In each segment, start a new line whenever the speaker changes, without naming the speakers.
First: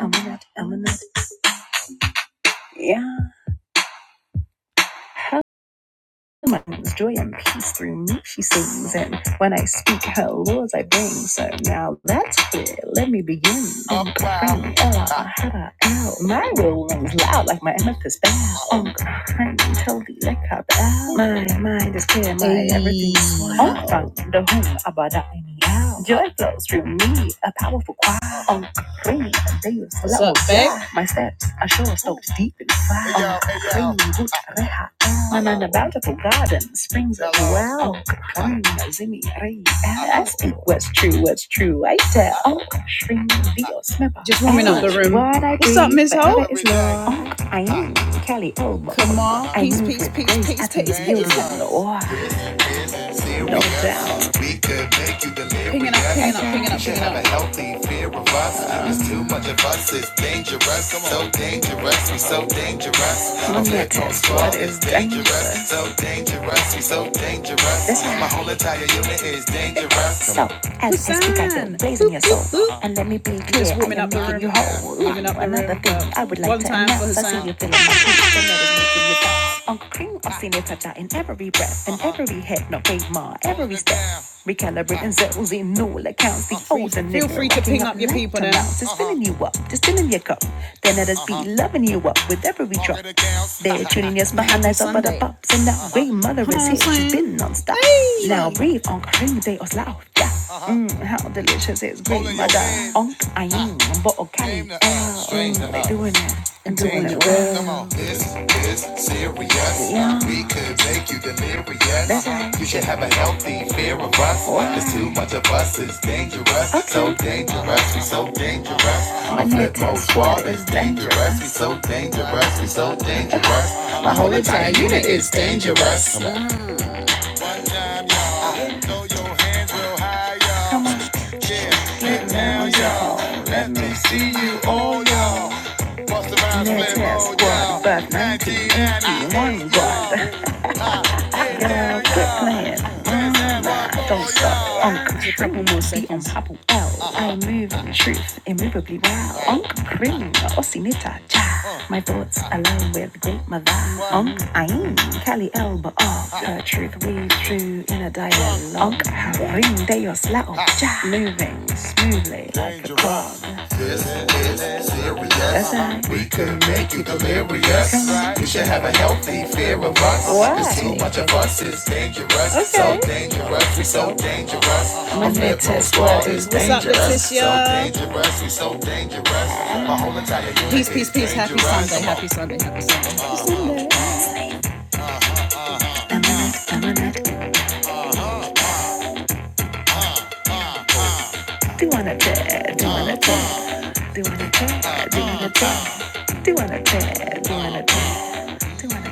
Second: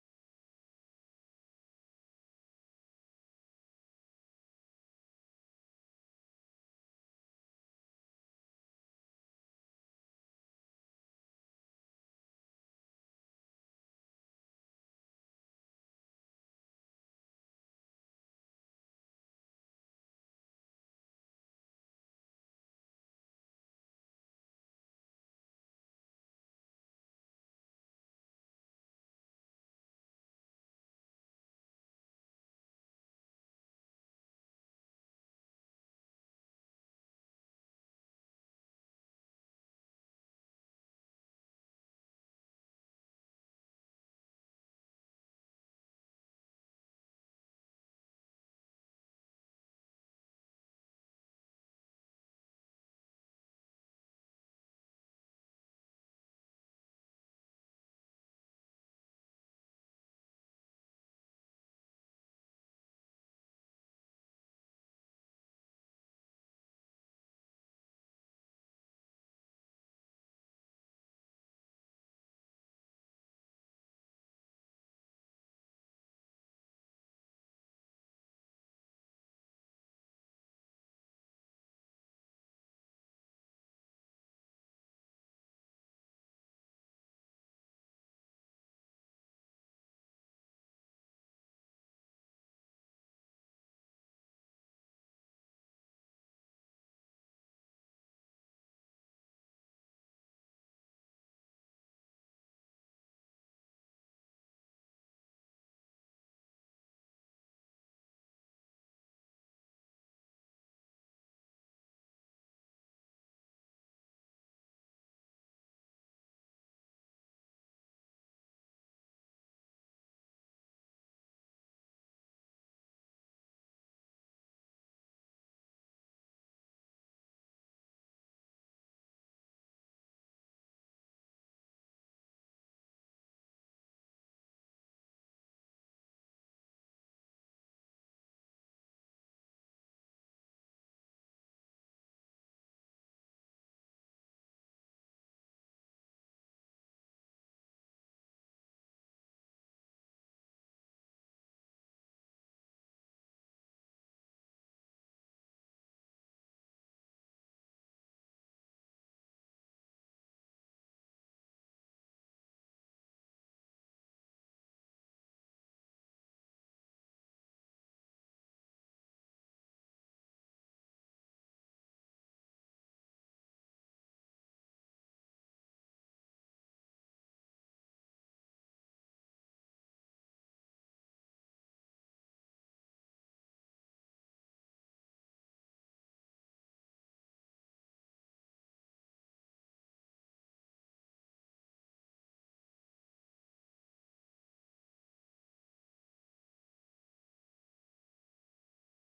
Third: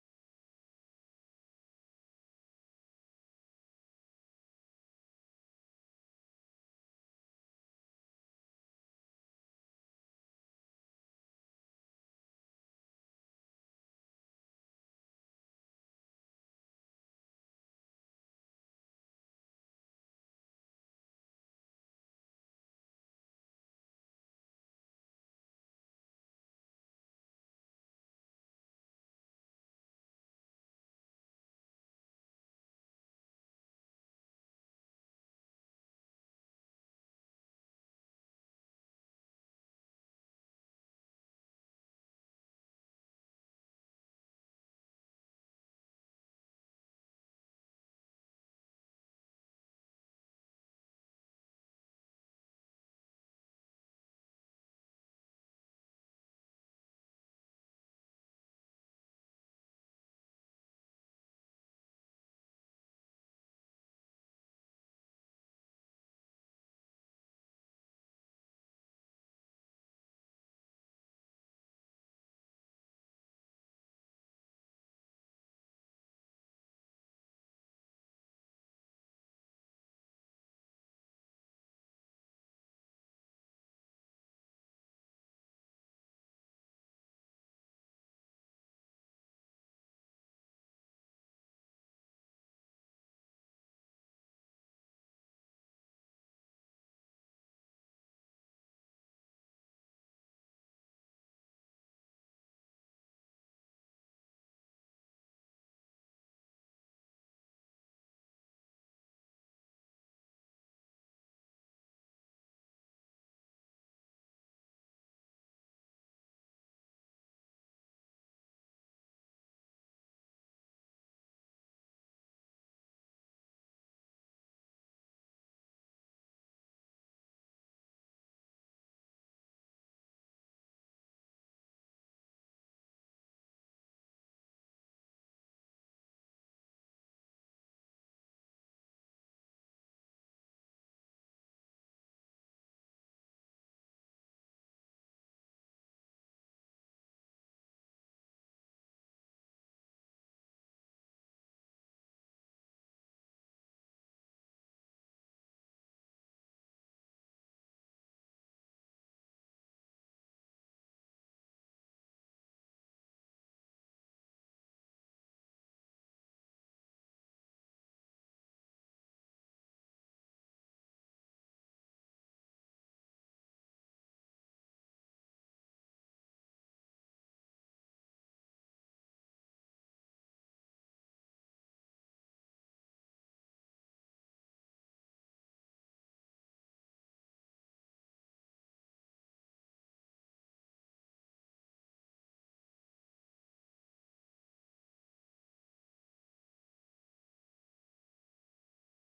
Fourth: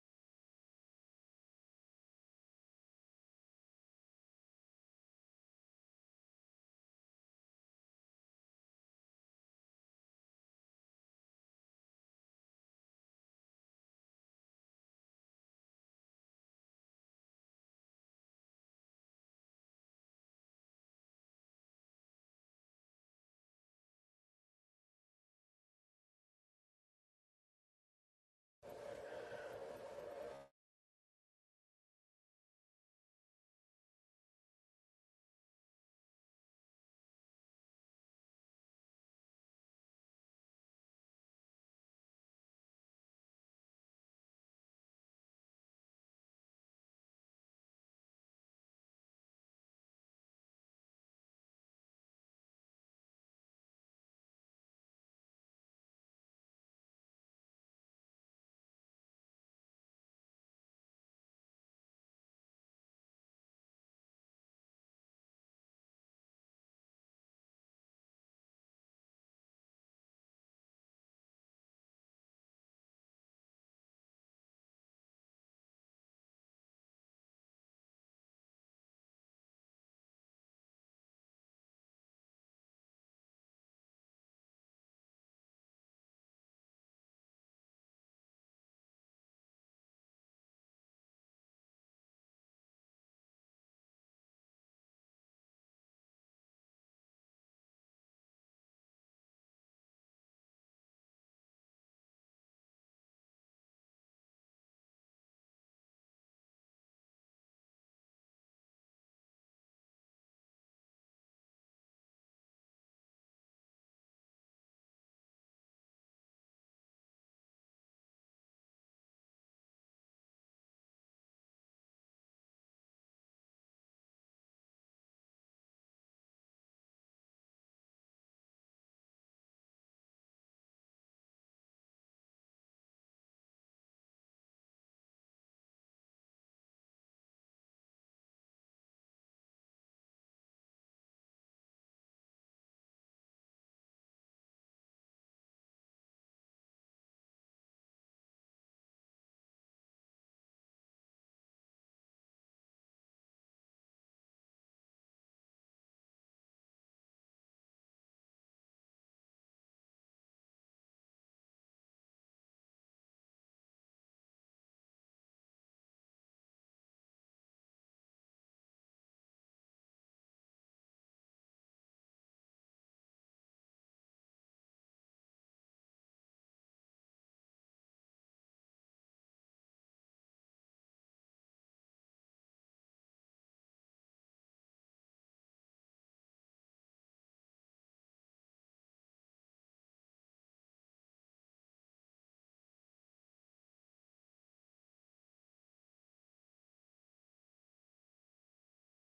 Eminent, eminent. Yeah. Hello, my name is joy and peace through me she sings, and when I speak, her laws I bring. So now that's clear. Let me begin. Uncle Frank, L, Hada, L. My will rings loud like my amethyst bell. Uncle Frank, tell the lick up out. My mind is clear, my Ayy. everything's swell. Uncle Frank, the whom about that any out. Joy flows through me, a powerful choir. Uncle Frank, a day of My steps are sure soaked deep in fire. Hey, yo, hey, Reha. And a bountiful garden springs a well. Zimmy Ray. I speak what's true, what's true. I tell. Onk Shring Dio Snipper. What I guess love. Onk I am Kelly Elbow. Or no doubt. Let me what is dangerous. This is myself. And let me be. you're feeling my heat, you bounce. Uncle Cream, I've seen it touch out in every breath, in every head, not gave my every step. Recalibrating zeros in all accounts. The older nigga Feel free to ping up up your loud people to then. filling you up, just filling your cup. Then let us be loving you up with every drop. They're tuning us behind that top of the pops. And that way, mother is on, here. She's Slim. been non stop. Now Hey! breathe on Karim de Oslao. Yeah. Mm, how delicious is green, mother. On I'm but okay. they're doing it. and doing it well is serious. Yeah. We could make you delirious. Uh-uh. You should have a healthy fear of us. What? Cause too much of us is dangerous. Okay. So dangerous, we so dangerous. My flip squad is dangerous. We so dangerous, we so dangerous. My whole entire unit is dangerous. One time, y'all. Throw your hands real high, y'all. Yeah, get down, y'all. Let me see you all, y'all. Bust around, flip, all, y'all. 1991, y'all. Girl, quit playing. Mm, nah, don't stop. Uncle Cream will be on Pablo L. I move in truth, immovably wow. Uncle Cream, Aussie Nita, cha. My thoughts align with great mother. Unc Ain, Cali L, but oh, her truth we true in a dialogue. Unc Harim, they are slat on, cha. Moving smoothly like a clog. This is That's serious. right. We could make you delirious. You should have a healthy fear of us. Why? Cause too Why? much of us is dangerous. Okay. So Okay. dangerous, we so dangerous. Our When they mental test what squad is is that? dangerous. We so dangerous. My whole entire unit. Doing a tad, doing a tad, doing a tad, doing a tad, doing a tad, doing a tad, doing a tad.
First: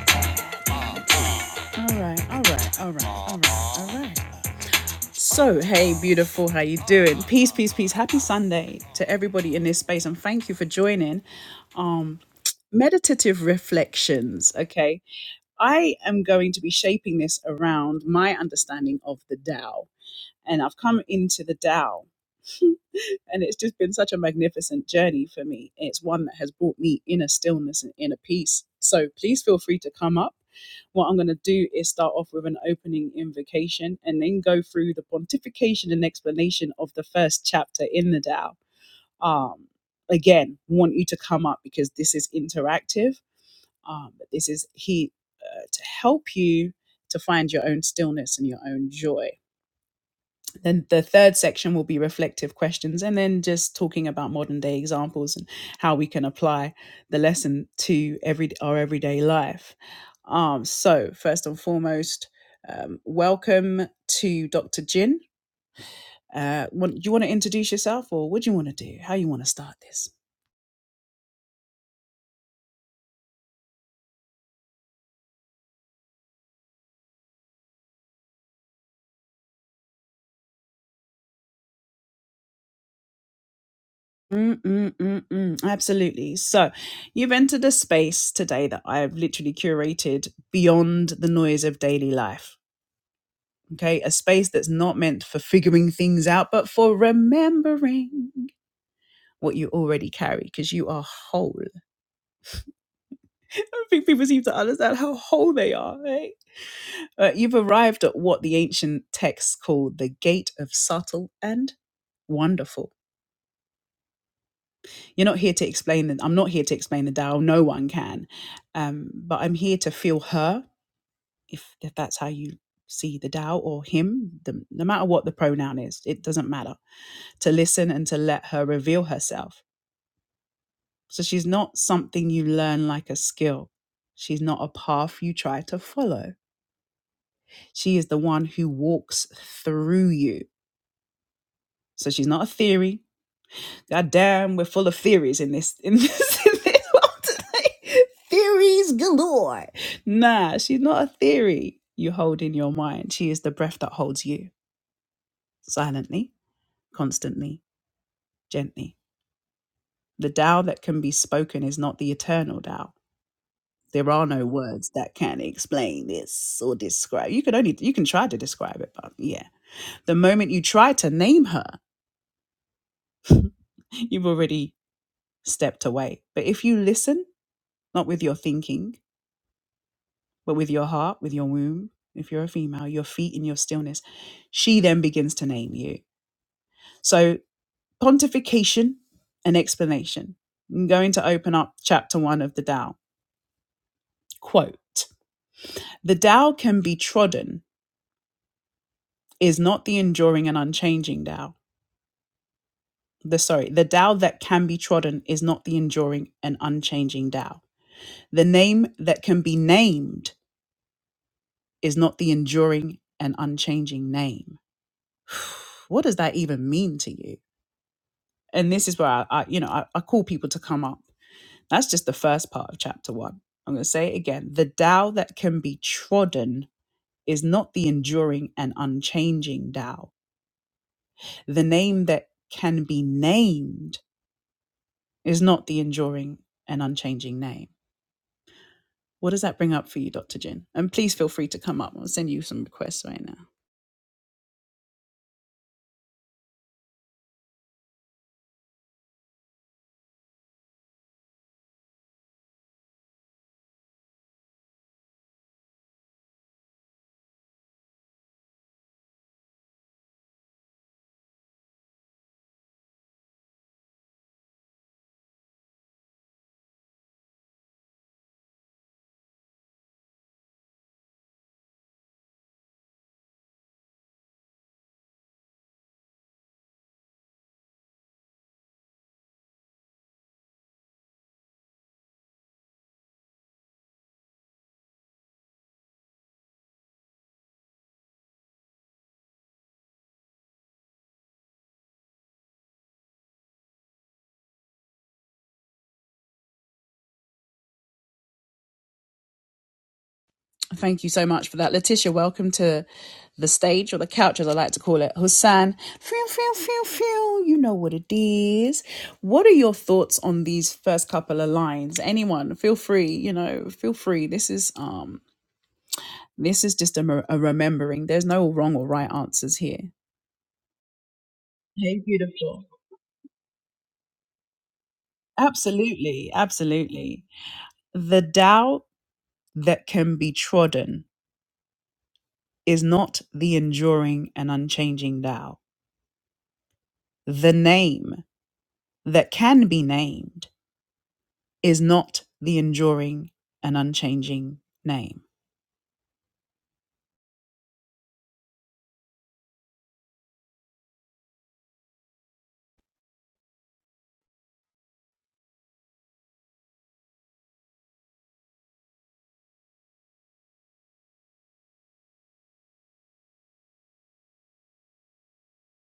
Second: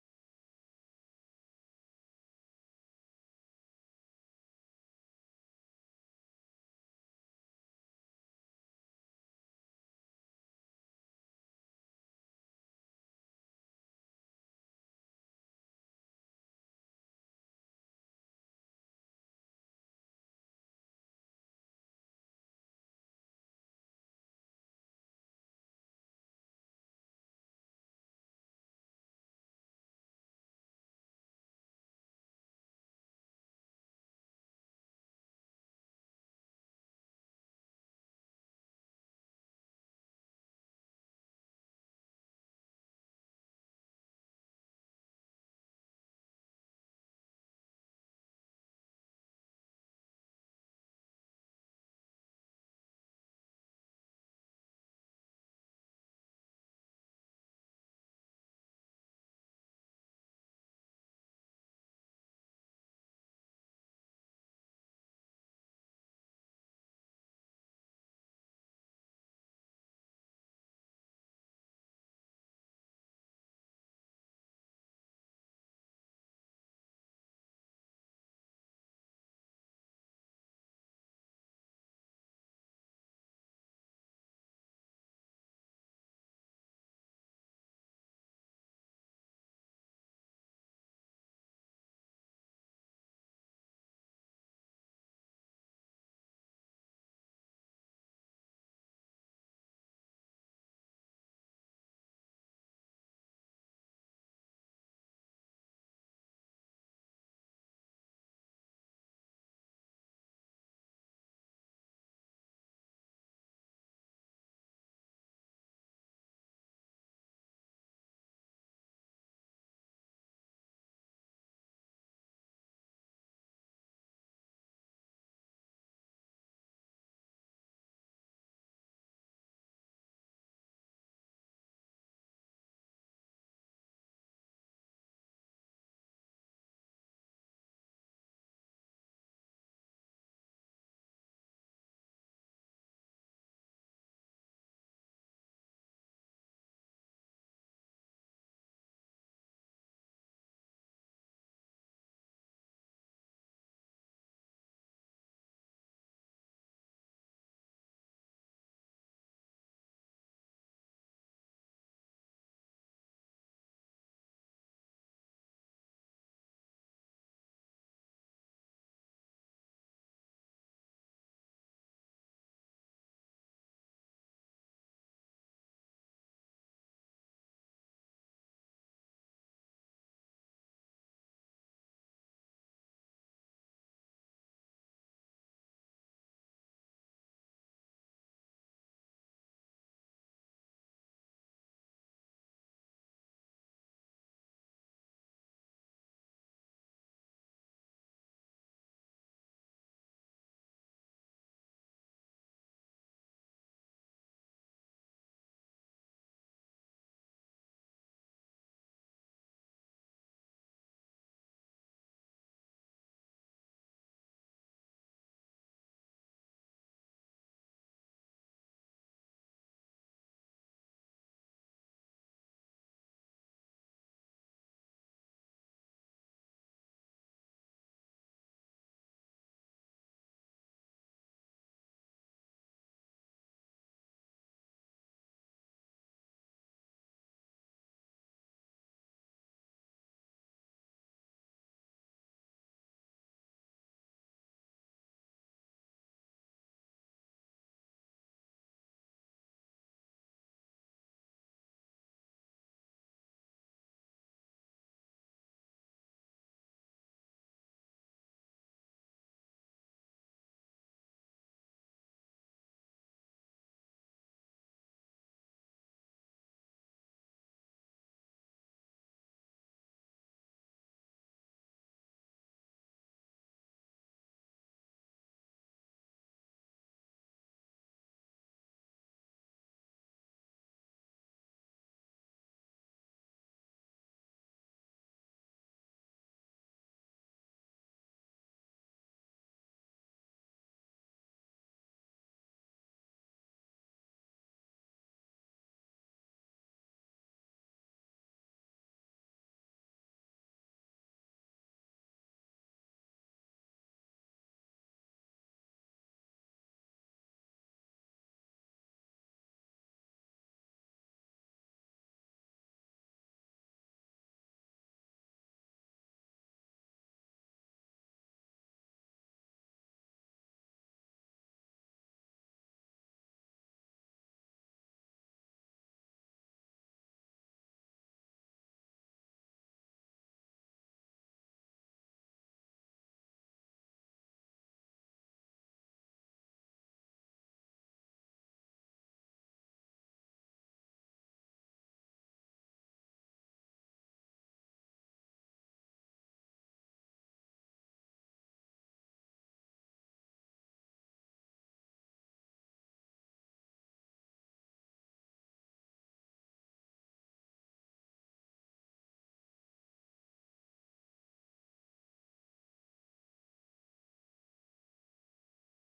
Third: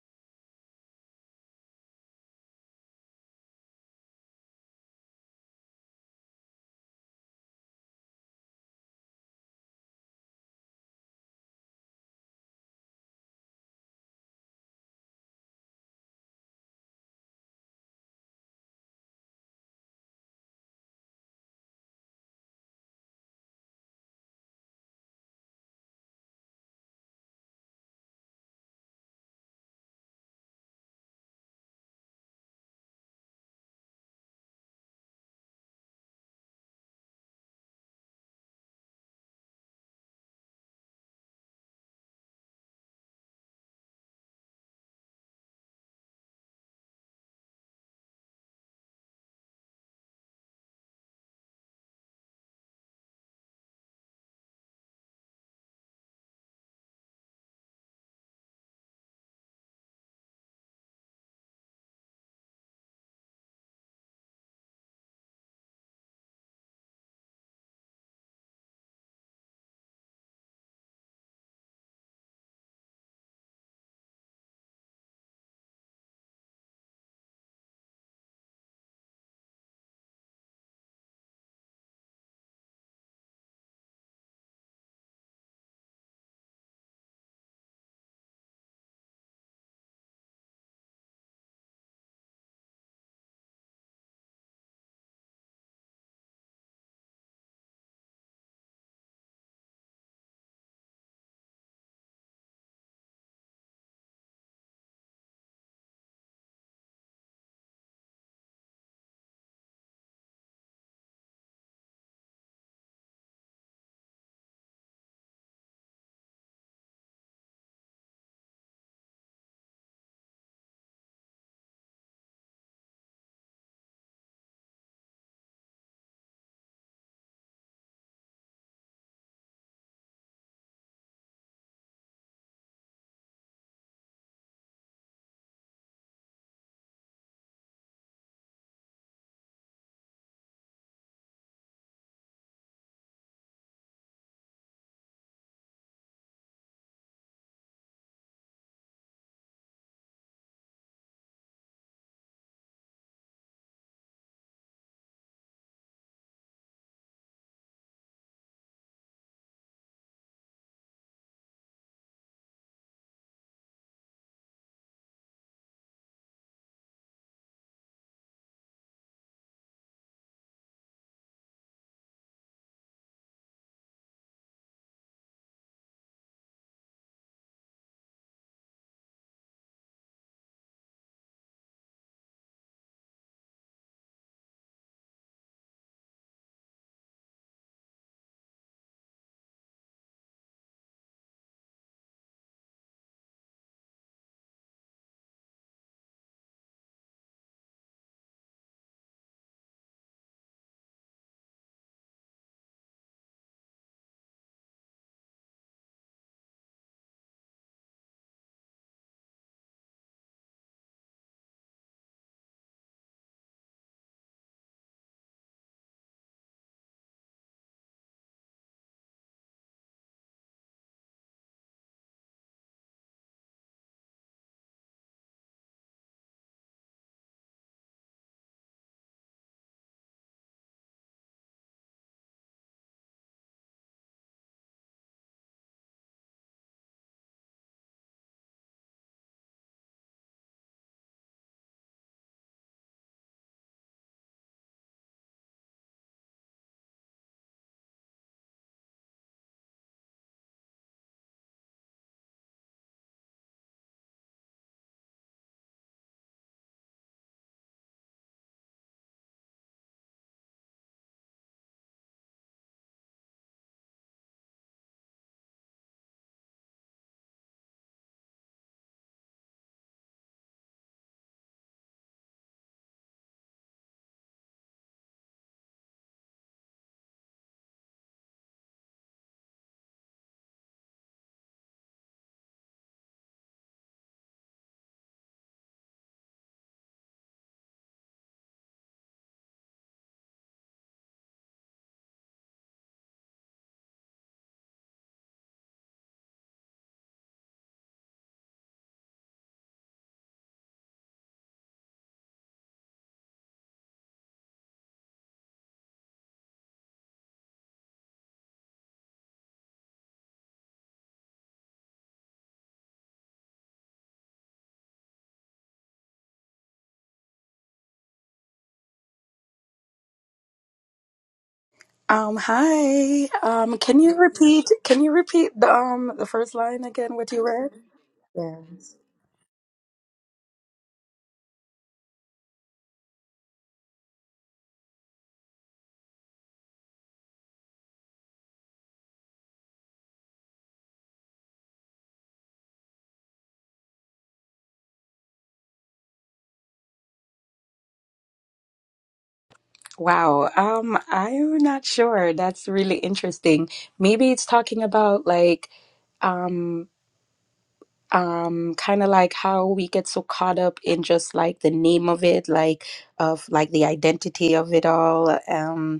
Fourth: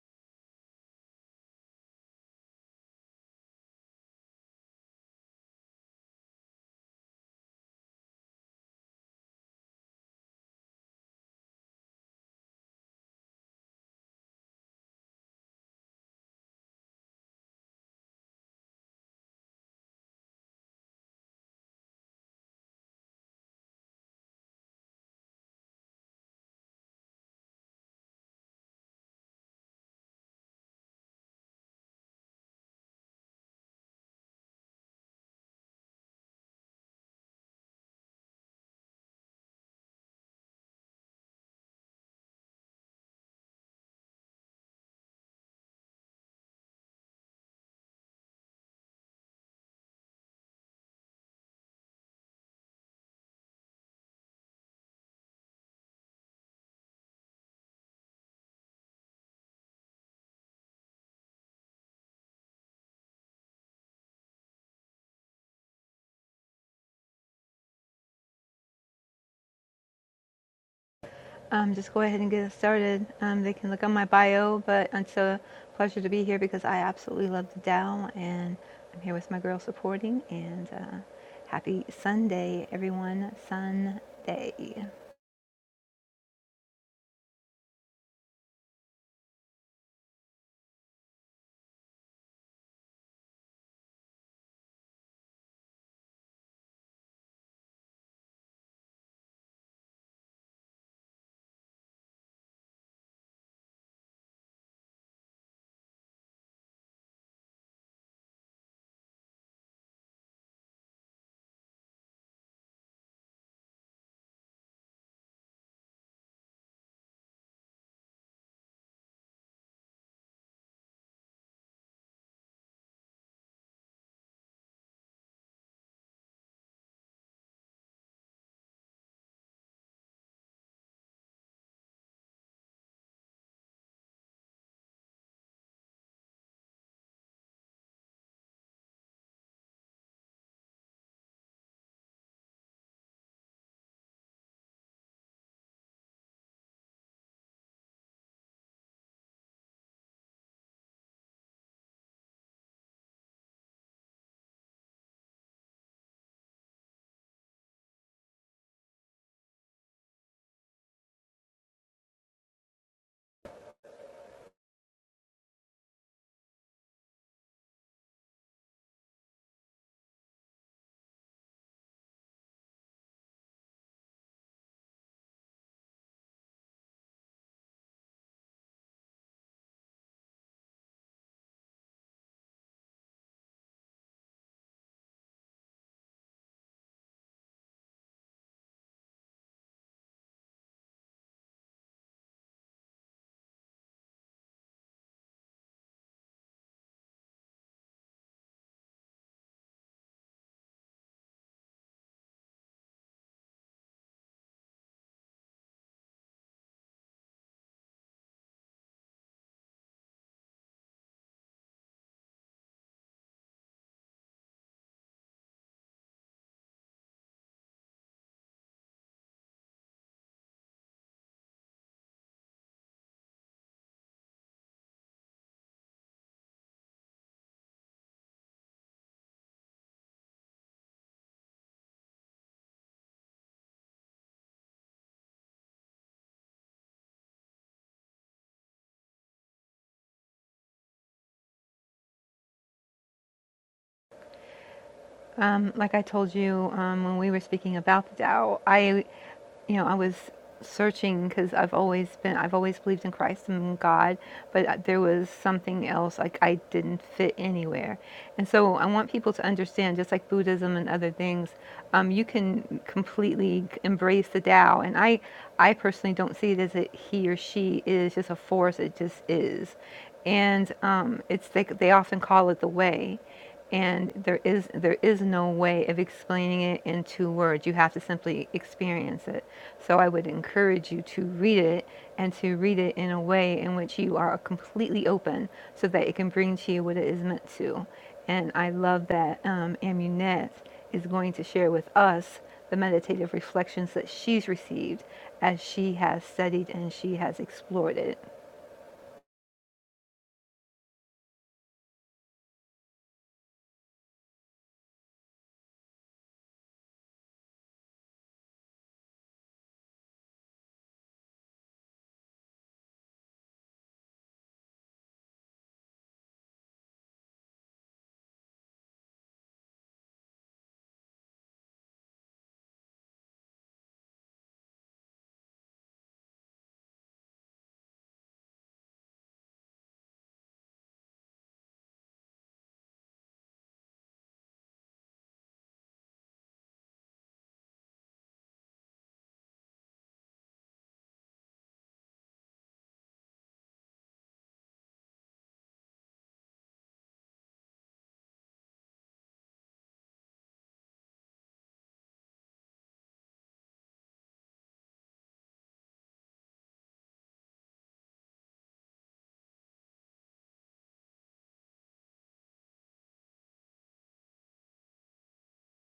Um, just go ahead and get us started. Um, they can look on my bio, but it's a pleasure to be here because I absolutely love the Dow, and I'm here with my girl supporting. And uh, happy Sunday, everyone! Sunday. Um, like I told you um, when we were speaking about the Tao, I, you know, I was searching because I've always been, I've always believed in Christ and God, but there was something else. Like I didn't fit anywhere, and so I want people to understand, just like Buddhism and other things, um, you can completely embrace the Tao. And I, I personally don't see it as a he or she is just a force. It just is, and um, it's they, they often call it the way and there is there is no way of explaining it in two words you have to simply experience it so i would encourage you to read it and to read it in a way in which you are completely open so that it can bring to you what it is meant to and i love that um, amunet is going to share with us the meditative reflections that she's received as she has studied and she has explored it
Um, hi. Um, can you repeat, can you repeat the, um, the first line again, what you read? Wow. Um, I'm not sure. That's really interesting. Maybe it's talking about like, um, um, kind of like how we get so caught up in just like the name of it, like of like the identity of it all. Um,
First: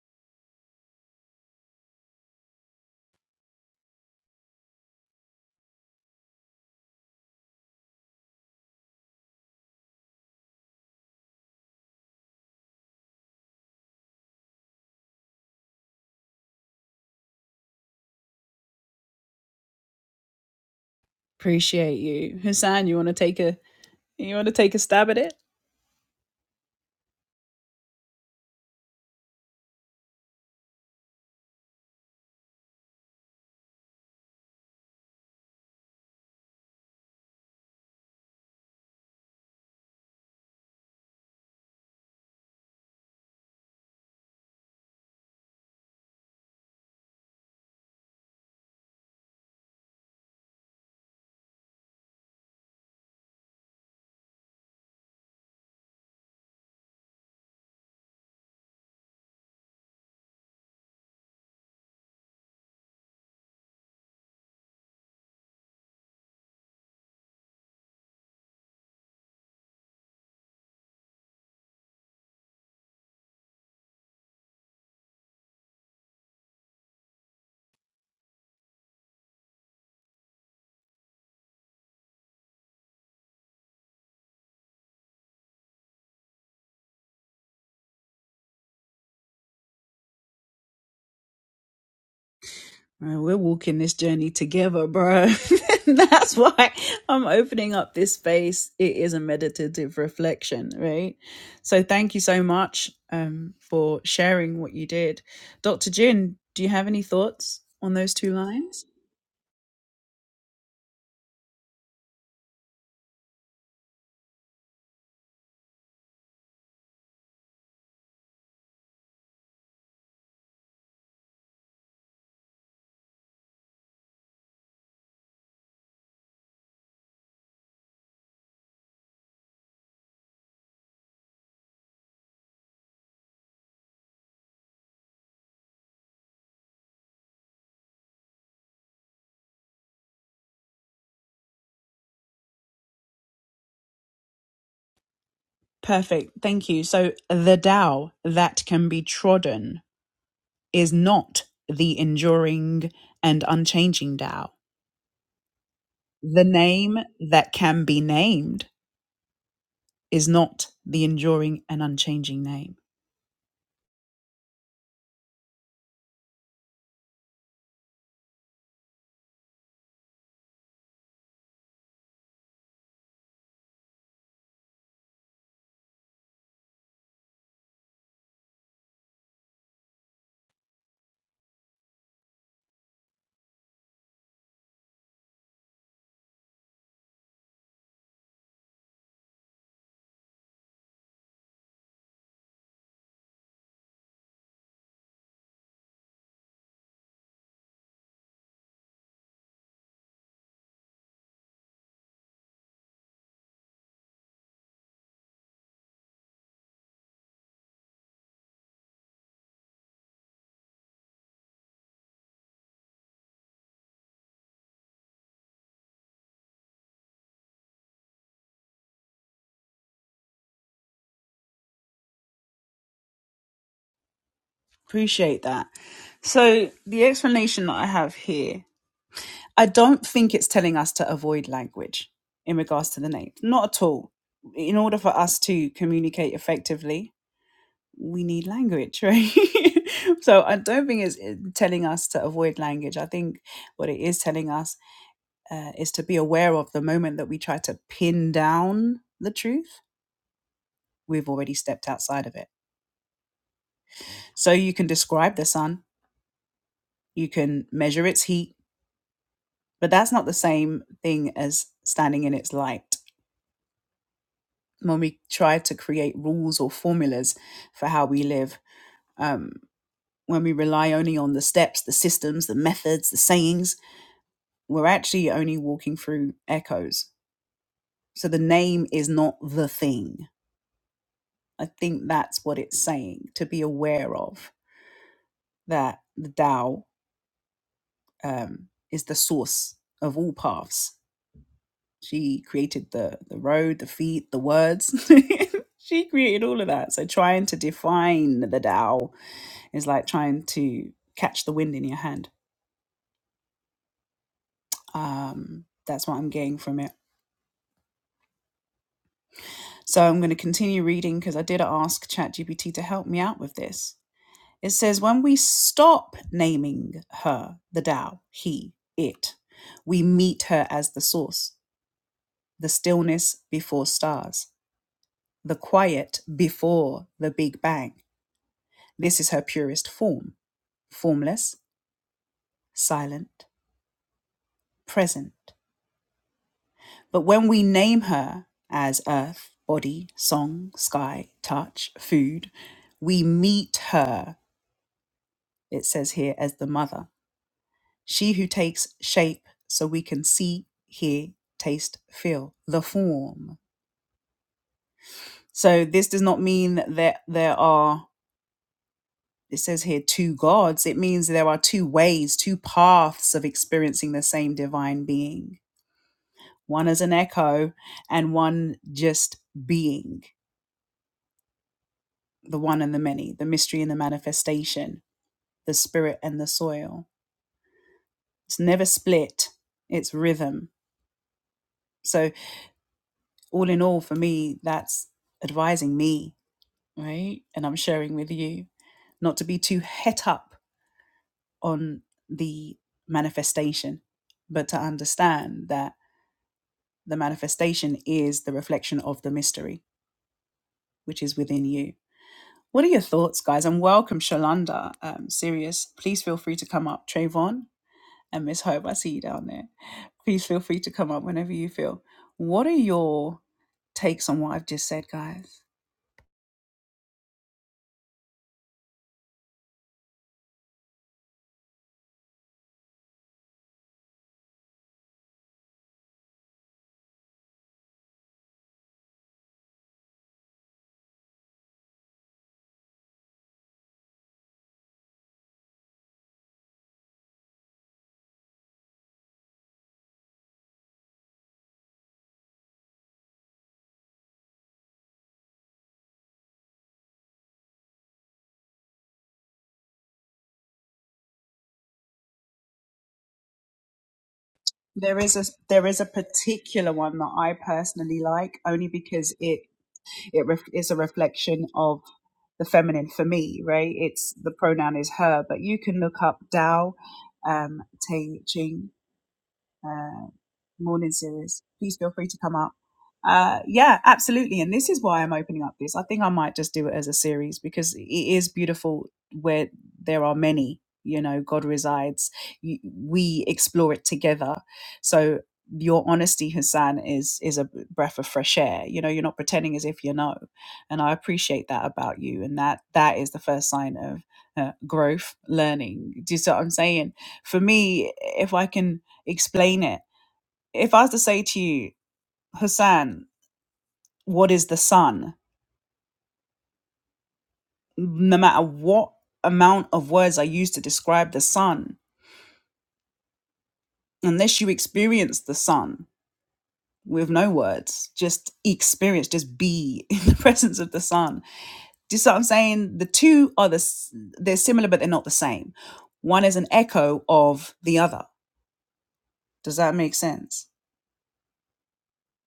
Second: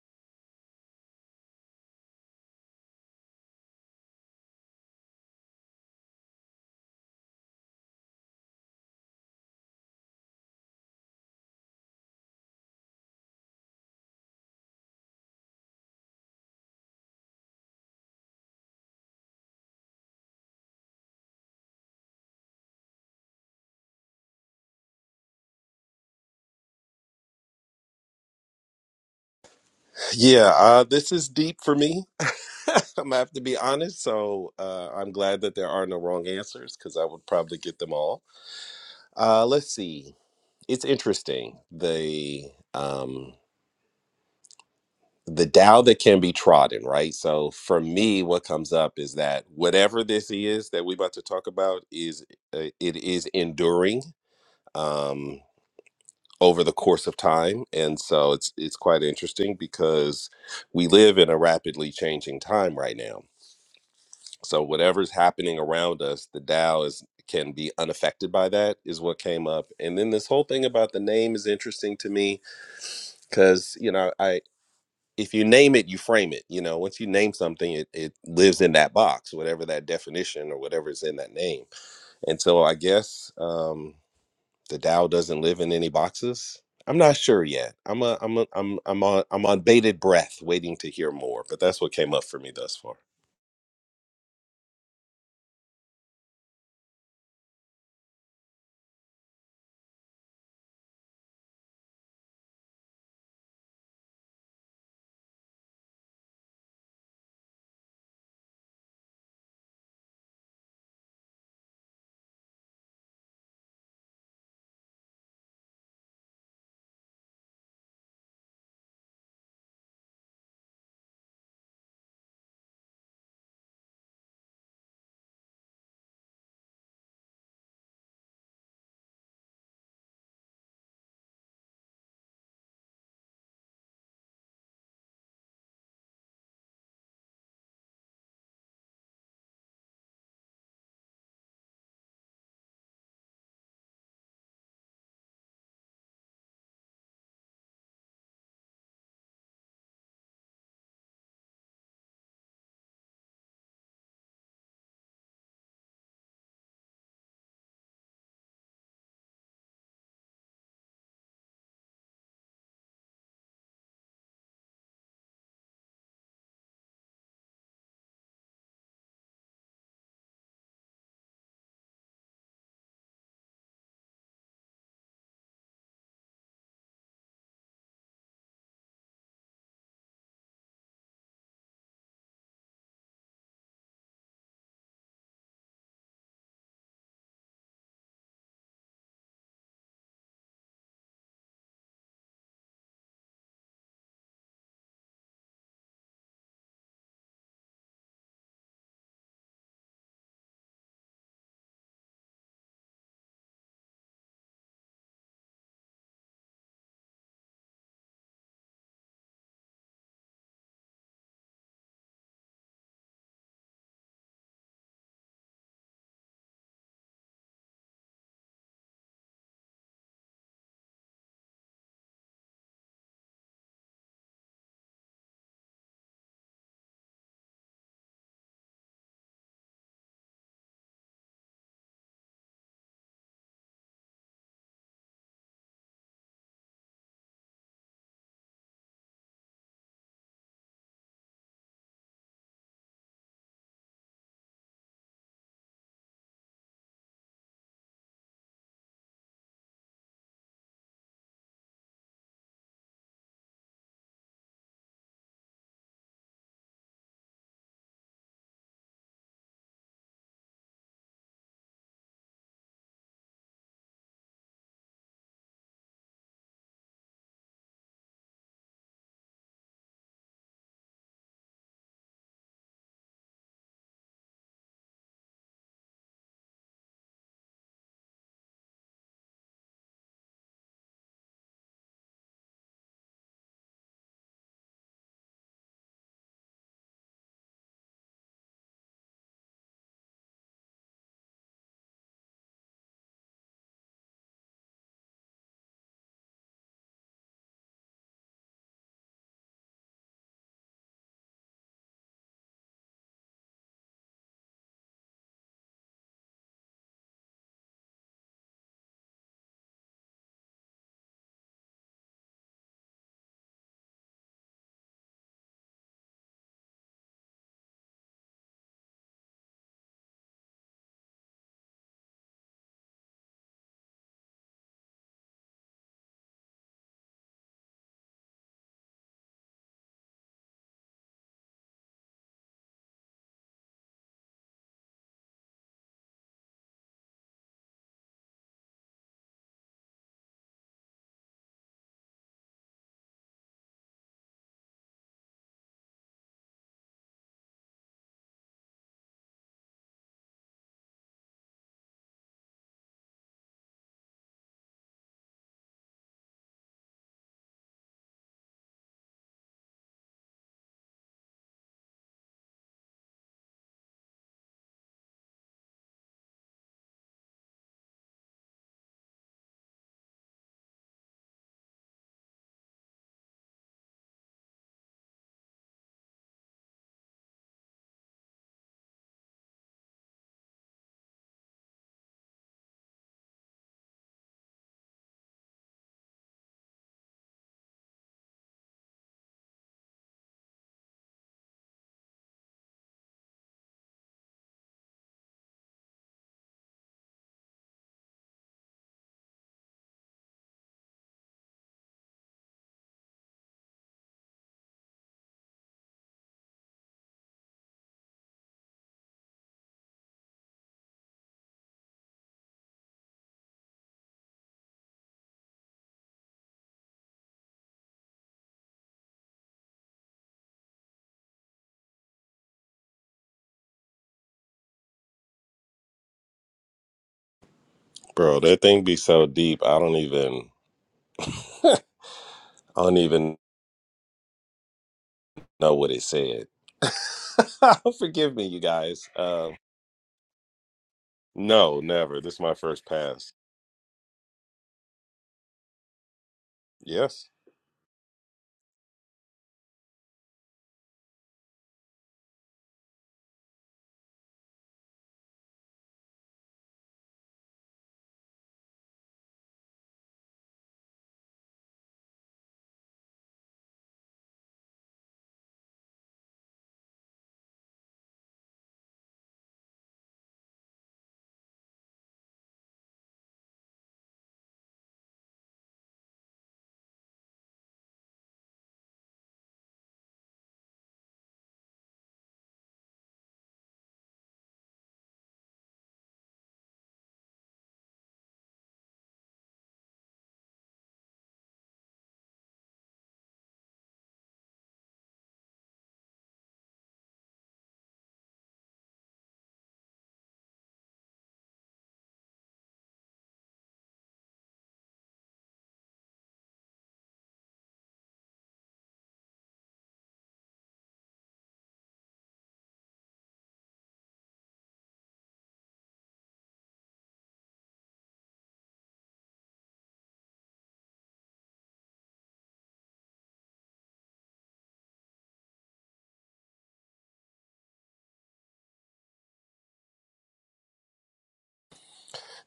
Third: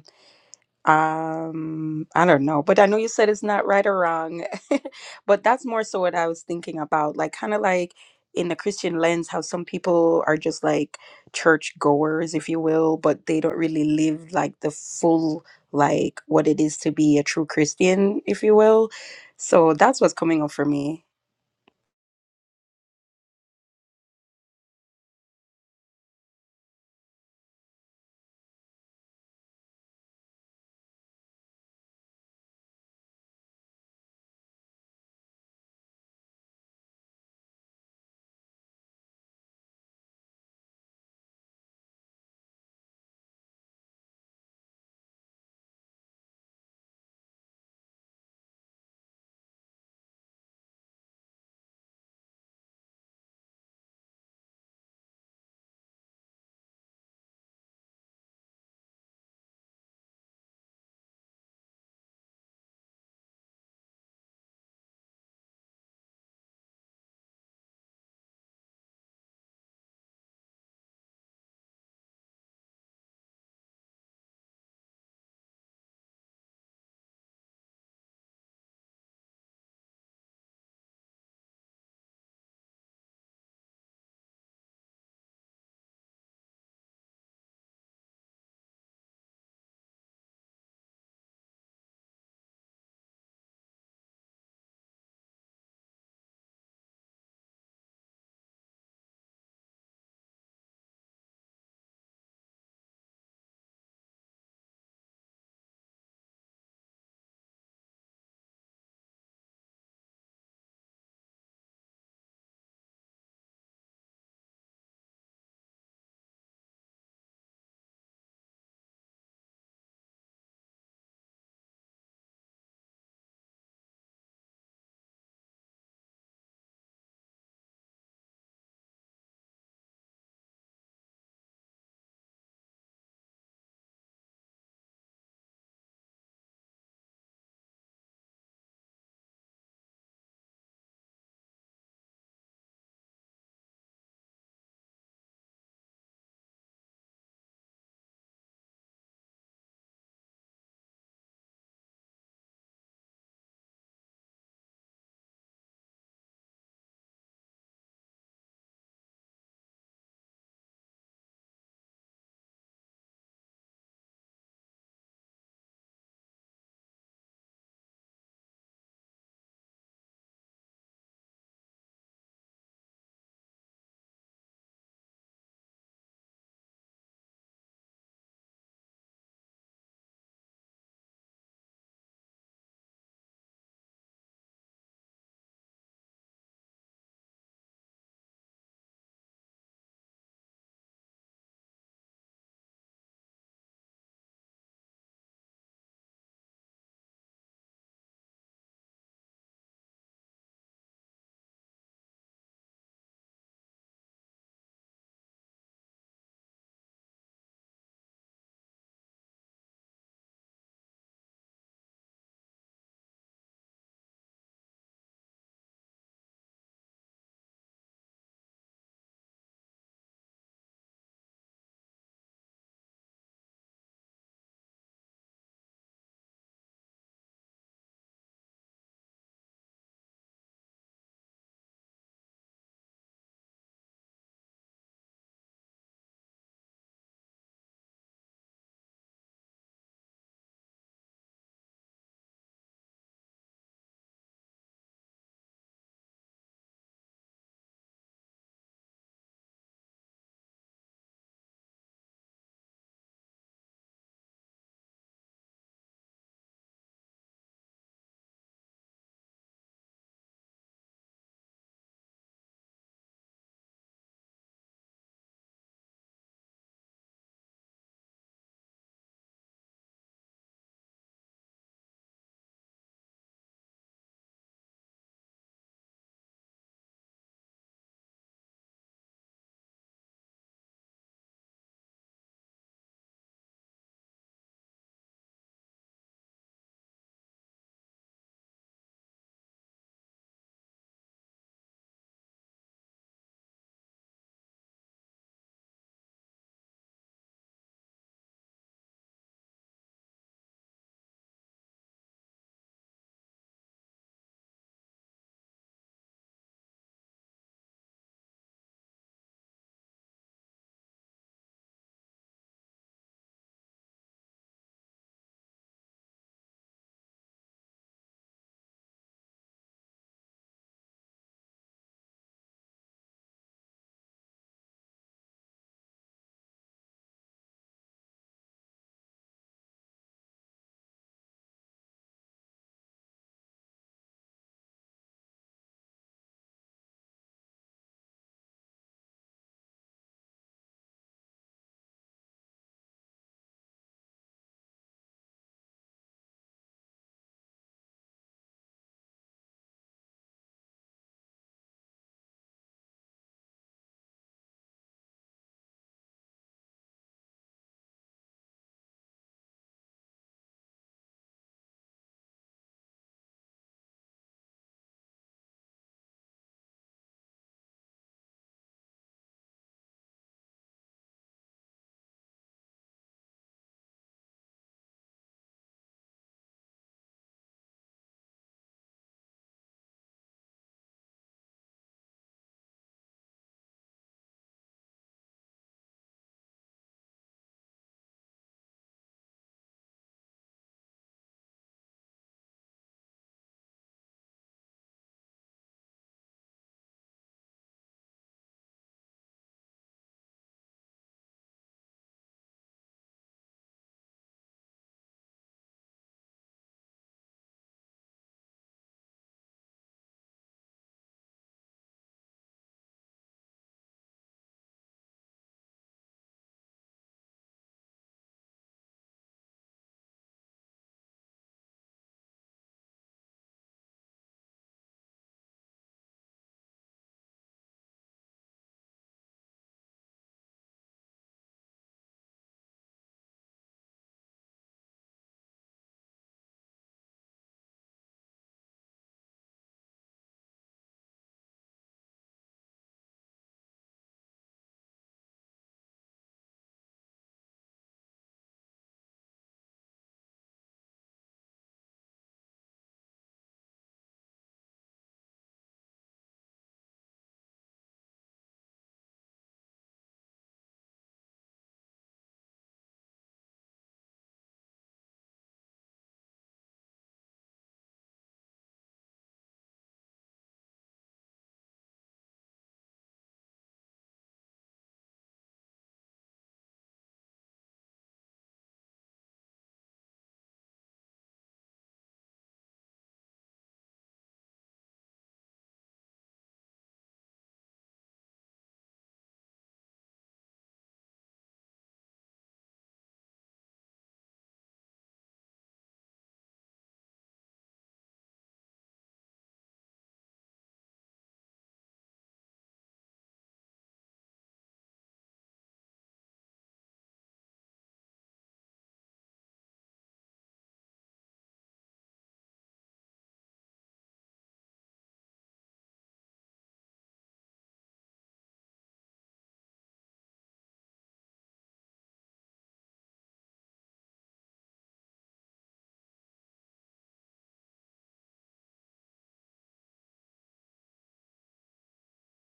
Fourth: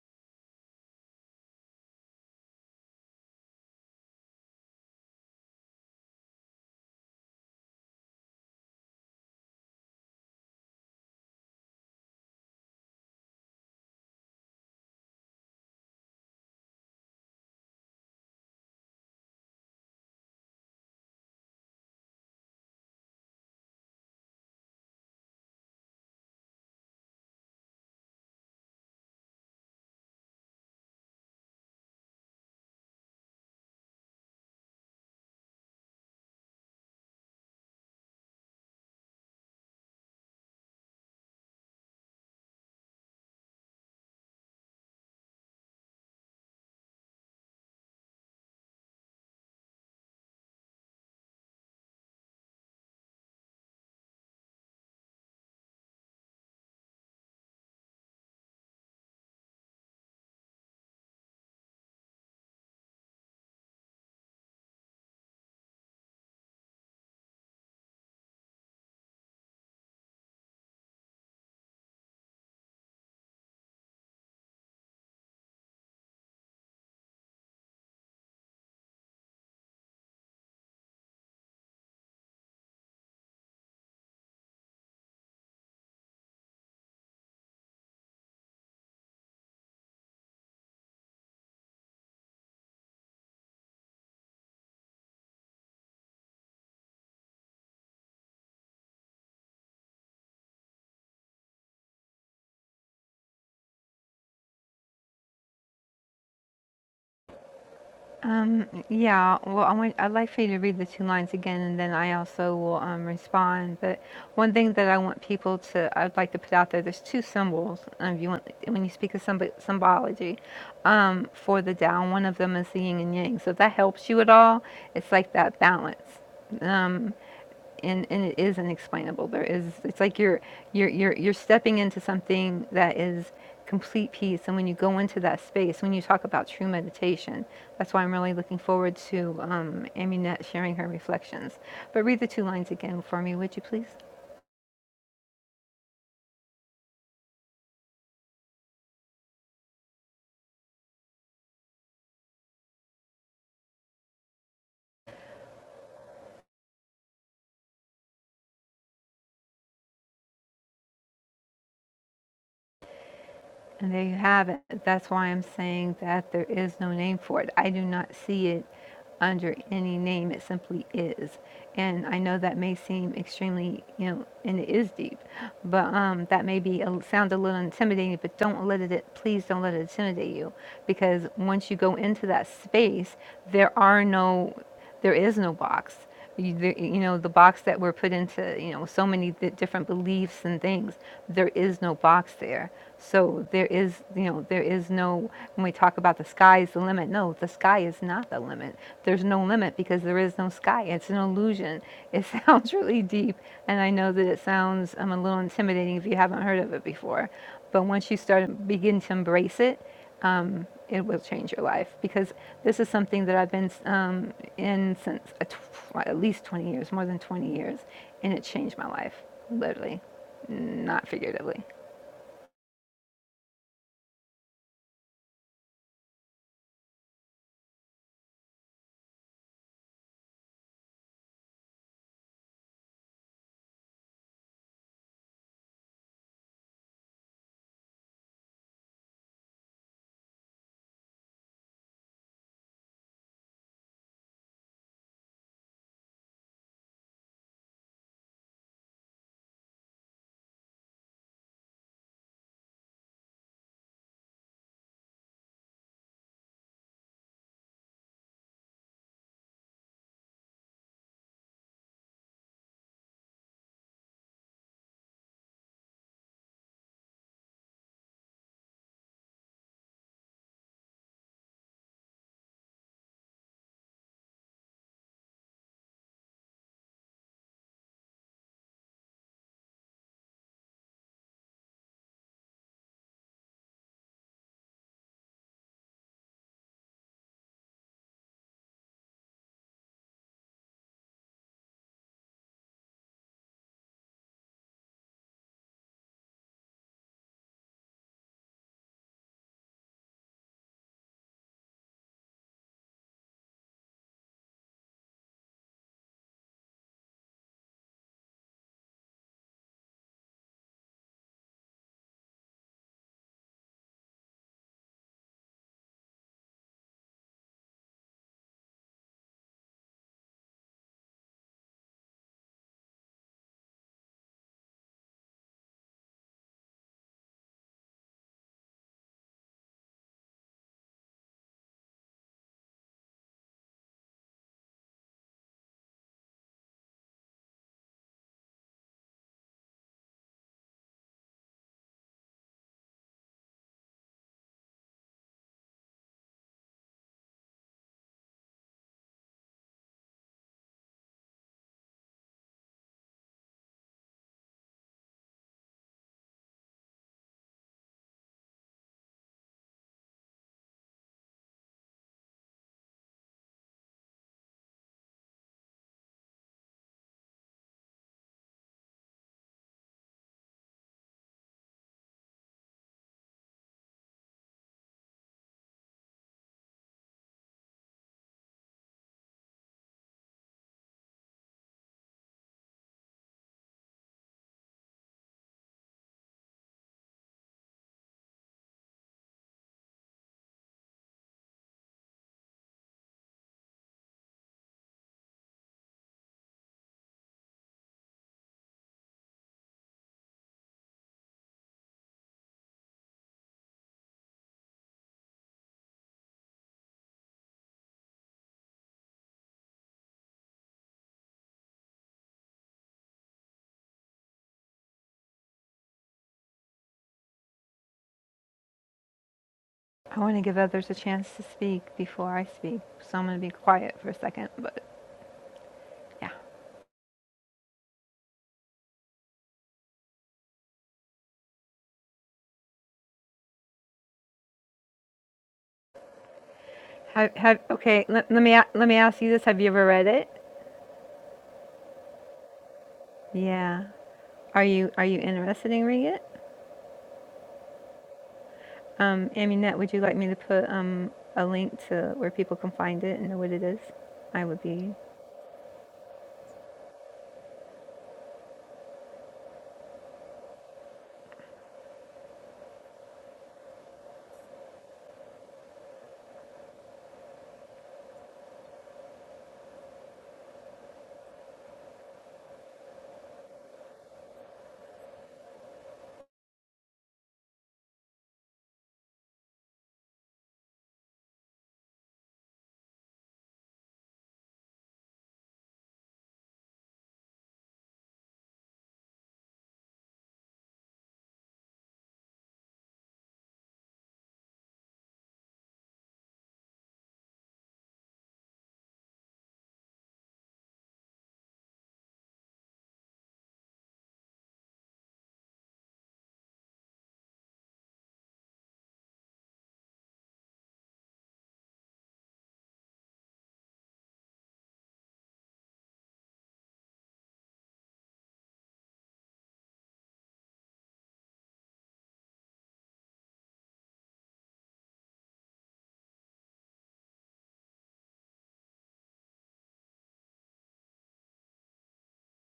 Um, I don't know, but I know you said it's not right or wrong, but that's more so what I was thinking about, like kind of like in the Christian lens, how some people are just like church goers, if you will, but they don't really live like the full like what it is to be a true Christian, if you will. So that's what's coming up for me.
Yeah, uh, this is deep for me. I'm gonna have to be honest. So uh, I'm glad that there are no wrong answers because I would probably get them all. Uh, let's see. It's interesting the um, the Tao that can be trodden, right? So for me, what comes up is that whatever this is that we're about to talk about is uh, it is enduring um, over the course of time, and so it's it's quite interesting because we live in a rapidly changing time right now So whatever's happening around us, the Tao is can be unaffected by that is what came up. And then this whole thing about the name is interesting to me because you know I if you name it, you frame it. You know, once you name something, it, it lives in that box, whatever that definition or whatever is in that name. And so I guess um, the Tao doesn't live in any boxes. I'm not sure yet. I'm a, I'm a, I'm I'm on I'm on bated breath, waiting to hear more. But that's what came up for me thus far,
Yeah, well, I want, I'd like for you to read the two lines again, and then I also will um, respond. But one thing that I want people to, I'd like to put out there, there's two symbols. Um, if you want, when you speak of symb- symbology, um, for the Tao, one of them is the yin and yang. So if that helps you at all, it's like that balance and and it is unexplainable. There is it's like you're you're you're you're stepping into something that is complete peace. And when you go into that space, when you talk about true meditation, that's why I'm really looking forward to um, Aminette sharing her reflections. But read the two lines again for me, would you please? And there you have it. That's why I'm saying that there is no name for it. I do not see it under any name. It simply is. And I know that may seem extremely, you know, and it is deep, but um, that may be a, sound a little intimidating. But don't let it. Please don't let it intimidate you, because once you go into that space, there are no, there is no box you, the, you know the box that we're put into you know so many di different beliefs and things there is no box there so there is you know there is no when we talk about the sky is the limit no the sky is not the limit there's no limit because there is no sky it's an illusion it sounds really deep and i know that it sounds um, a little intimidating if you haven't heard of it before but once you start begin to embrace it um, it will change your life because this is something that I've been um, in since at least 20 years, more than 20 years, and it changed my life, literally, not figuratively. I want to give others a chance to speak before I speak, so I'm going to be quiet for a second. But yeah,
bro. That thing be so deep. I don't even. I don't even know what it said.
have, have okay. Let,
Forgive
let
me,
me
you
let me
guys.
ask you this:
Um,
Have you ever read it?
no, never. This is my first pass.
Yeah. Are you are you interested in reading it?
Yes.
Um, Aminette, would you like me to put um, a link to where people can find it and know what it is? I would be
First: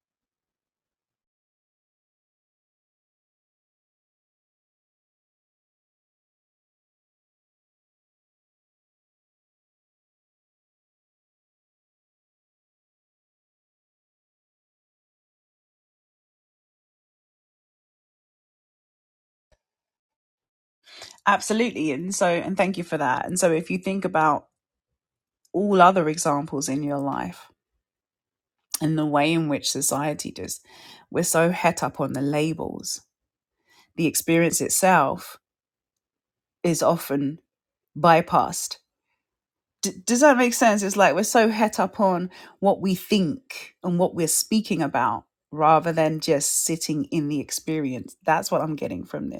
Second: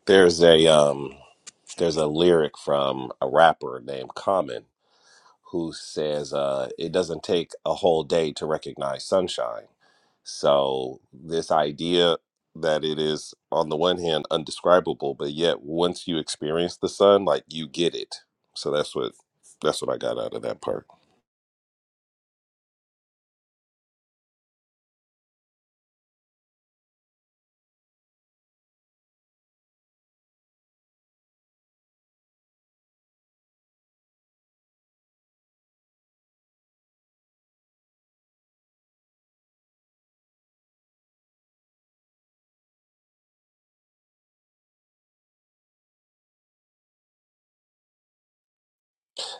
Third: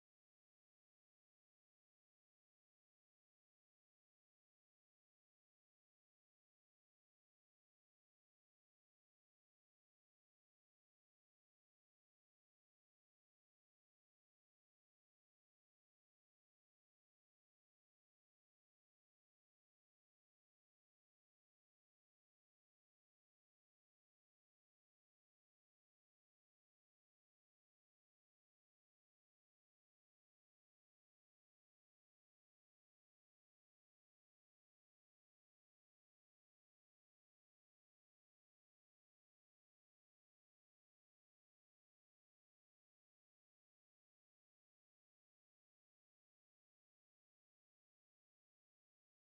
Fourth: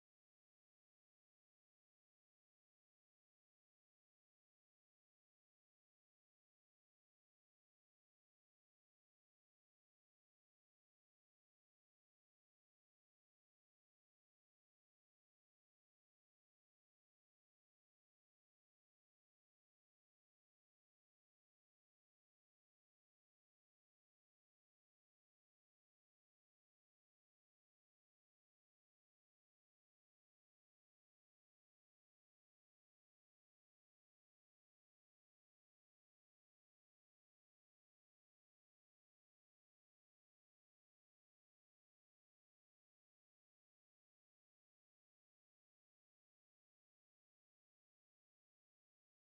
There's a um, there's a lyric from a rapper named Common who says, uh, "It doesn't take a whole day to recognize sunshine." So this idea that it is on the one hand undescribable, but yet once you experience the sun, like you get it. So that's what that's what I got out of that part.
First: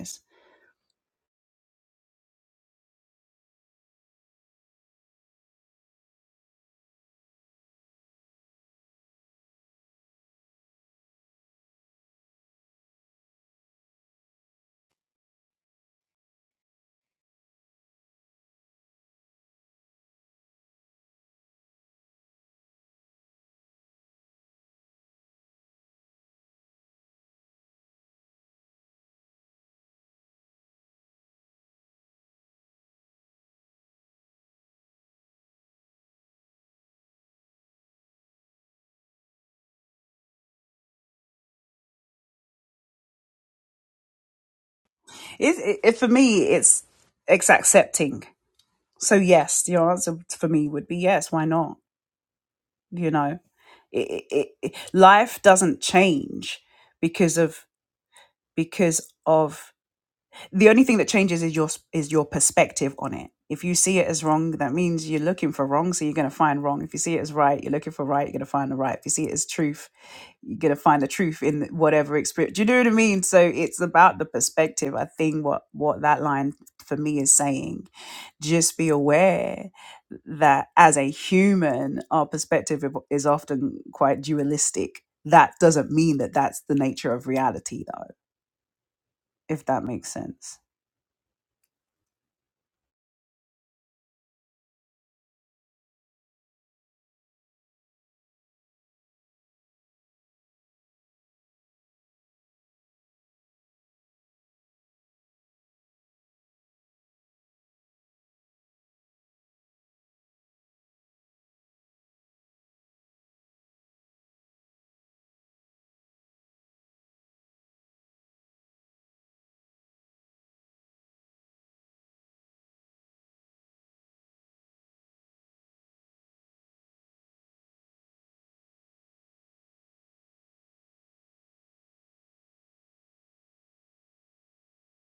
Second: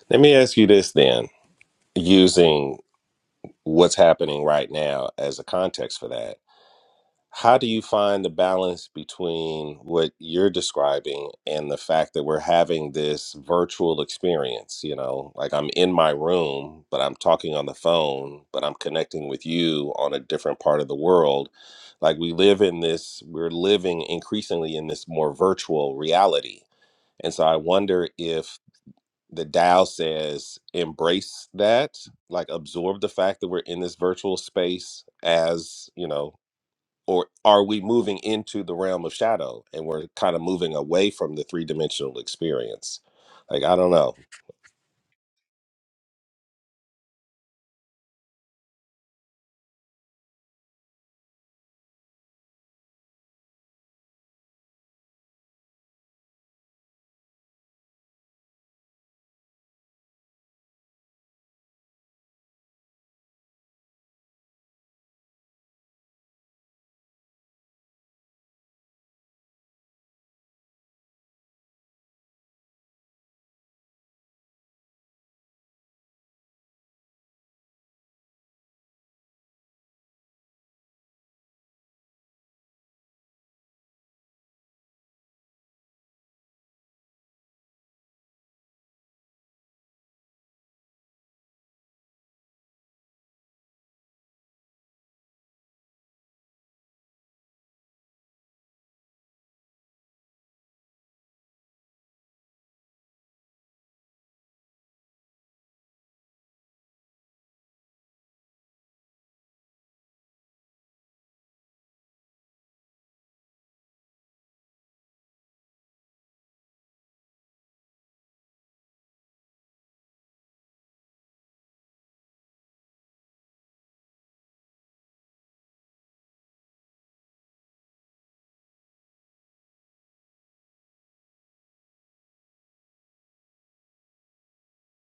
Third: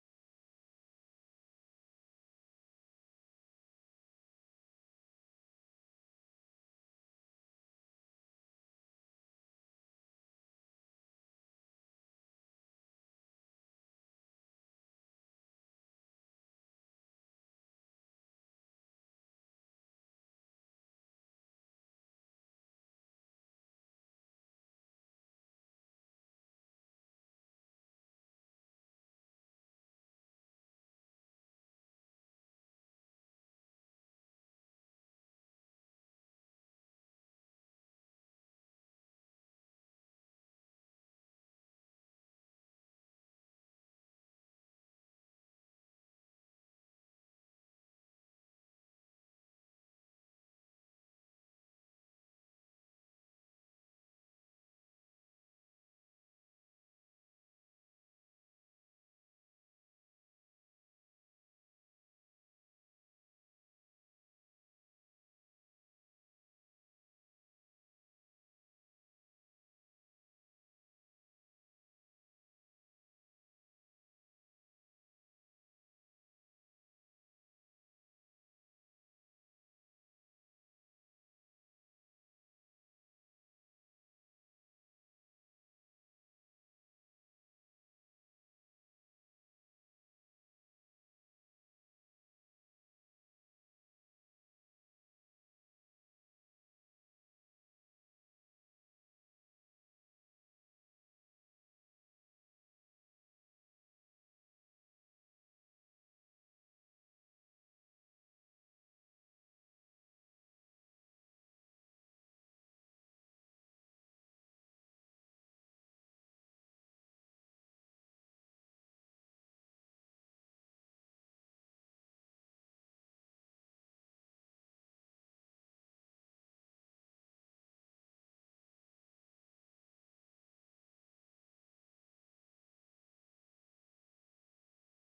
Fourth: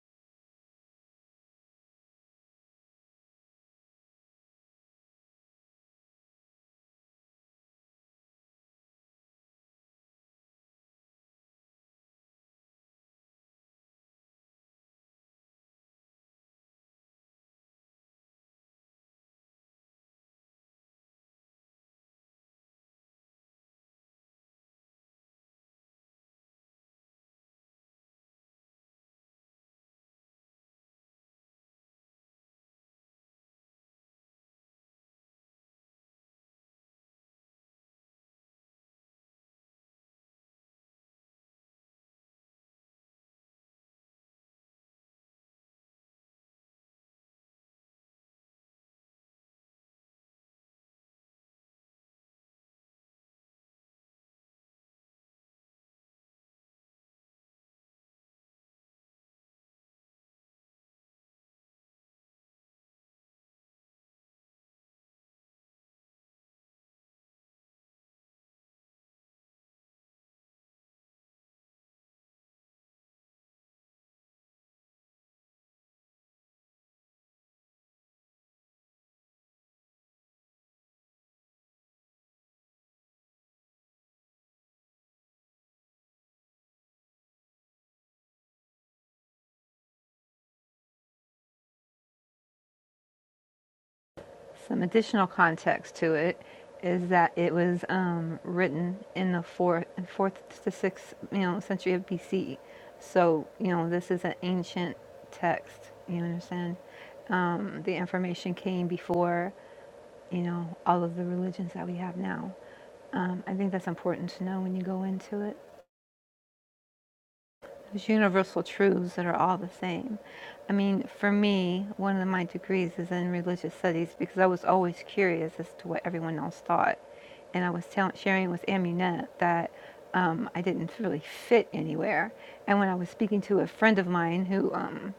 Let me ask you this then using what's happening right now as a context for that, how do you find the balance between what you're describing and the fact that we're having this virtual experience? You know, like I'm in my room, but I'm talking on the phone, but I'm connecting with you on a different part of the world. Like we live in this, we're living increasingly in this more virtual reality. And so I wonder if the Tao says embrace that, like absorb the fact that we're in this virtual space as, you know, or are we moving into the realm of shadow and we're kind of moving away from the three dimensional experience? Like, I don't know.
Some additional context to it is that it was um, written in the fourth, fourth to sixth, you know, century of BC. So you know, this is an ancient text. You understand? Um, the information came before you know all of the religions that we have now. Um, I think that's important to know when you go into it. There's universal truths that are all the same. I mean, for me, one of my degrees is in religious studies because I was always curious as to what everyone else thought. And I was tell- sharing with Amunet that um, I didn't really fit anywhere. And when I was speaking to a friend of mine who um,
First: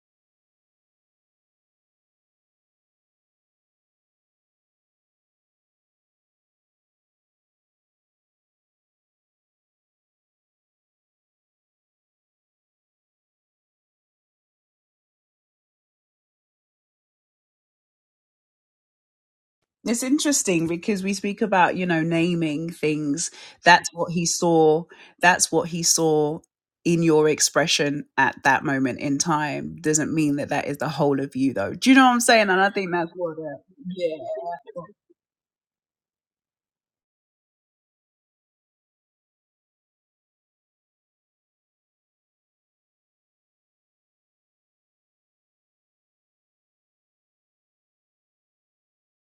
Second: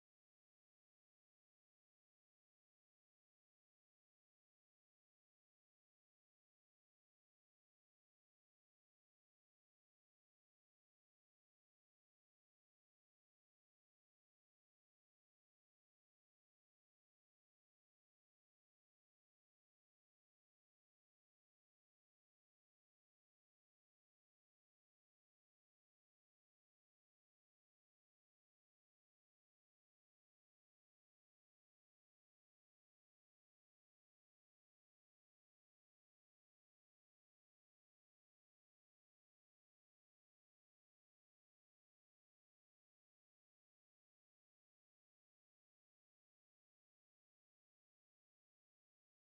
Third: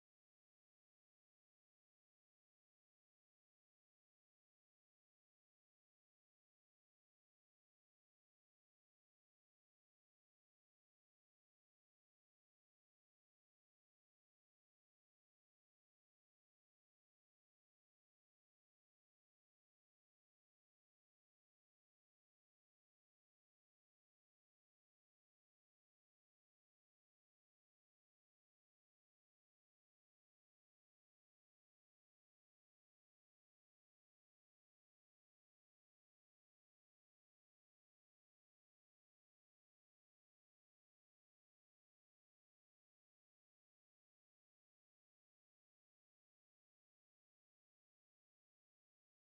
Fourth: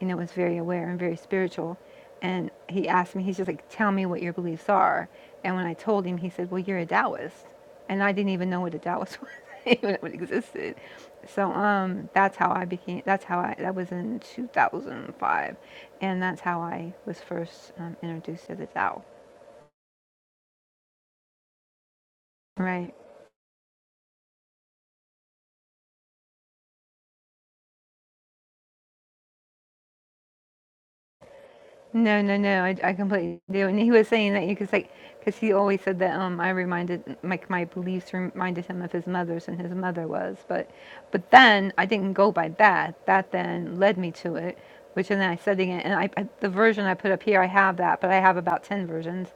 you know, was very aware and very spiritual. And he asked me, he's just like, tell me what your beliefs are. And when I told him, he said, well, you're a Taoist. And I didn't even know what a Taoist was, even if it existed. So um, that's how I became, that's how I, that was in 2005. And that's how I was first um, introduced to the Tao. Right. No, no, no. I, I completely do. And he was saying that you could say, because he always said that um, I reminded, like my beliefs reminded him of his mother's and his mother was. But, but then I didn't go by that. That then led me to it, which and then I studied it. And I, I, the version I put up here, I have that, but I have about 10 versions.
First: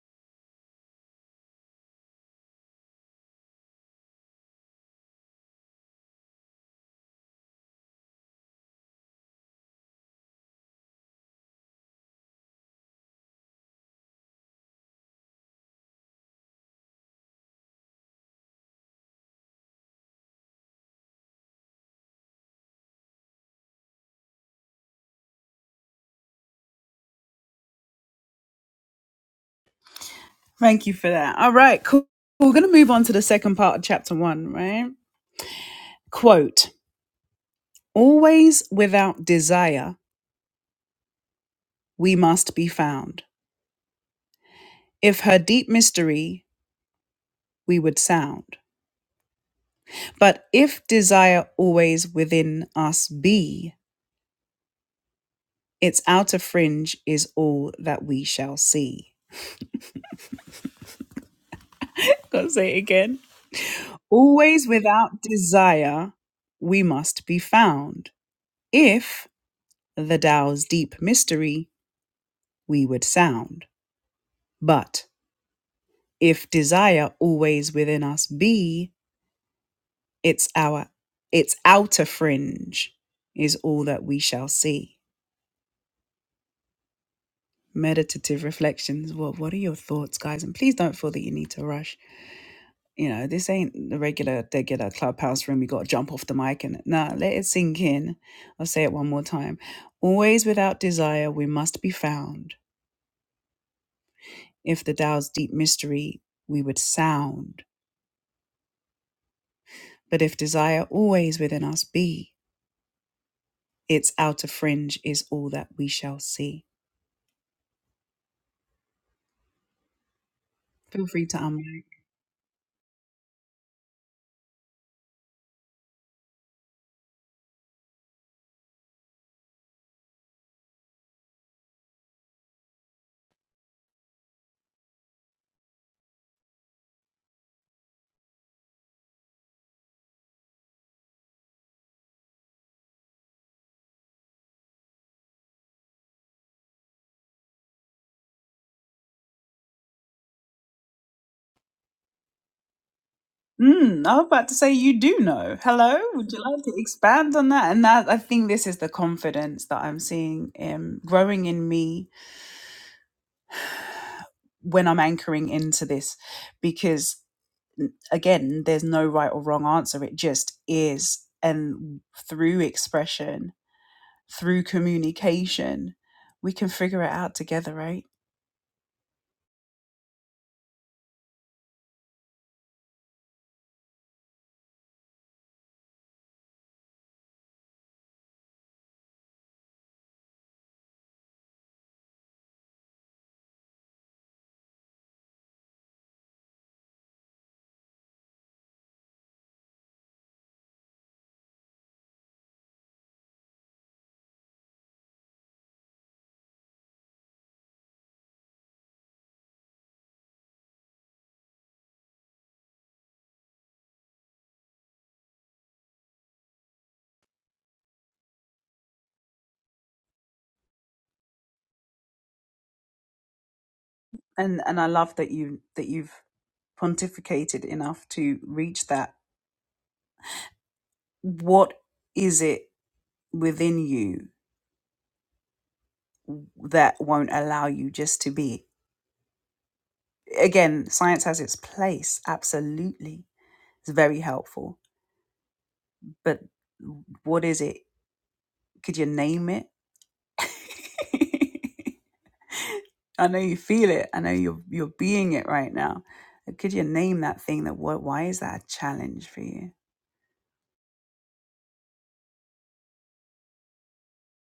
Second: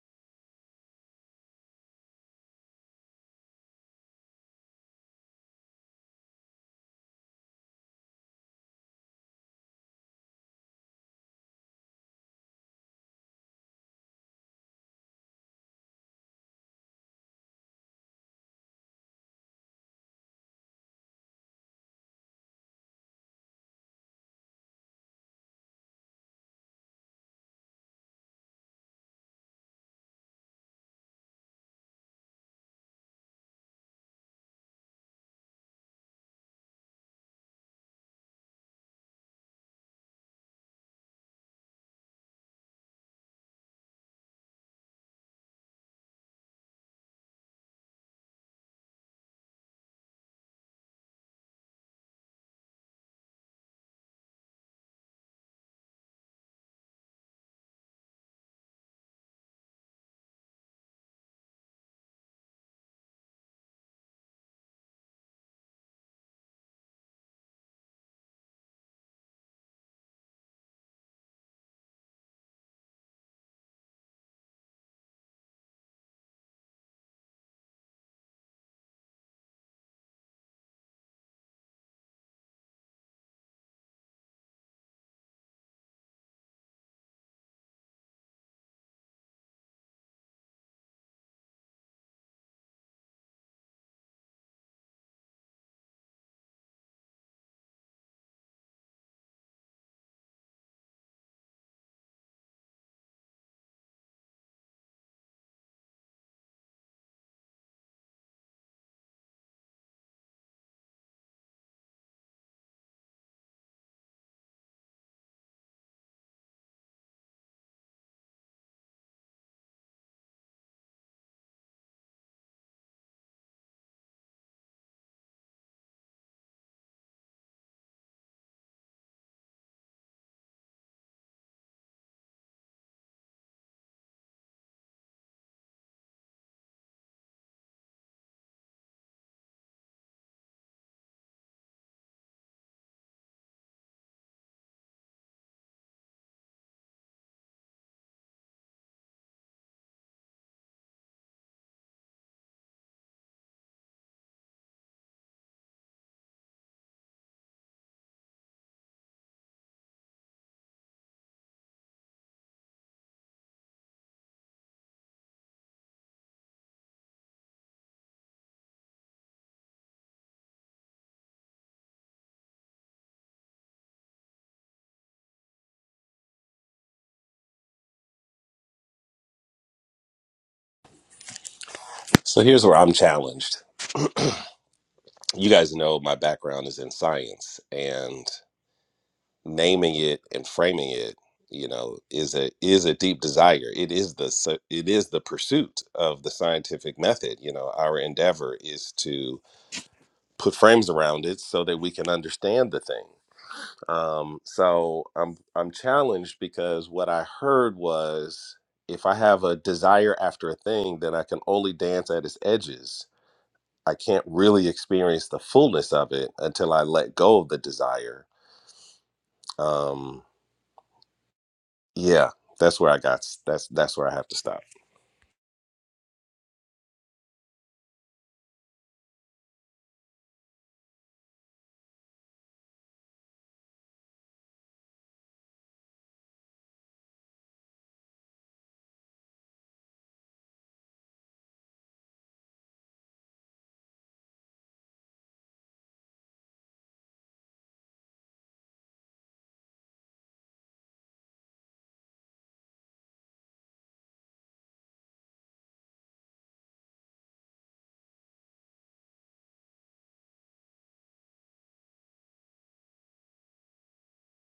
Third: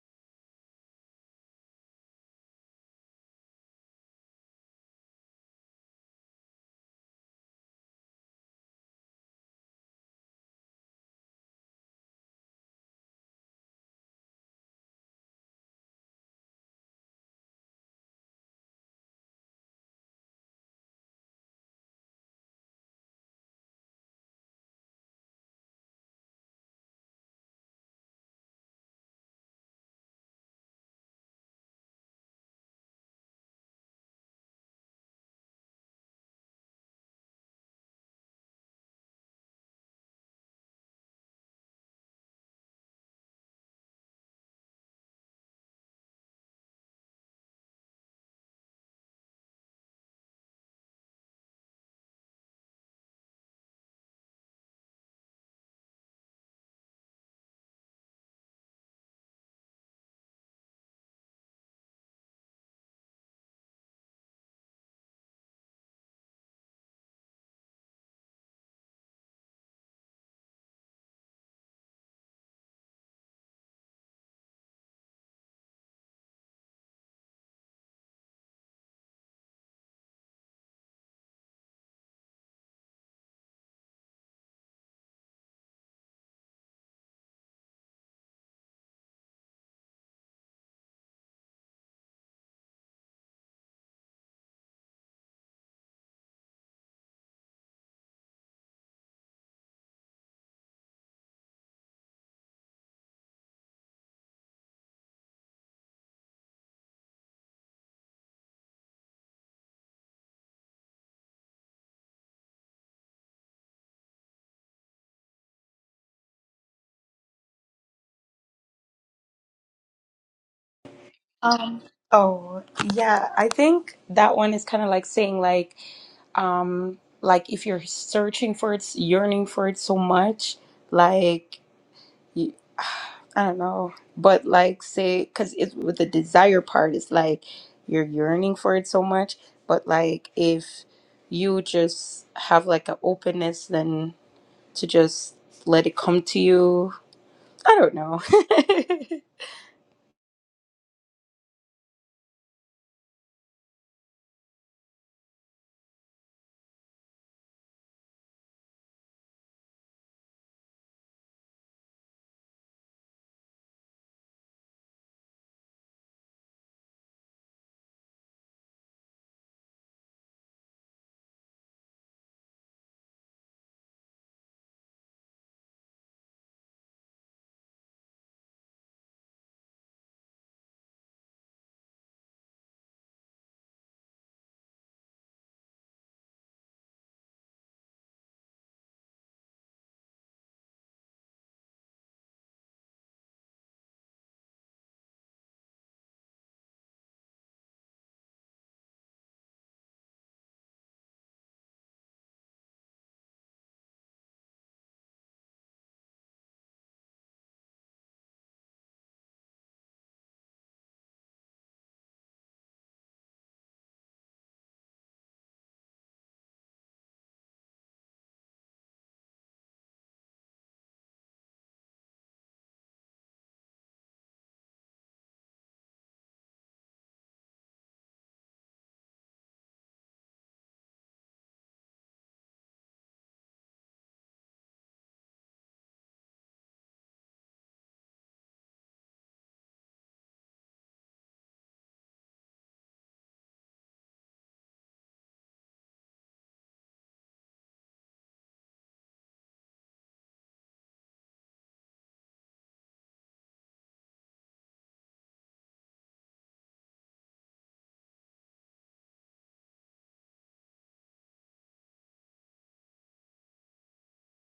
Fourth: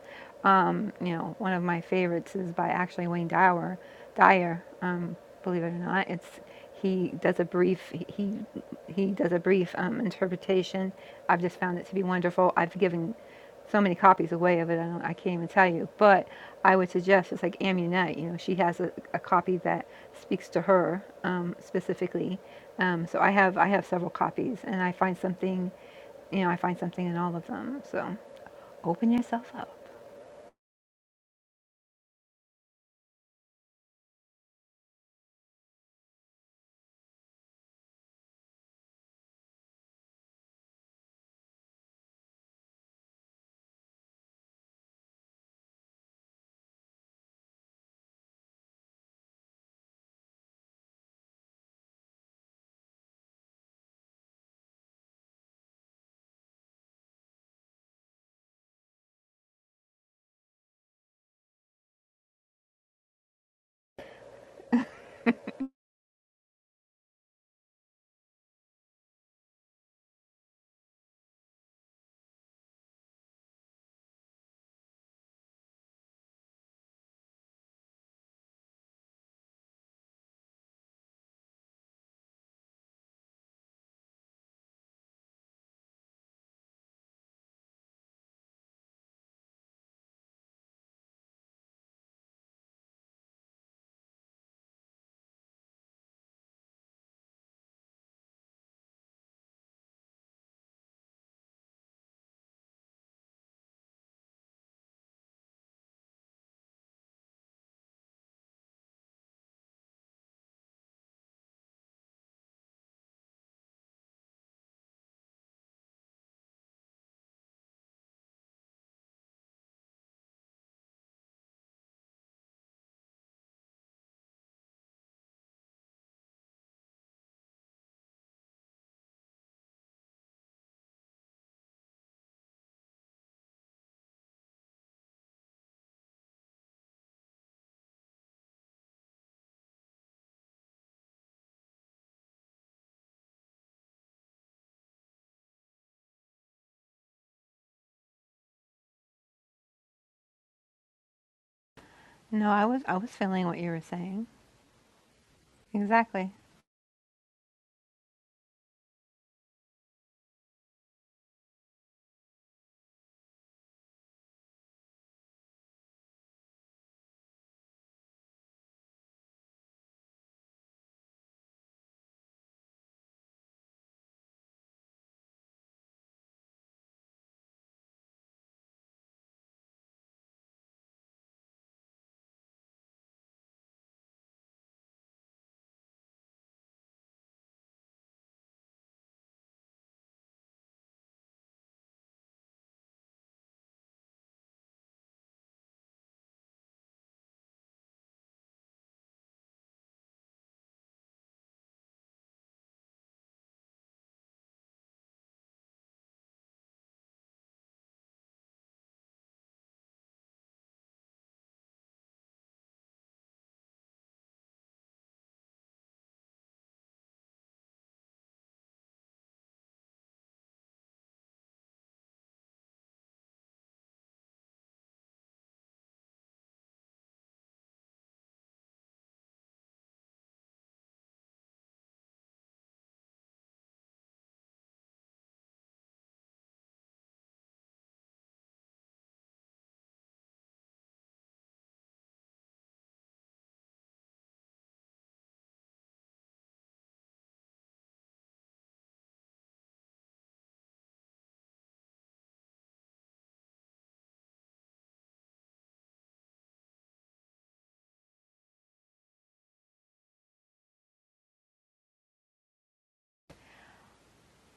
Um, you know, one of my favorites is by actually Wayne Dyer. Dyer, um, believe it or not. It's he does a brief he he does a brief um, interpretation. I've just found it to be wonderful. I've given so many copies away of it. I don't I can't even tell you. But I would suggest it's like Amunet. You know, she has a, a copy that speaks to her um, specifically. Um, so I have I have several copies, and I find something you know, I find something in all of them. So open yourself up.
Um, Oh, yeah, I think that one is kind of like saying like um like if you're searching for it yearning for it so much like you, i don't know but like say because it's with the desire part it's like you're yearning for it so much but like if you just have like an openness then to just let it come to you i don't know
No, I was I was feeling what you were saying. Exactly.
So here's where I'm challenged. You guys know my background is in science and naming it and framing it you know is a is a deep desire it is the s- it is the pursuit of the scientific method you know our endeavor is to put frames around it so that we can understand the thing. Um, so I'm I'm challenged because what I heard was if I have a desire after a thing, then I can only dance at its edges. I can't really experience the fullness of it until I let go of the desire. Um, yeah, that's where I got. s- That's that's where I have to stop.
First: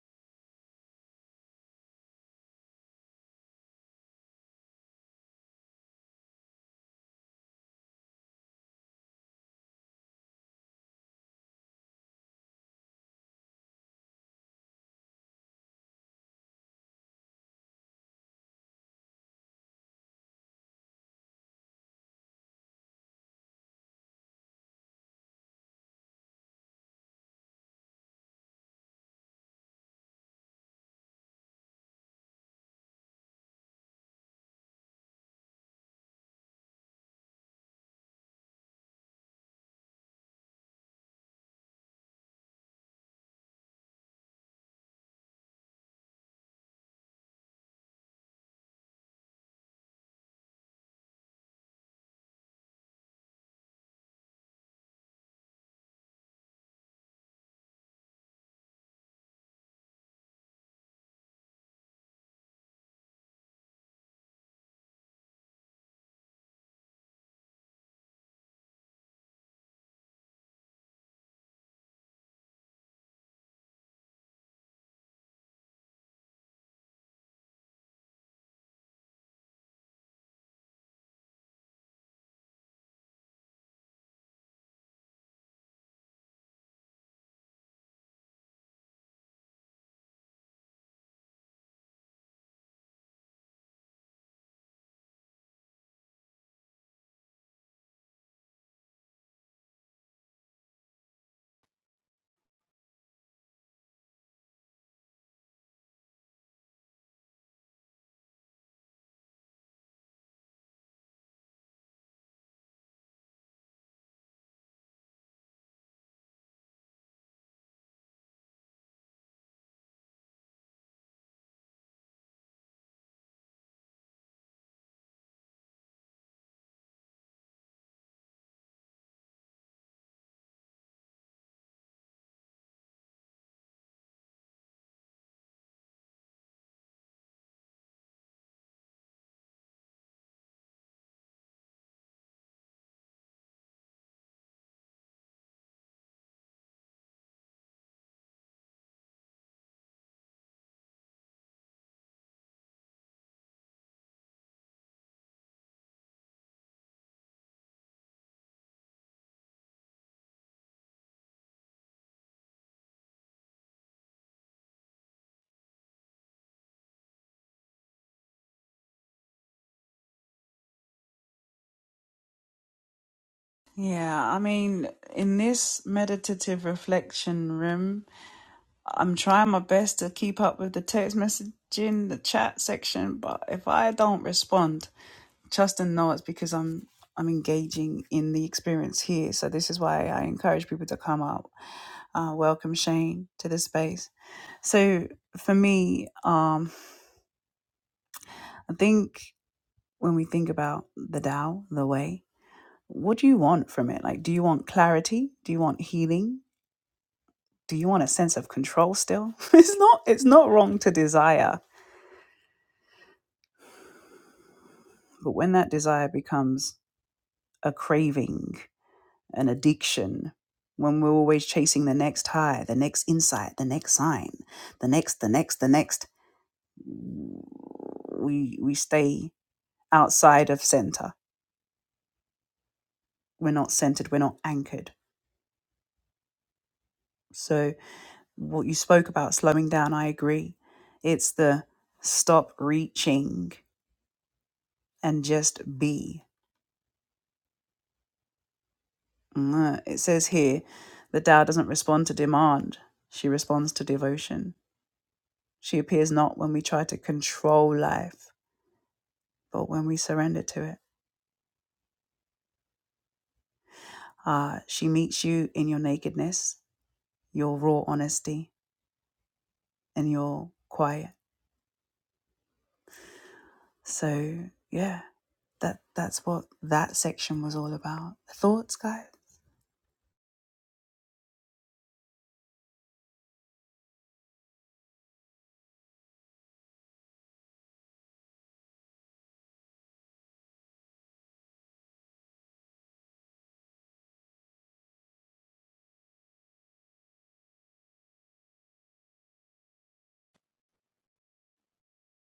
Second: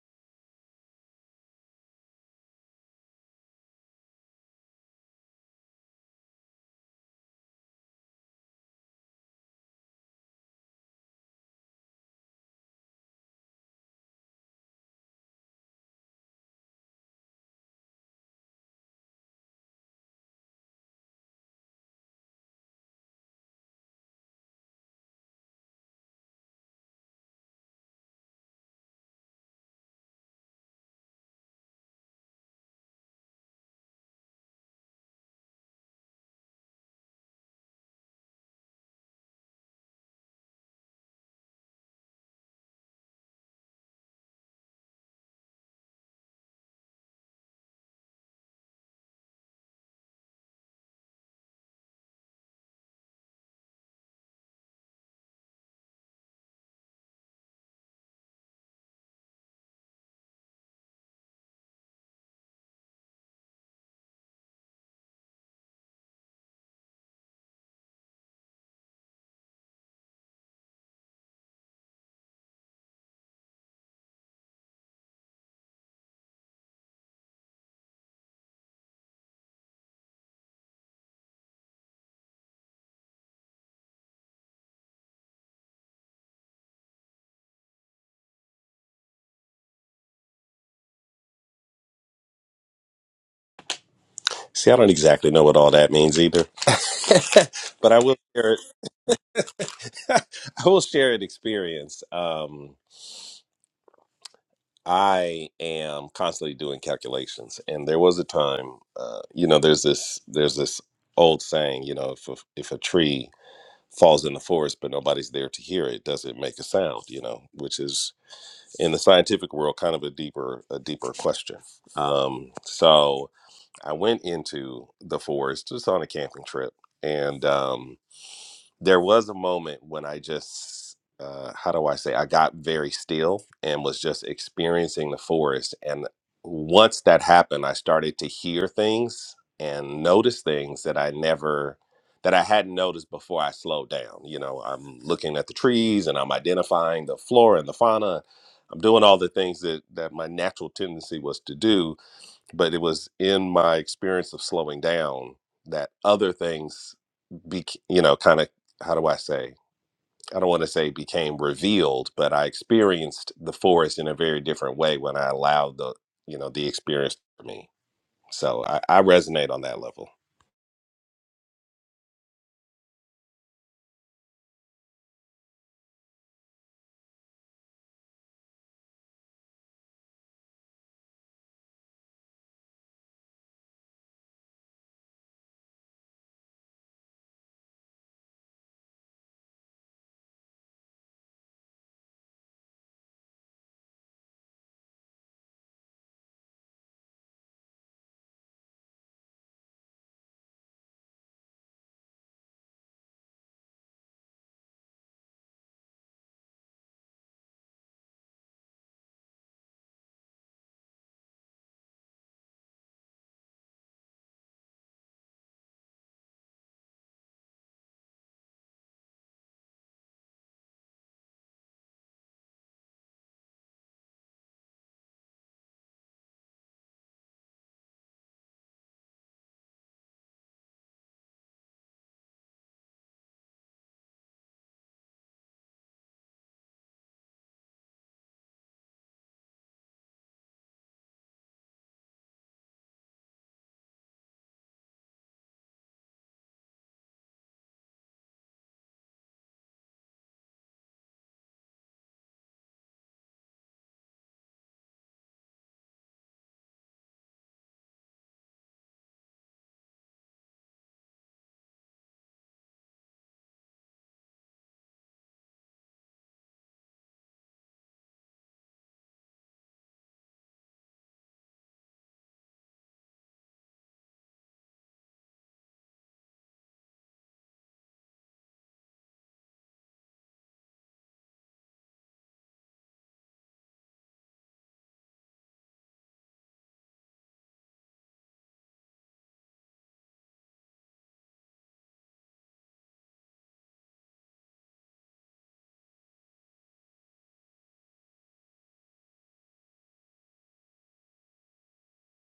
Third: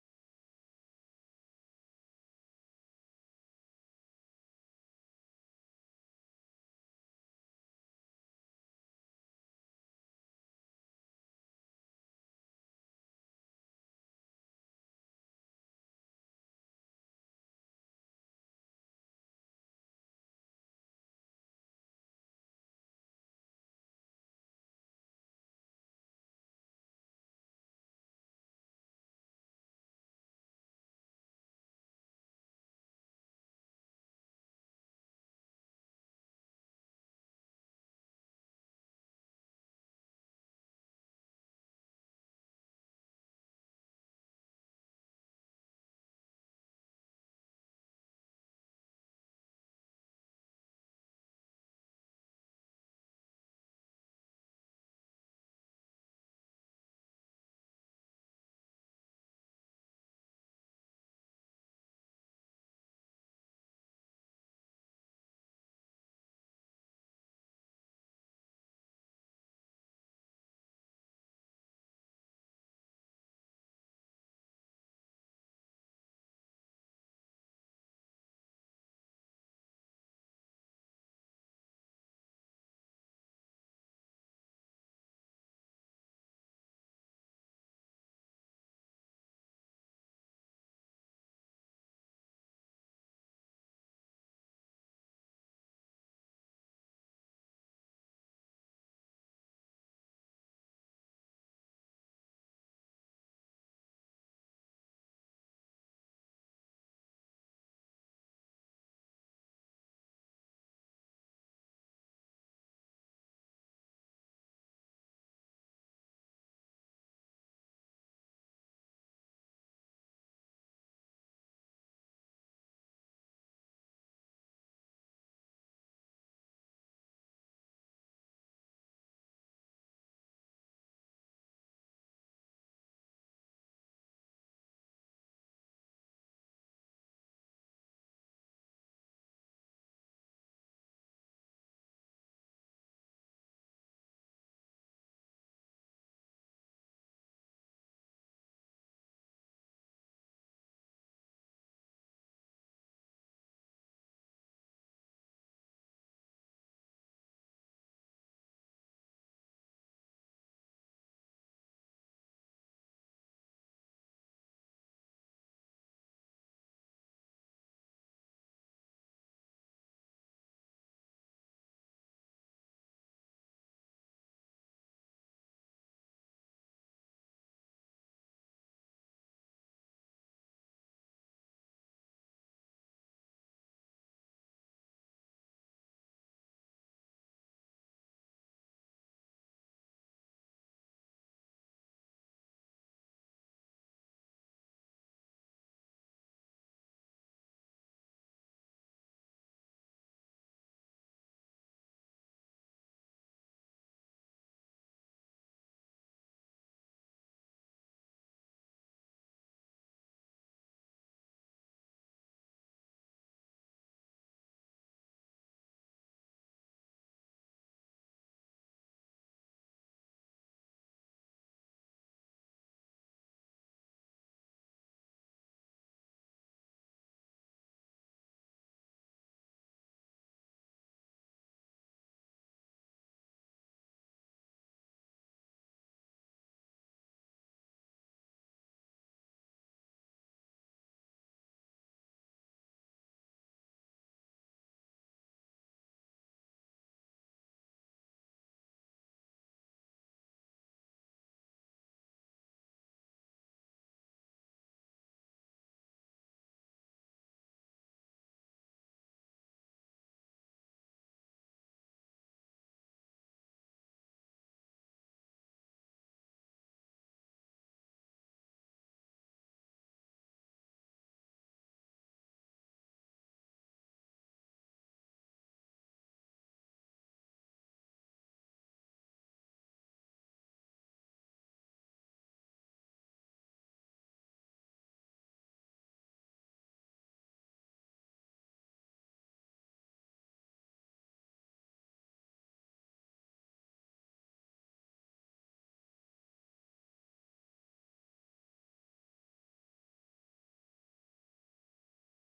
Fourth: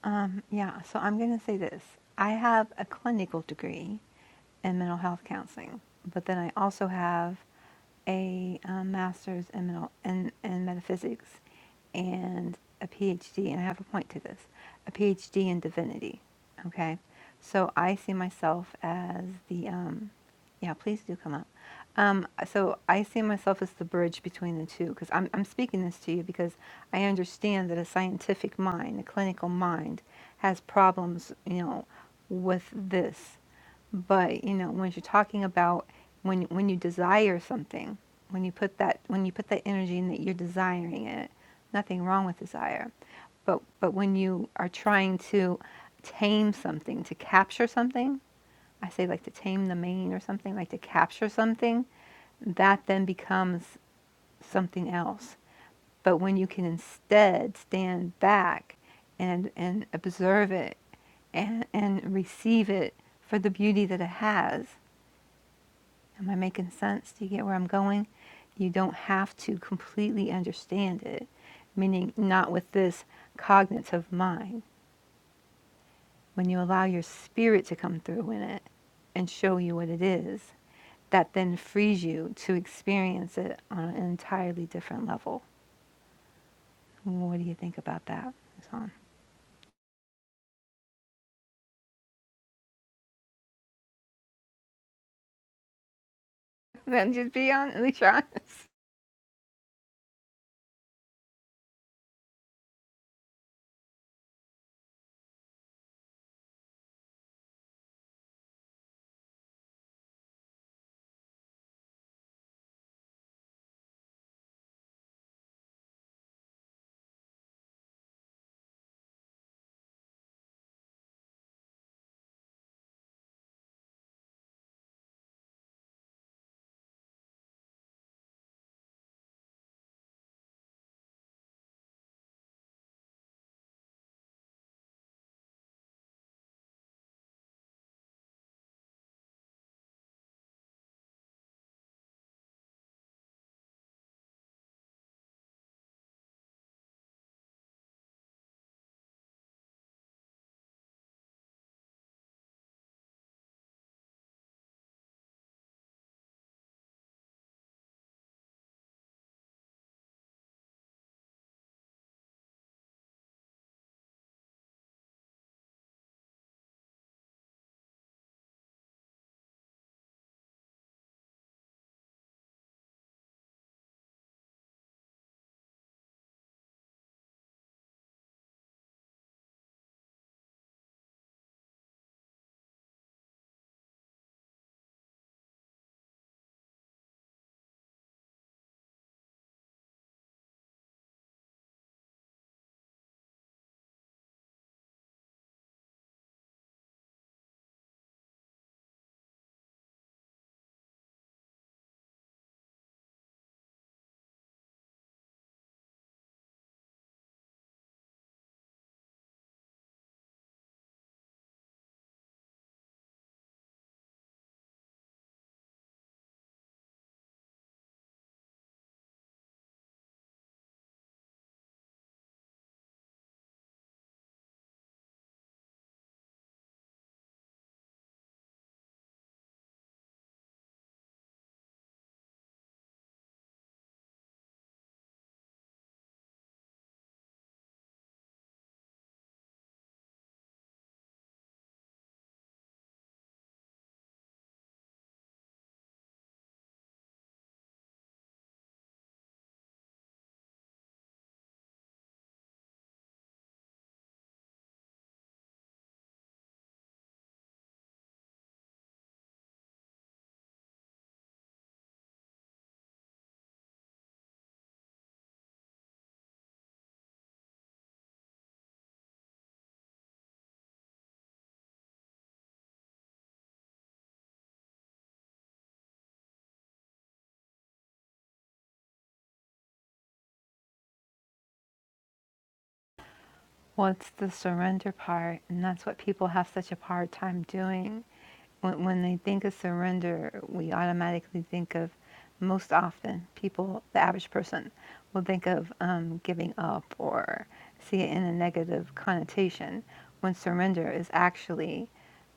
Um, yeah, so I'm going to say this. I have a clinical degree in mental health counseling, but then I also have a um, master's in, mental, in, in metaphysics and a PhD, and I have a point to this a PhD in divinity. Okay, so I see myself as the um, yeah, please do come up. Um, so I see myself as the bridge between the two because I'm, I'm speaking this to you because I understand that a scientific mind, a clinical mind, has problems, you know, with this. But you know, when you're talking about when when you desire something, when you put that when you put that energy in that you're desiring it, nothing wrong with desire. But but when you are trying to tame something, to capture something, I say like to tame the mane or something, like to capture something, that then becomes something else. But when you can instead stand back and and observe it and and receive it for the beauty that it has. Am I making sense? Do you get where I'm going? You don't have to completely understand it, meaning not with this cognitive mind. when you allow your spirit to come through in it and show you what it is, that then frees you to experience it on an entirely different level. What do you think about that, Hassan?
See, I don't exactly know what all that means either,
Then just be
but I
honest,
will share
honest.
it. I will share an experience. Um, I am constantly doing calculations, and there was a time, uh, you know, there's this there's this old saying, you know, if a, if a tree falls in the forest but nobody's there to hear it, does it make a sound? You know, which is in the scientific world kind of a deeper a deeper question. Um, so I went into the forest just on a camping trip, and um, there was a moment when I just, uh, how do I say, I got very still and was just experiencing the forest. And once that happened, I started to hear things and notice things that I never, that I hadn't noticed before I slowed down. You know, I'm looking at the trees and I'm identifying the flora and the fauna. I'm doing all the things that, that my natural tendency was to do but it was in my experience of slowing down that other things be you know kind of how do i say i don't want to say became revealed but i experienced the forest in a very different way when i allowed the you know the experience for me so i, I resonate on that level
Well, it's the surrender part, and that's what people have such a hard time doing. When, when they think of surrender, we automatically think of most often people, the average person, will think of um, giving up or see it in a negative connotation. When surrender is actually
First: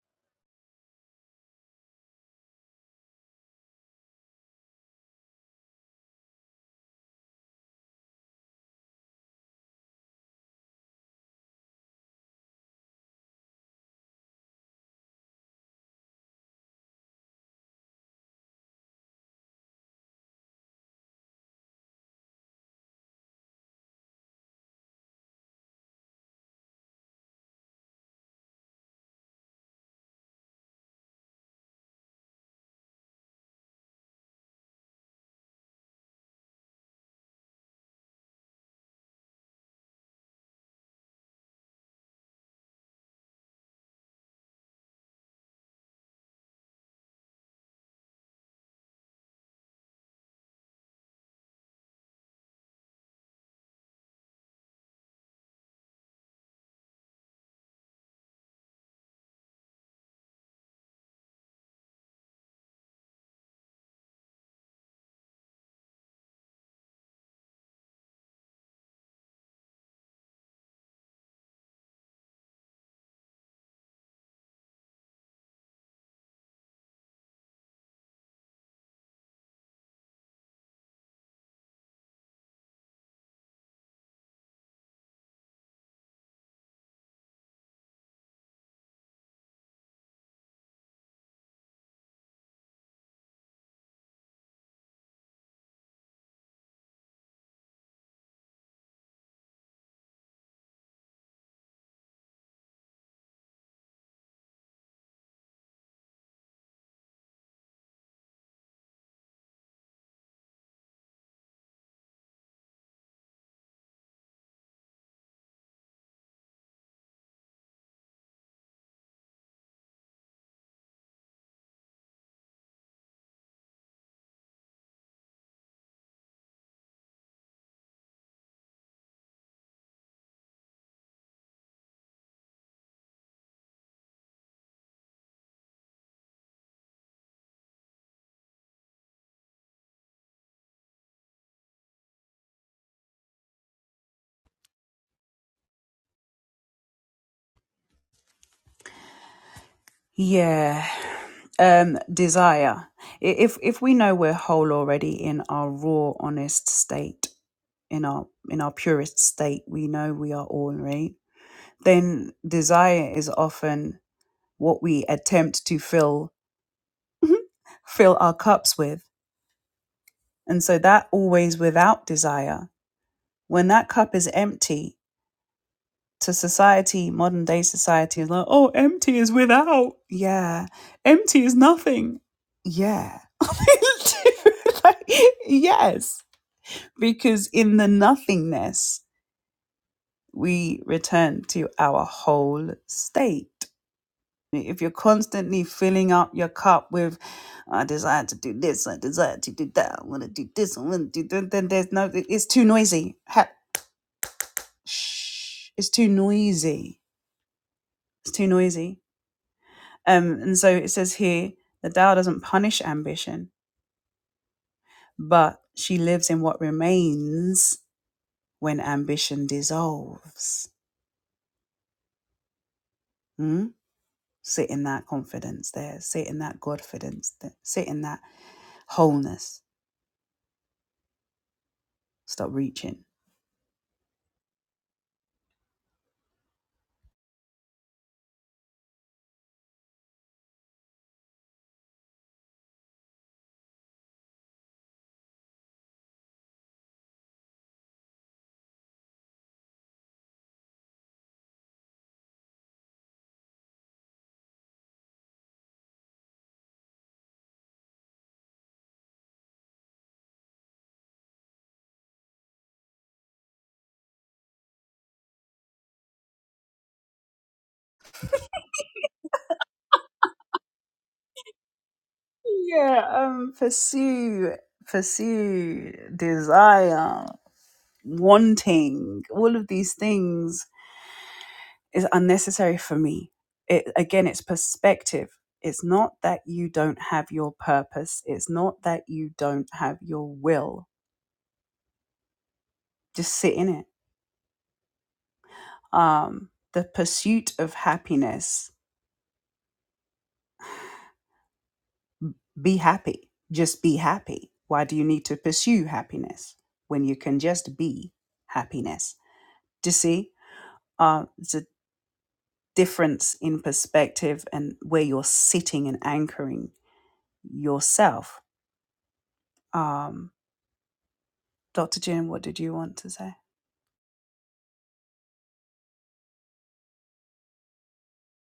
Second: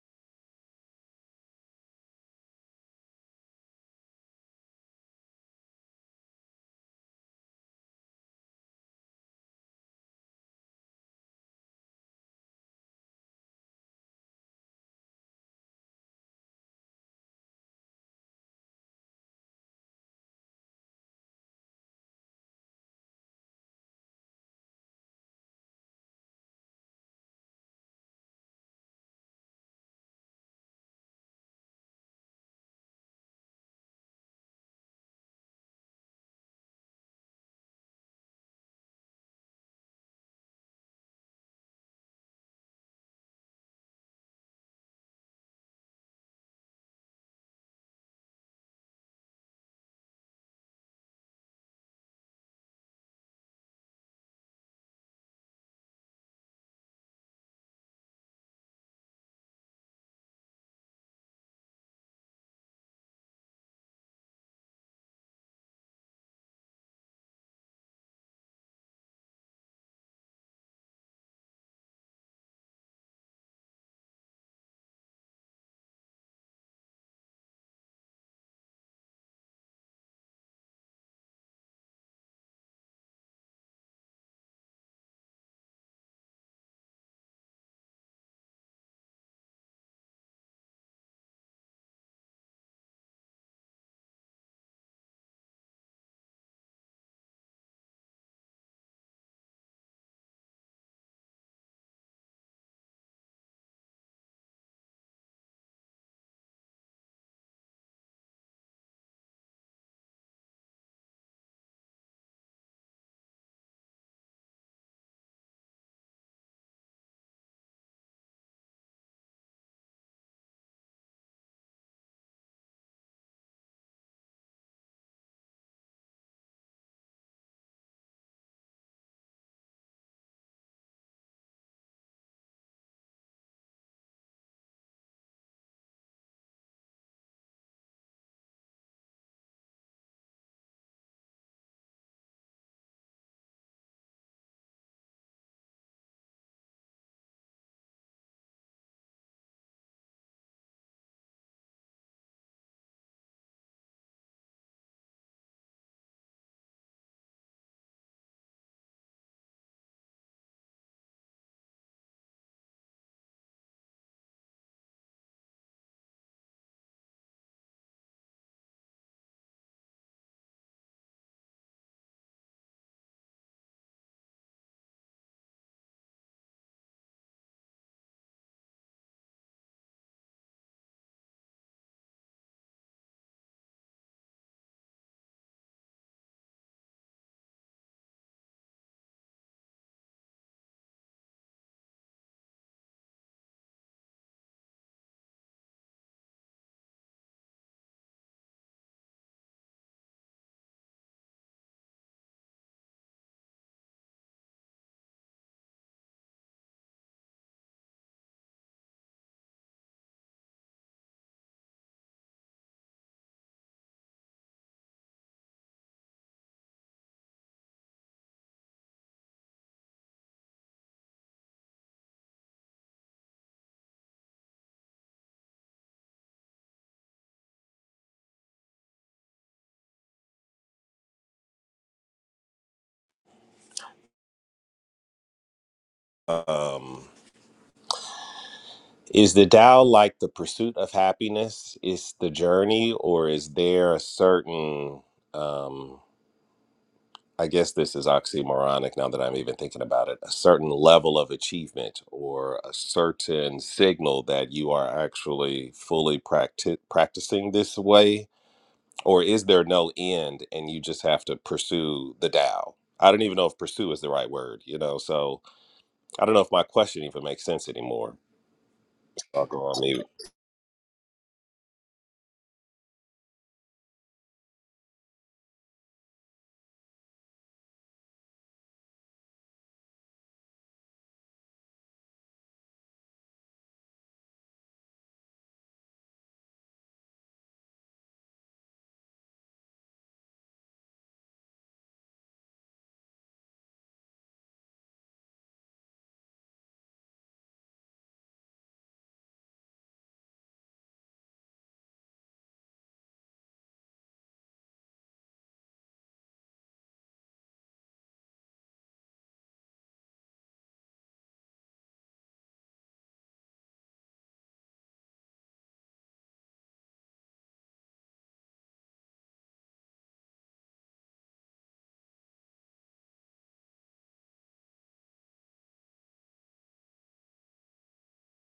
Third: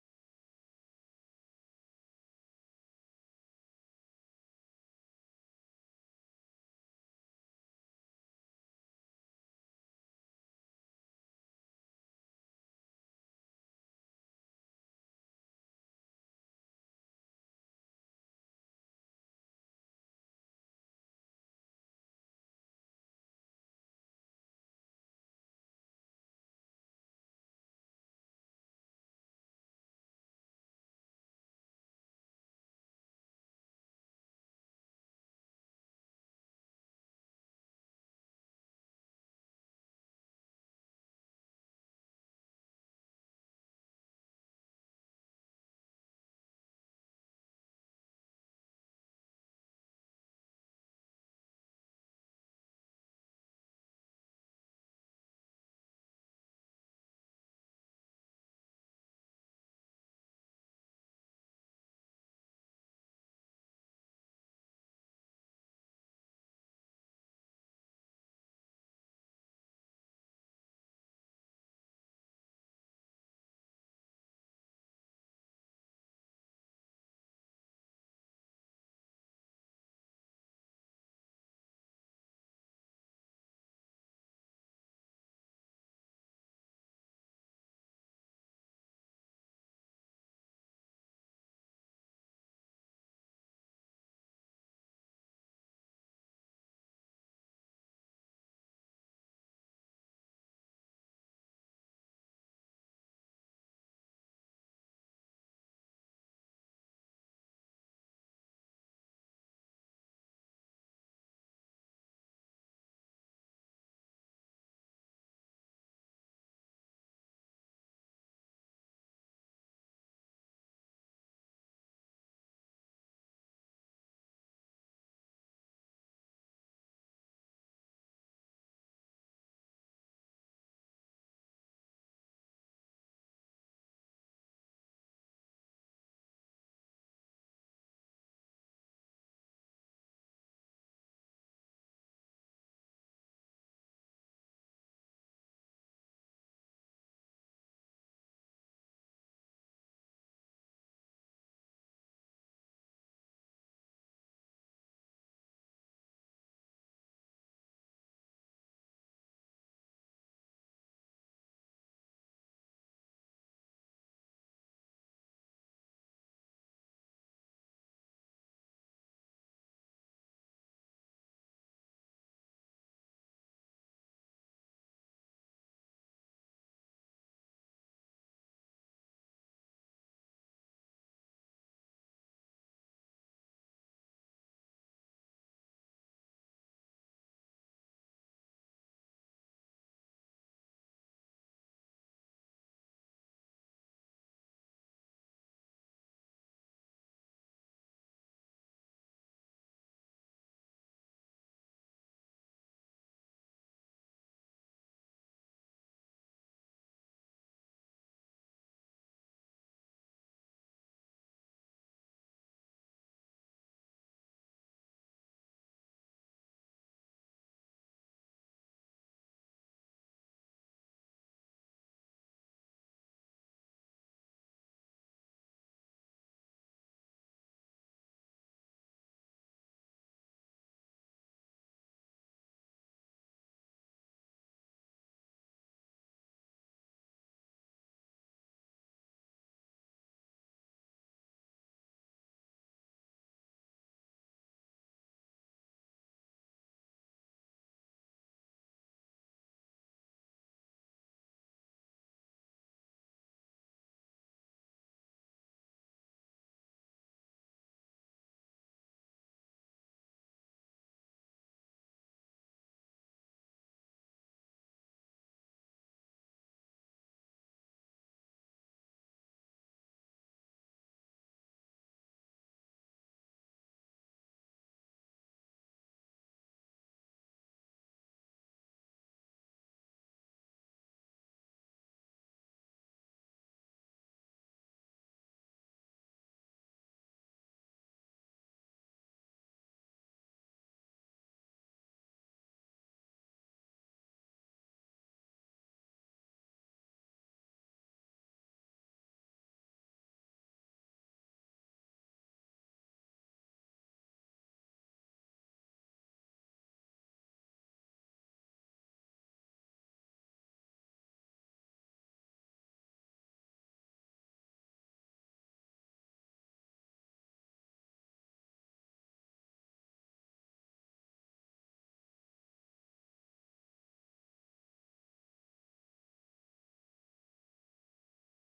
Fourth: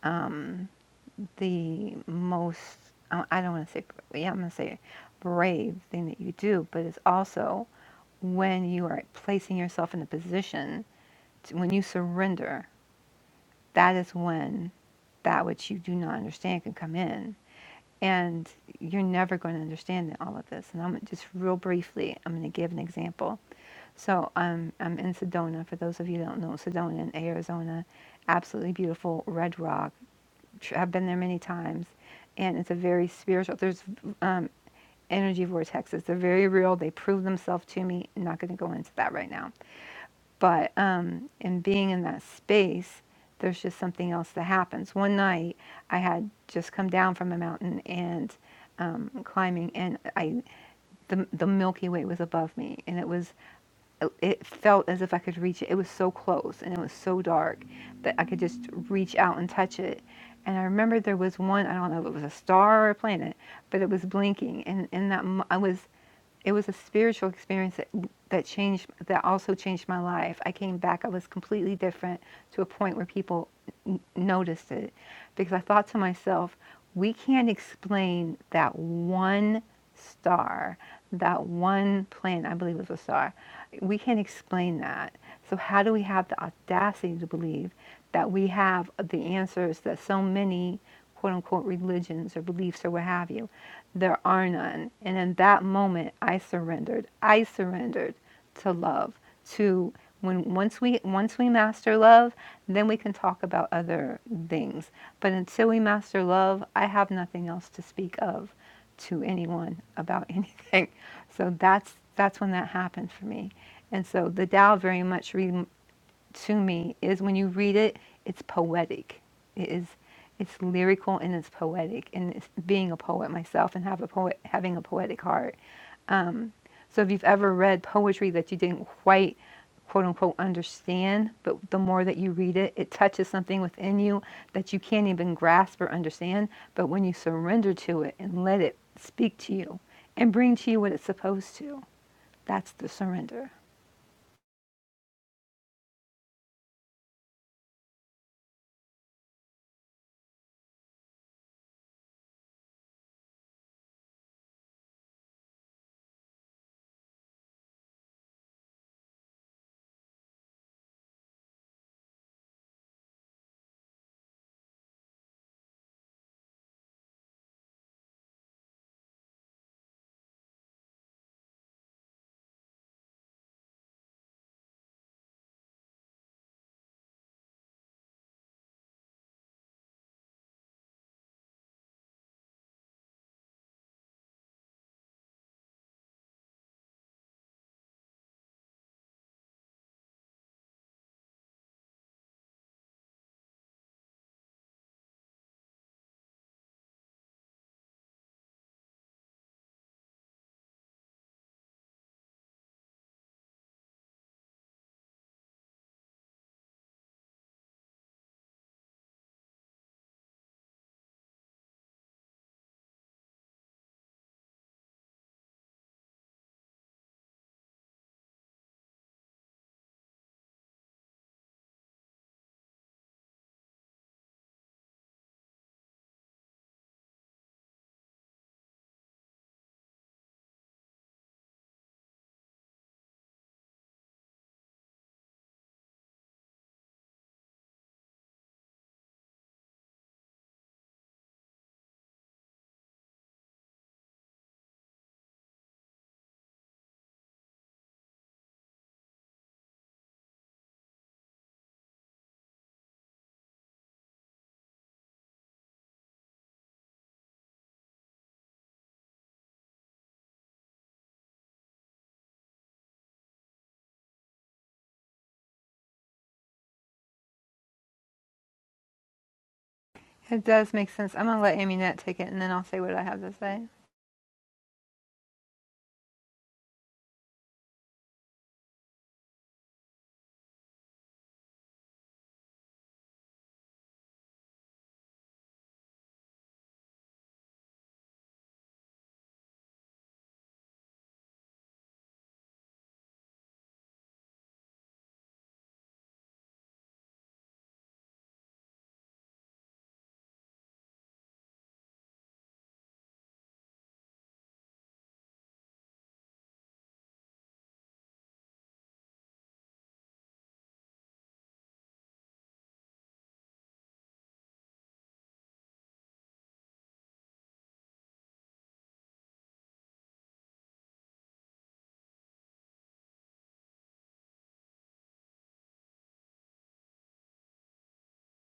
um, the most, I don't want to say, yeah, I'm going to say brave thing that you do, but it's also when you are placing yourself in a position, to, when you surrender, that is when that which you do not understand can come in. And you're never going to understand all of this. And I'm just real briefly, I'm going to give an example. So um, I'm in Sedona. For those of you who don't know, Sedona in Arizona, absolutely beautiful red rock. I've been there many times, and it's a very spiritual. There's um, energy vortexes. They're very real. They prove themselves to me. I'm not going to go into that right now, but um, in being in that space, there's just something else that happens. One night, I had just come down from a mountain and um, climbing, and I the the Milky Way was above me, and it was it felt as if I could reach it. It was so close and it was so dark that I could just reach out and touch it. And I remember there was one, I don't know if it was a star or a planet, but it was blinking. And in that, mo- I was, it was a spiritual experience that, that changed, that also changed my life. I came back, I was completely different to a point where people noticed it because I thought to myself, we can't explain that one star, that one planet, I believe it was a star. We can't explain that. So, how do we have the audacity to believe that we have the answers that so many quote unquote religions or beliefs or what have you? There are none. And in that moment, I surrendered. I surrendered to love to when once we once we master love then we can talk about other things but until we master love i have nothing else to speak of to anyone about anything so that's that's when that happened for me and so the Tao very much re- to me is when you read it it's poetic it is it's lyrical and it's poetic and it's being a poet myself and have a poet having a poetic heart so if you've ever read poetry that you didn't quite quote unquote understand, but the more that you read it, it touches something within you that you can't even grasp or understand. But when you surrender to it and let it speak to you and bring to you what it's supposed to, that's the surrender.
um is the Tao like the pursuit of happiness is the journey or is there a certain um I guess this is oxymoronic now that I'm even thinking about it, a certain level of achievement or a certain signal that you are actually fully practi- practicing this way? Or is there no end and you just have to pursue the Tao? I don't even know if pursue is the right word, you know? So I don't know if my question even makes sense anymore. I'll go on mute.
It does make sense. I'm going to let Aminette take it and then I'll say what I have to say.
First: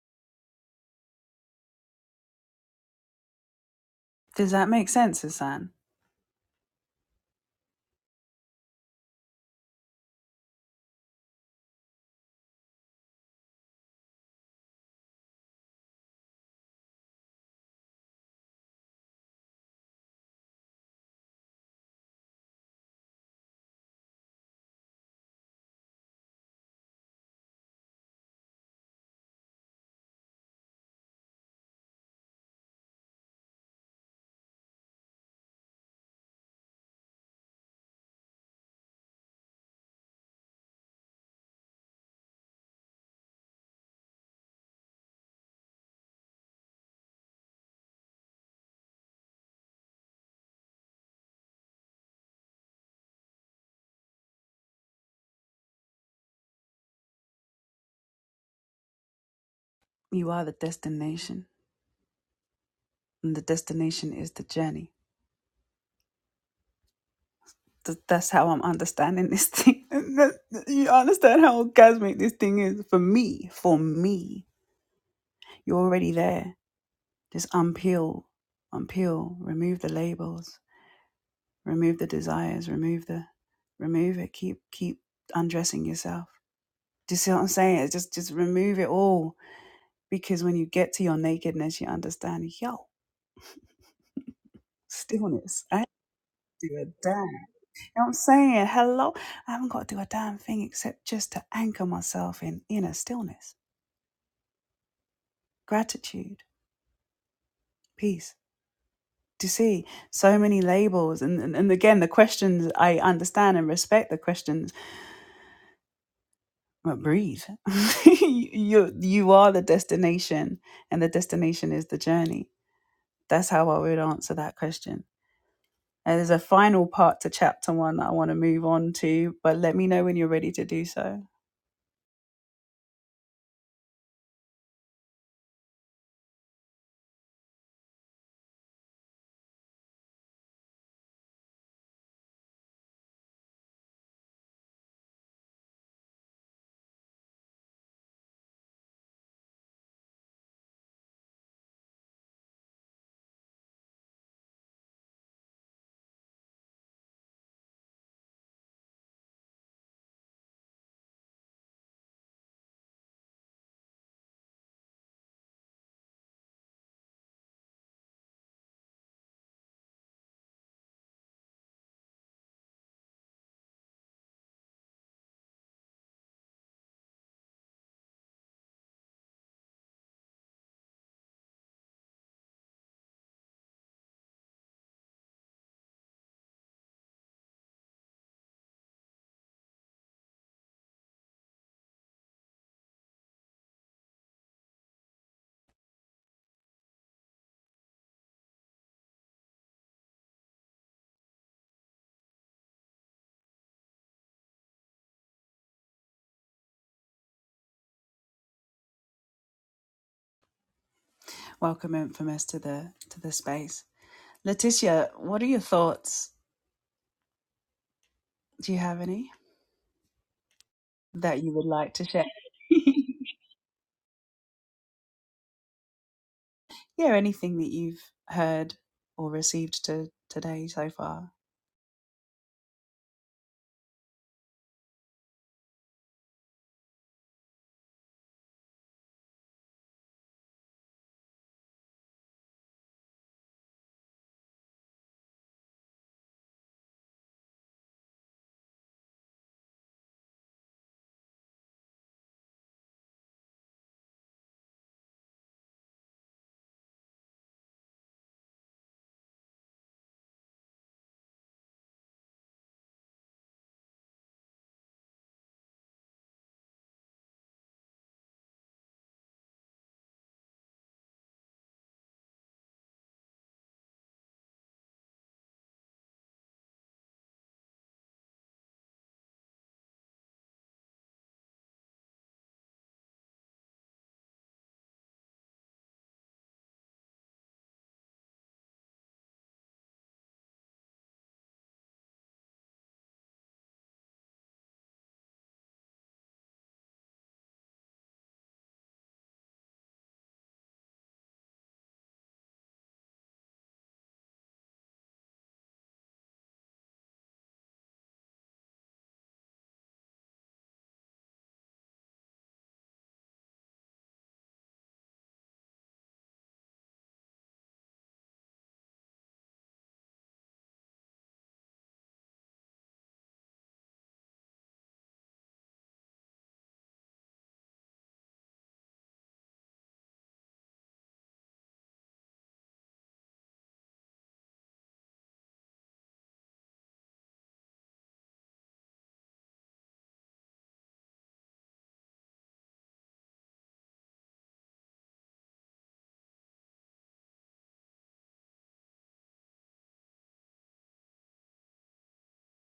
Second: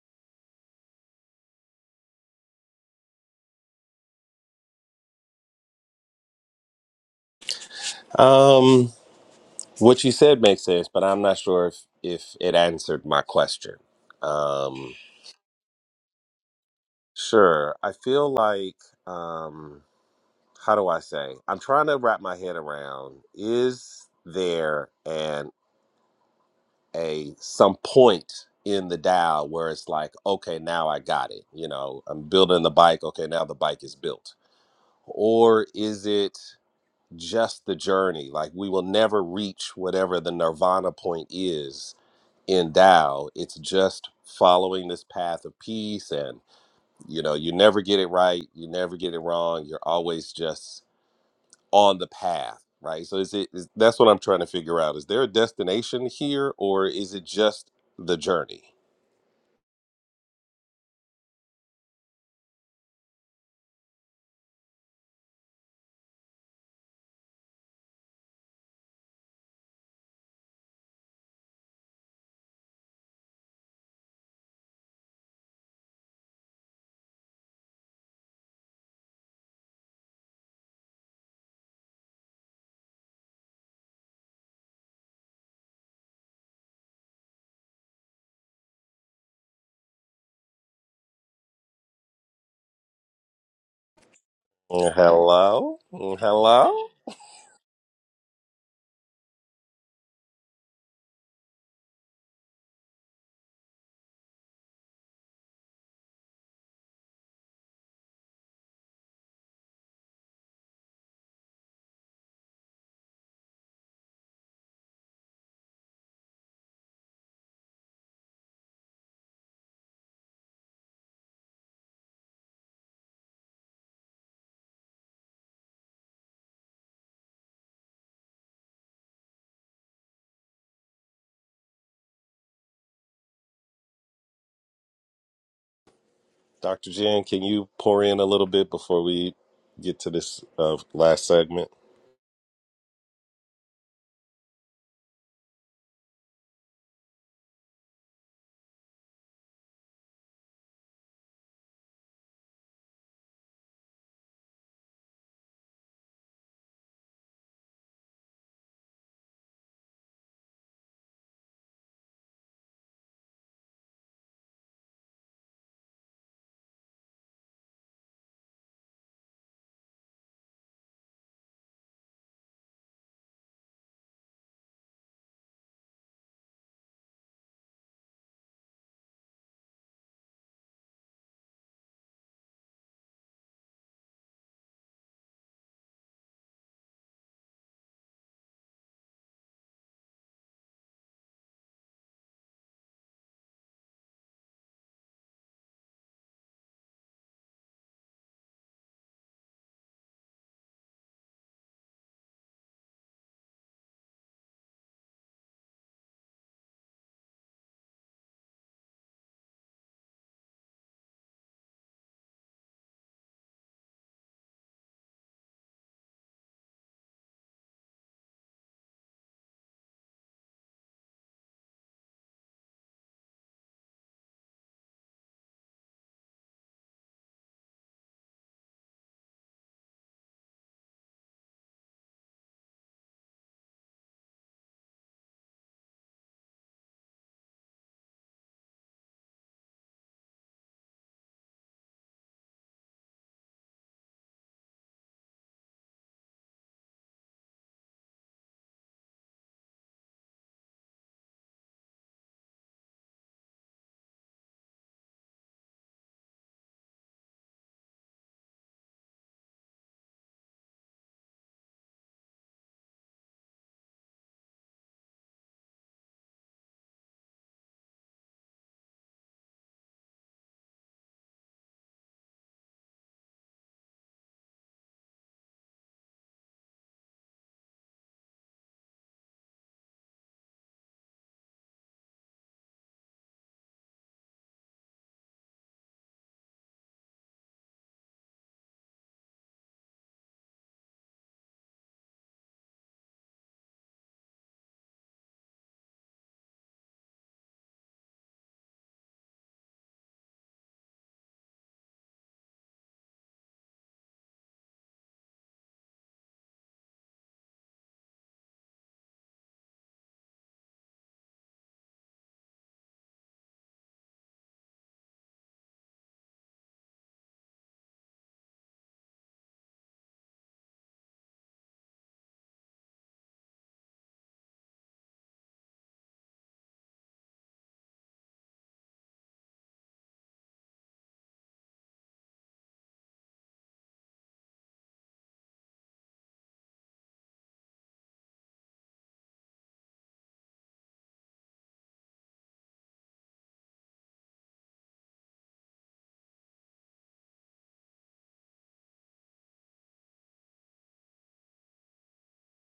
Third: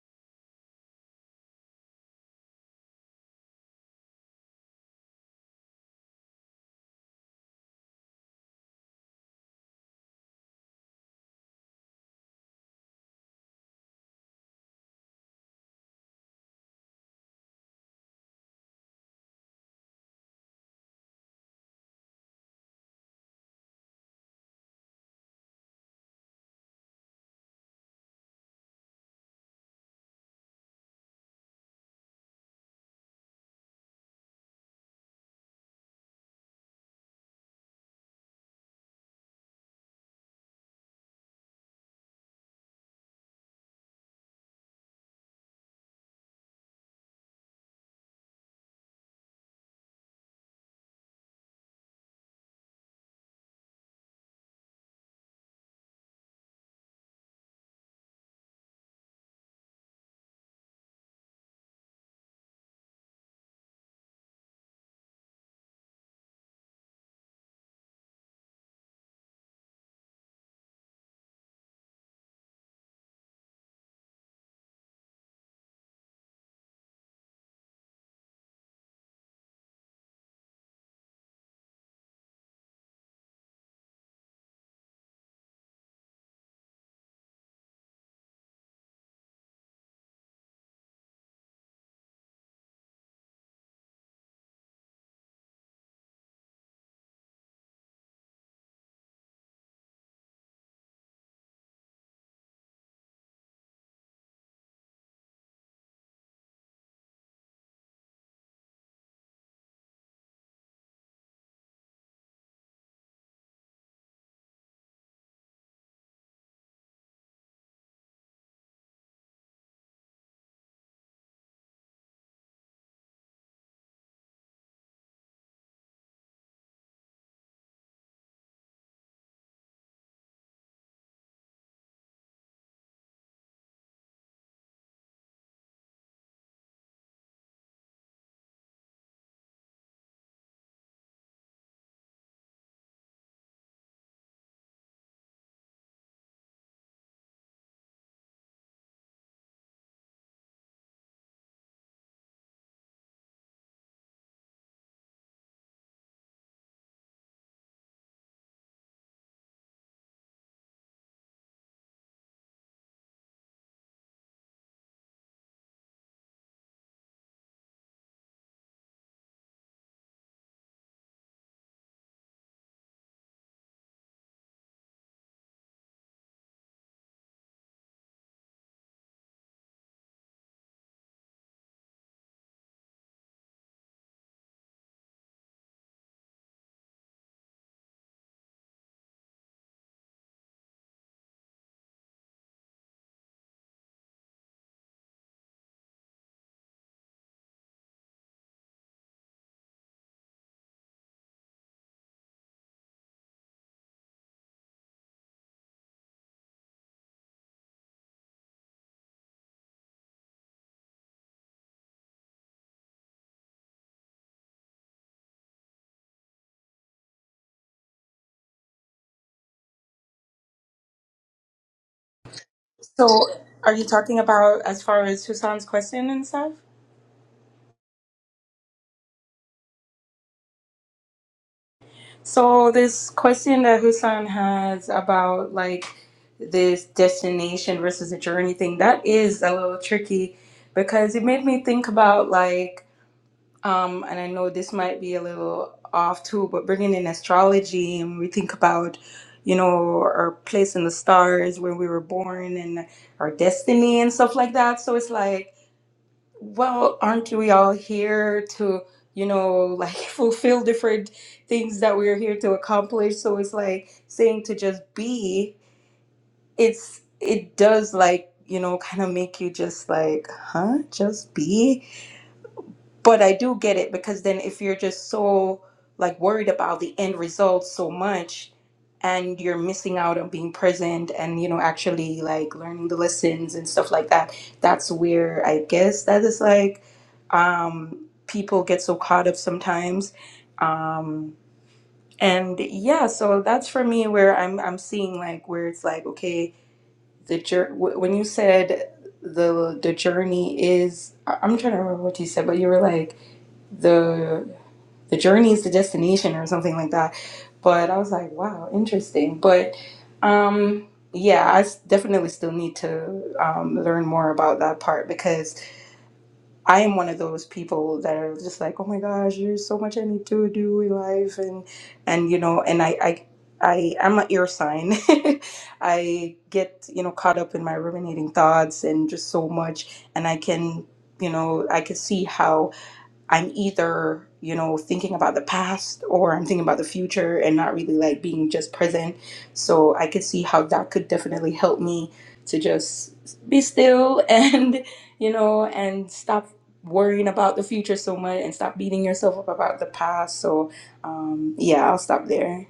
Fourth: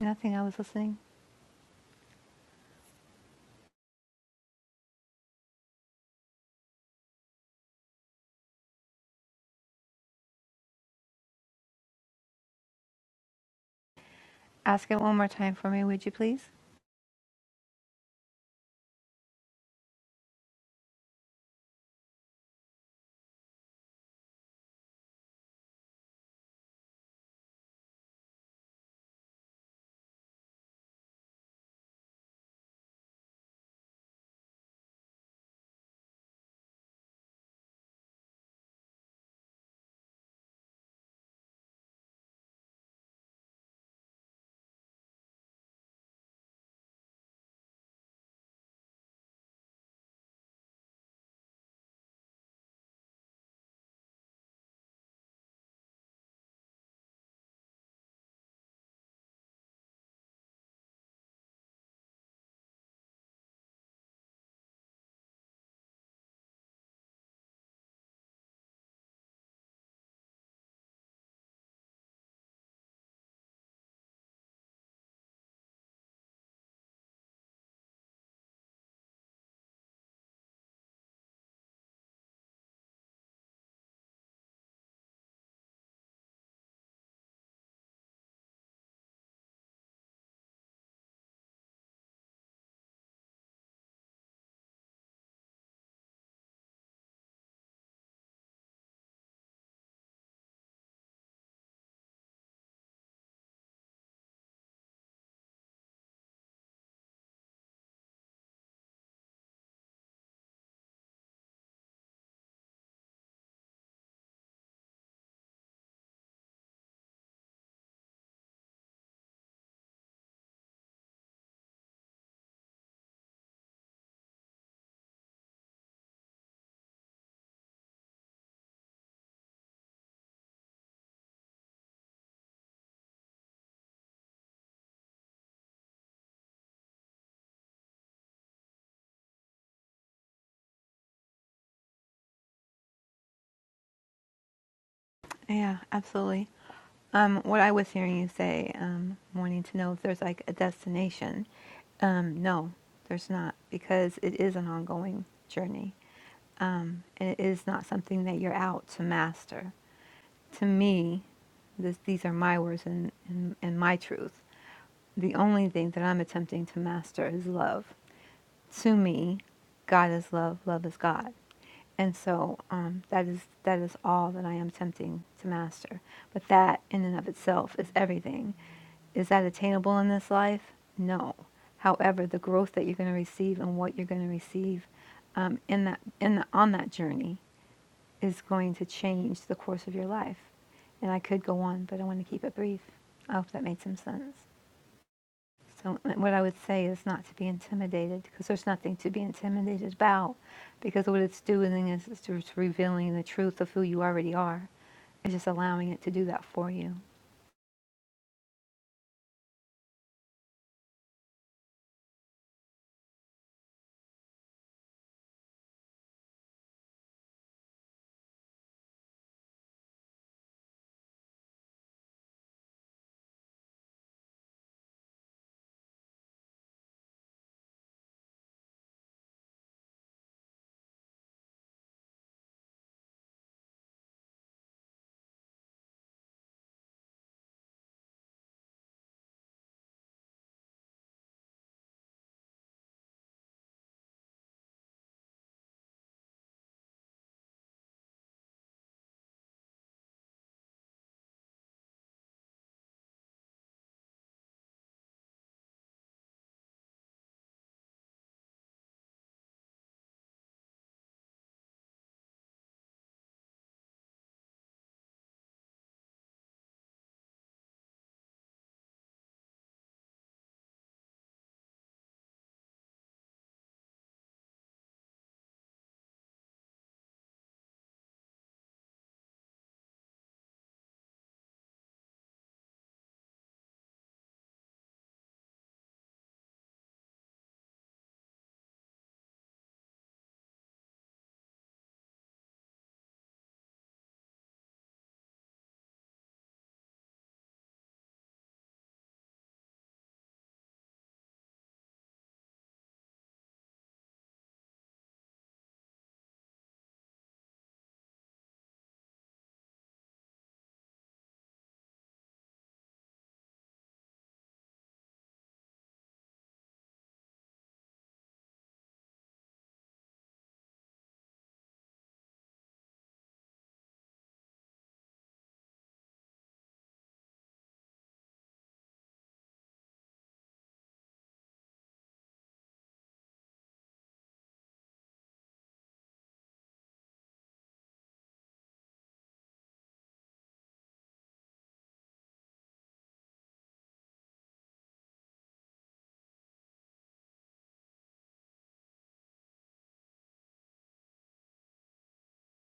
Nothing, I was listening.
Um, what you said makes sense, but I'm not sure if, if it answered my question.
Ask
Um,
it one more time for me, would you please?
Sure. I feel like, um, how do I say? I'm trying to wrap my head around is there an a some point in the dial where it's like, okay, now I got it. You know, I'm building the bike. Okay, now the bike is built. Or is it just the journey? Like we will never reach whatever the nirvana point is in Tao. It's just following this path of peace and you know you never get it right you never get it wrong you're always just on the path right so is it is, that's what i'm trying to figure out is there a destination here or is it just the journey Mm, hello Mm, hello dr jan can you pour in a little bit before we get to this uh, last segment
Yeah, absolutely. Um, what I was hearing you say, um, wanting to know if there's like a destination, um, no, there's not, because it is an ongoing journey. Um, and it is not something that you're out to master. To me, this, these are my words and, and, and my truth. The only thing that I'm attempting to master is love to me, God is love, love is God. And so um, that is that is all that I am attempting to master. But that in and of itself is everything. Is that attainable in this life? No. However, the growth that you're going to receive and what you're going to receive um, in that in the, on that journey is going to change the course of your life. And I could go on, but I want to keep it brief. I hope that made some sense. So what I would say is not to be intimidated, because there's nothing to be intimidated about, because what it's doing is it's just revealing the truth of who you already are, and just allowing it to do that for you.
so are you talking about as far as susan's question and stuff So this question that Hussein has about like this destination versus a journey thing, that is a little tricky because it made me think about like, um, and I know this might be a little off too, but bringing in astrology and we think about, you know, our place in the stars where we were born and our destiny and stuff like that. So it's like well, aren't we all here to, you know, like fulfill different things that we're here to accomplish? So it's like saying to just be, it's it does like, you know, kind of make you just like, huh? Just be? but I do get it because then if you're just so like worried about the end result so much and you're missing out on being present and you know actually like learning the lessons and stuff like that that's where I guess that is like um people get so caught up sometimes um and yeah so that's for me where I'm I'm seeing like where it's like okay the jour- wh- when you said the the journey is I- I'm trying to remember what you said but you were like the the journey is the destination or something like that. But I was like, wow, interesting. But um, yeah, I s- definitely still need to um, learn more about that part because I am one of those people that are just like, oh my gosh, there's so much I need to do in life, and and you know, and I I. I am an ear sign. I get, you know, caught up in my ruminating thoughts and just so much. And I can, you know, I can see how I'm either, you know, thinking about the past or I'm thinking about the future and not really like being just present. So I could see how that could definitely help me to just be still and, you know, and stop worrying about the future so much and stop beating yourself up about the past. So um, yeah, I'll stop there.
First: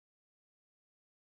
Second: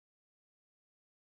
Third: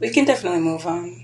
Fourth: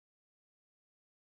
We can definitely move on.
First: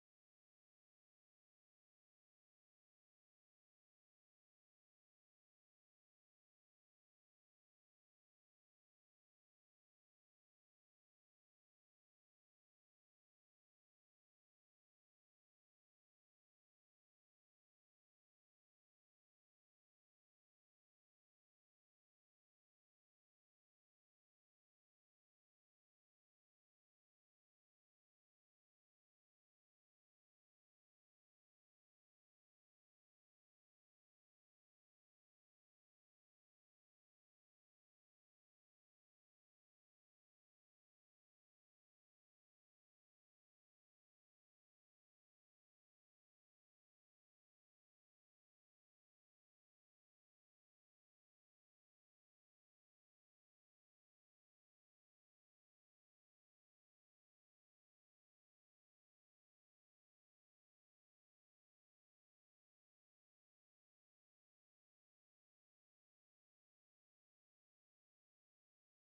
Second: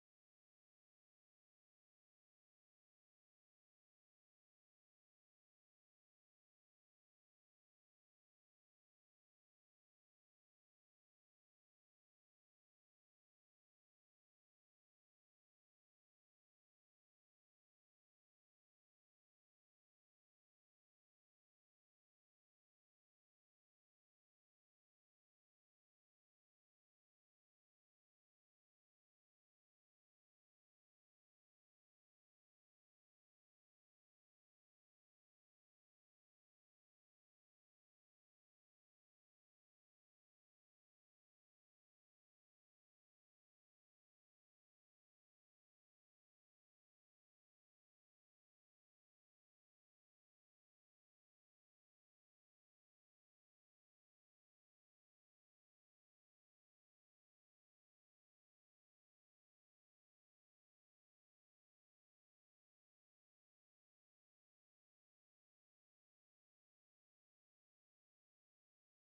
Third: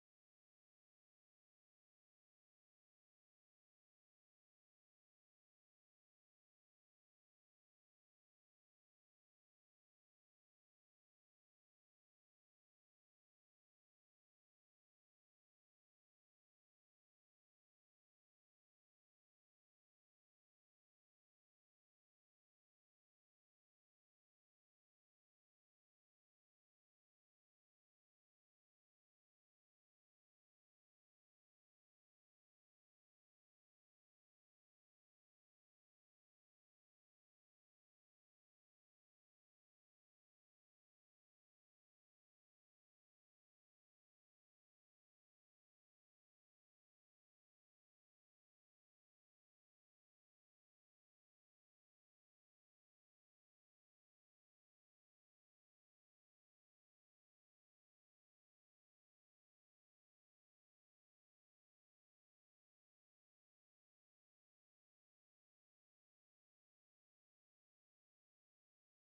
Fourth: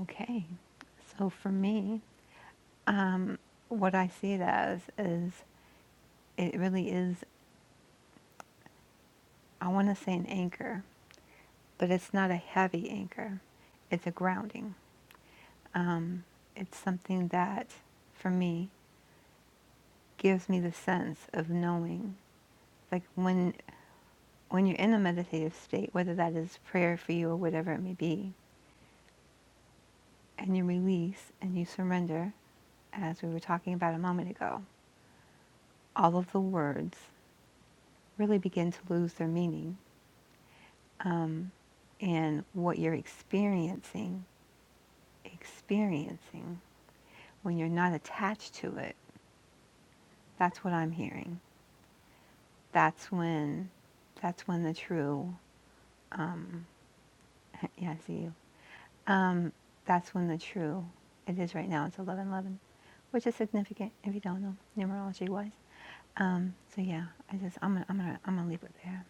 Okay. So for me, um, what I see it as is it really is. I want to say an anchor, but it's not a heavy anchor. It's a grounding. Um, it's something that, for me, gives me the sense of knowing like when when you're in a meditative state, whether that is prayer for you or whatever it may be, and you release and you surrender, as we were talking about a moment ago, all of the words really begin to lose their meaning. And what you're experiencing, experiencing, when you're not attached to it, that's what I'm hearing. That's when, that's when the true, yeah, I see you. Um, that's when the true, it is right now, it's 1111, which is significant if you don't know, numerology wise. Um, so yeah, I just, I'm gonna, I'm gonna, I'm gonna leave it there.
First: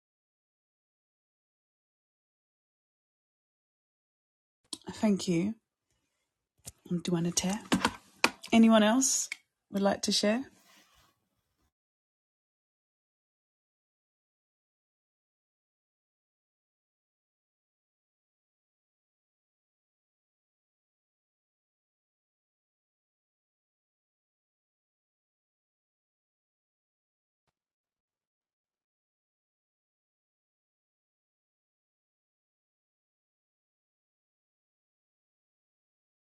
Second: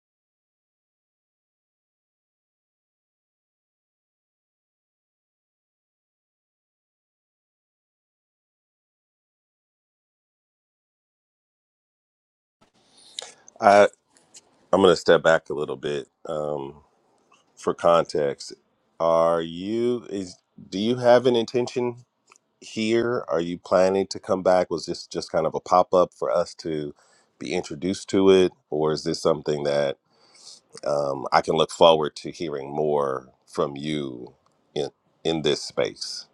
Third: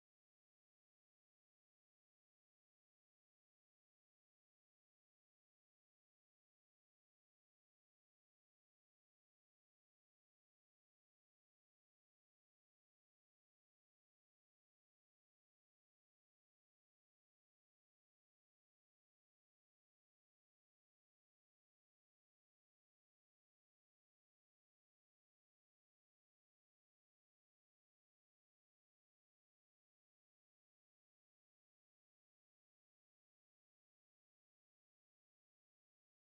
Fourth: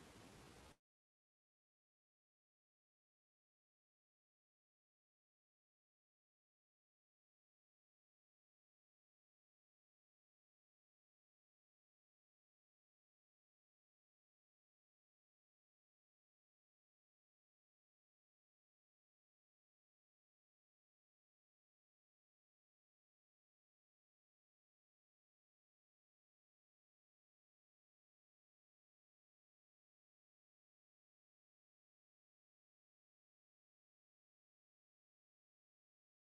i i'm going to step back a little bit um, for context are you is do you have an intention here? Are you planning to come back? Was this just kind of a pop up for us to be introduced to it, or is this something that um, I can look forward to hearing more from you in in this space?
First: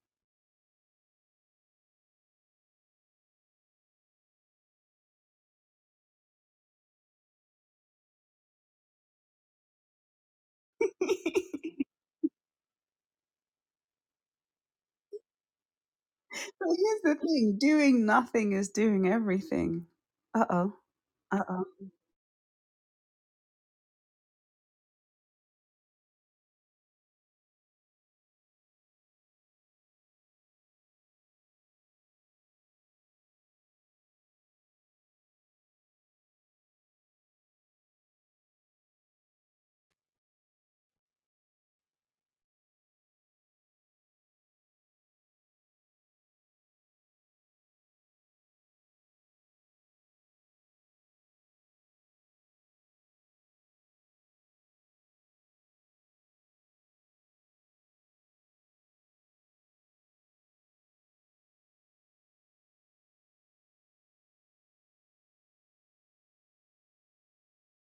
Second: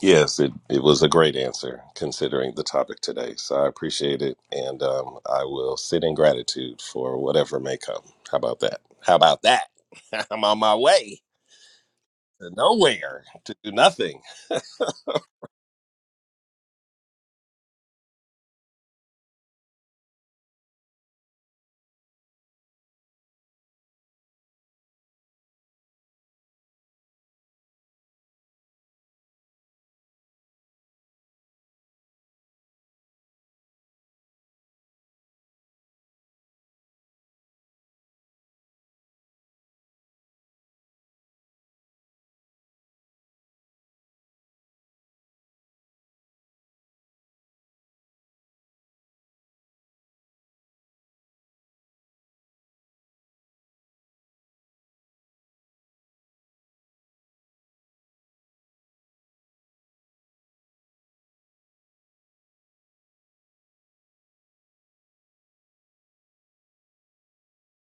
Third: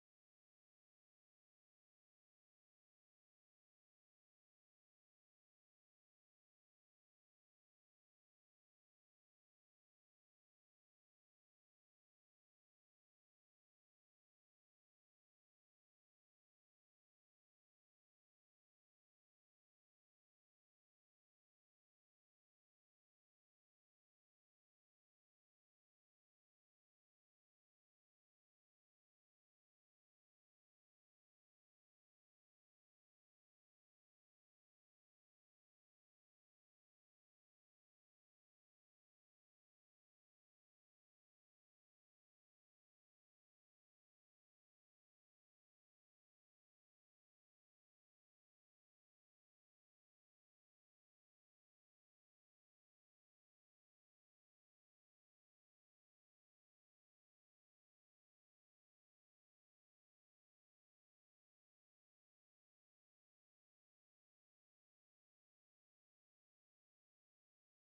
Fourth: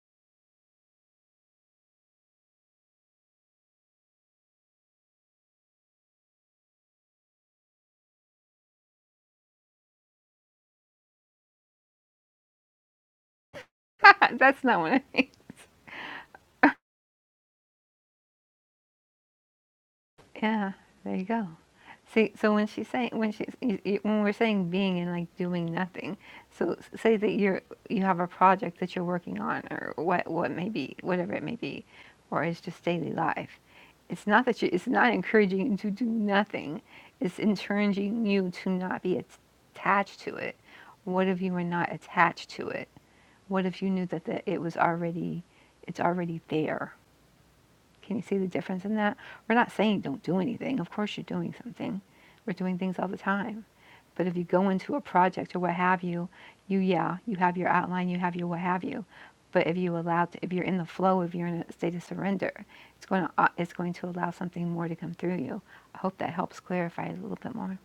Yes, it, it was a great answer considering the topic today. So I appreciate it. And um, I will sit in gratitude for whatever may come. How about that? How about that? I'm on my way to nowhere, to do nothing.
that's not what I Yeah, there you go. See, so when she's saying when she's y- y- when we're saying being and like doing nothing, so s- say that you're you have a project that you're working on or what what may be whatever it may be, or it's just daily life. It's not that you. It's not encouraging you to do nothing. It's encouraging you to not be at- attached to it. What if you were not attached to it? What if you knew that the, it was already, it's already there? Can you see the difference in that? We're not saying don't do anything. Of course, you're doing something. We're doing things all the time. But if you go into a project or what have you, you, yeah, you have your outline, you have your what have you. But if you allow, to, if you're in the flow, if you're in a state of surrender, it's going to, uh, it's going to allow something more to come through you. I hope that helps clarify it a little bit more.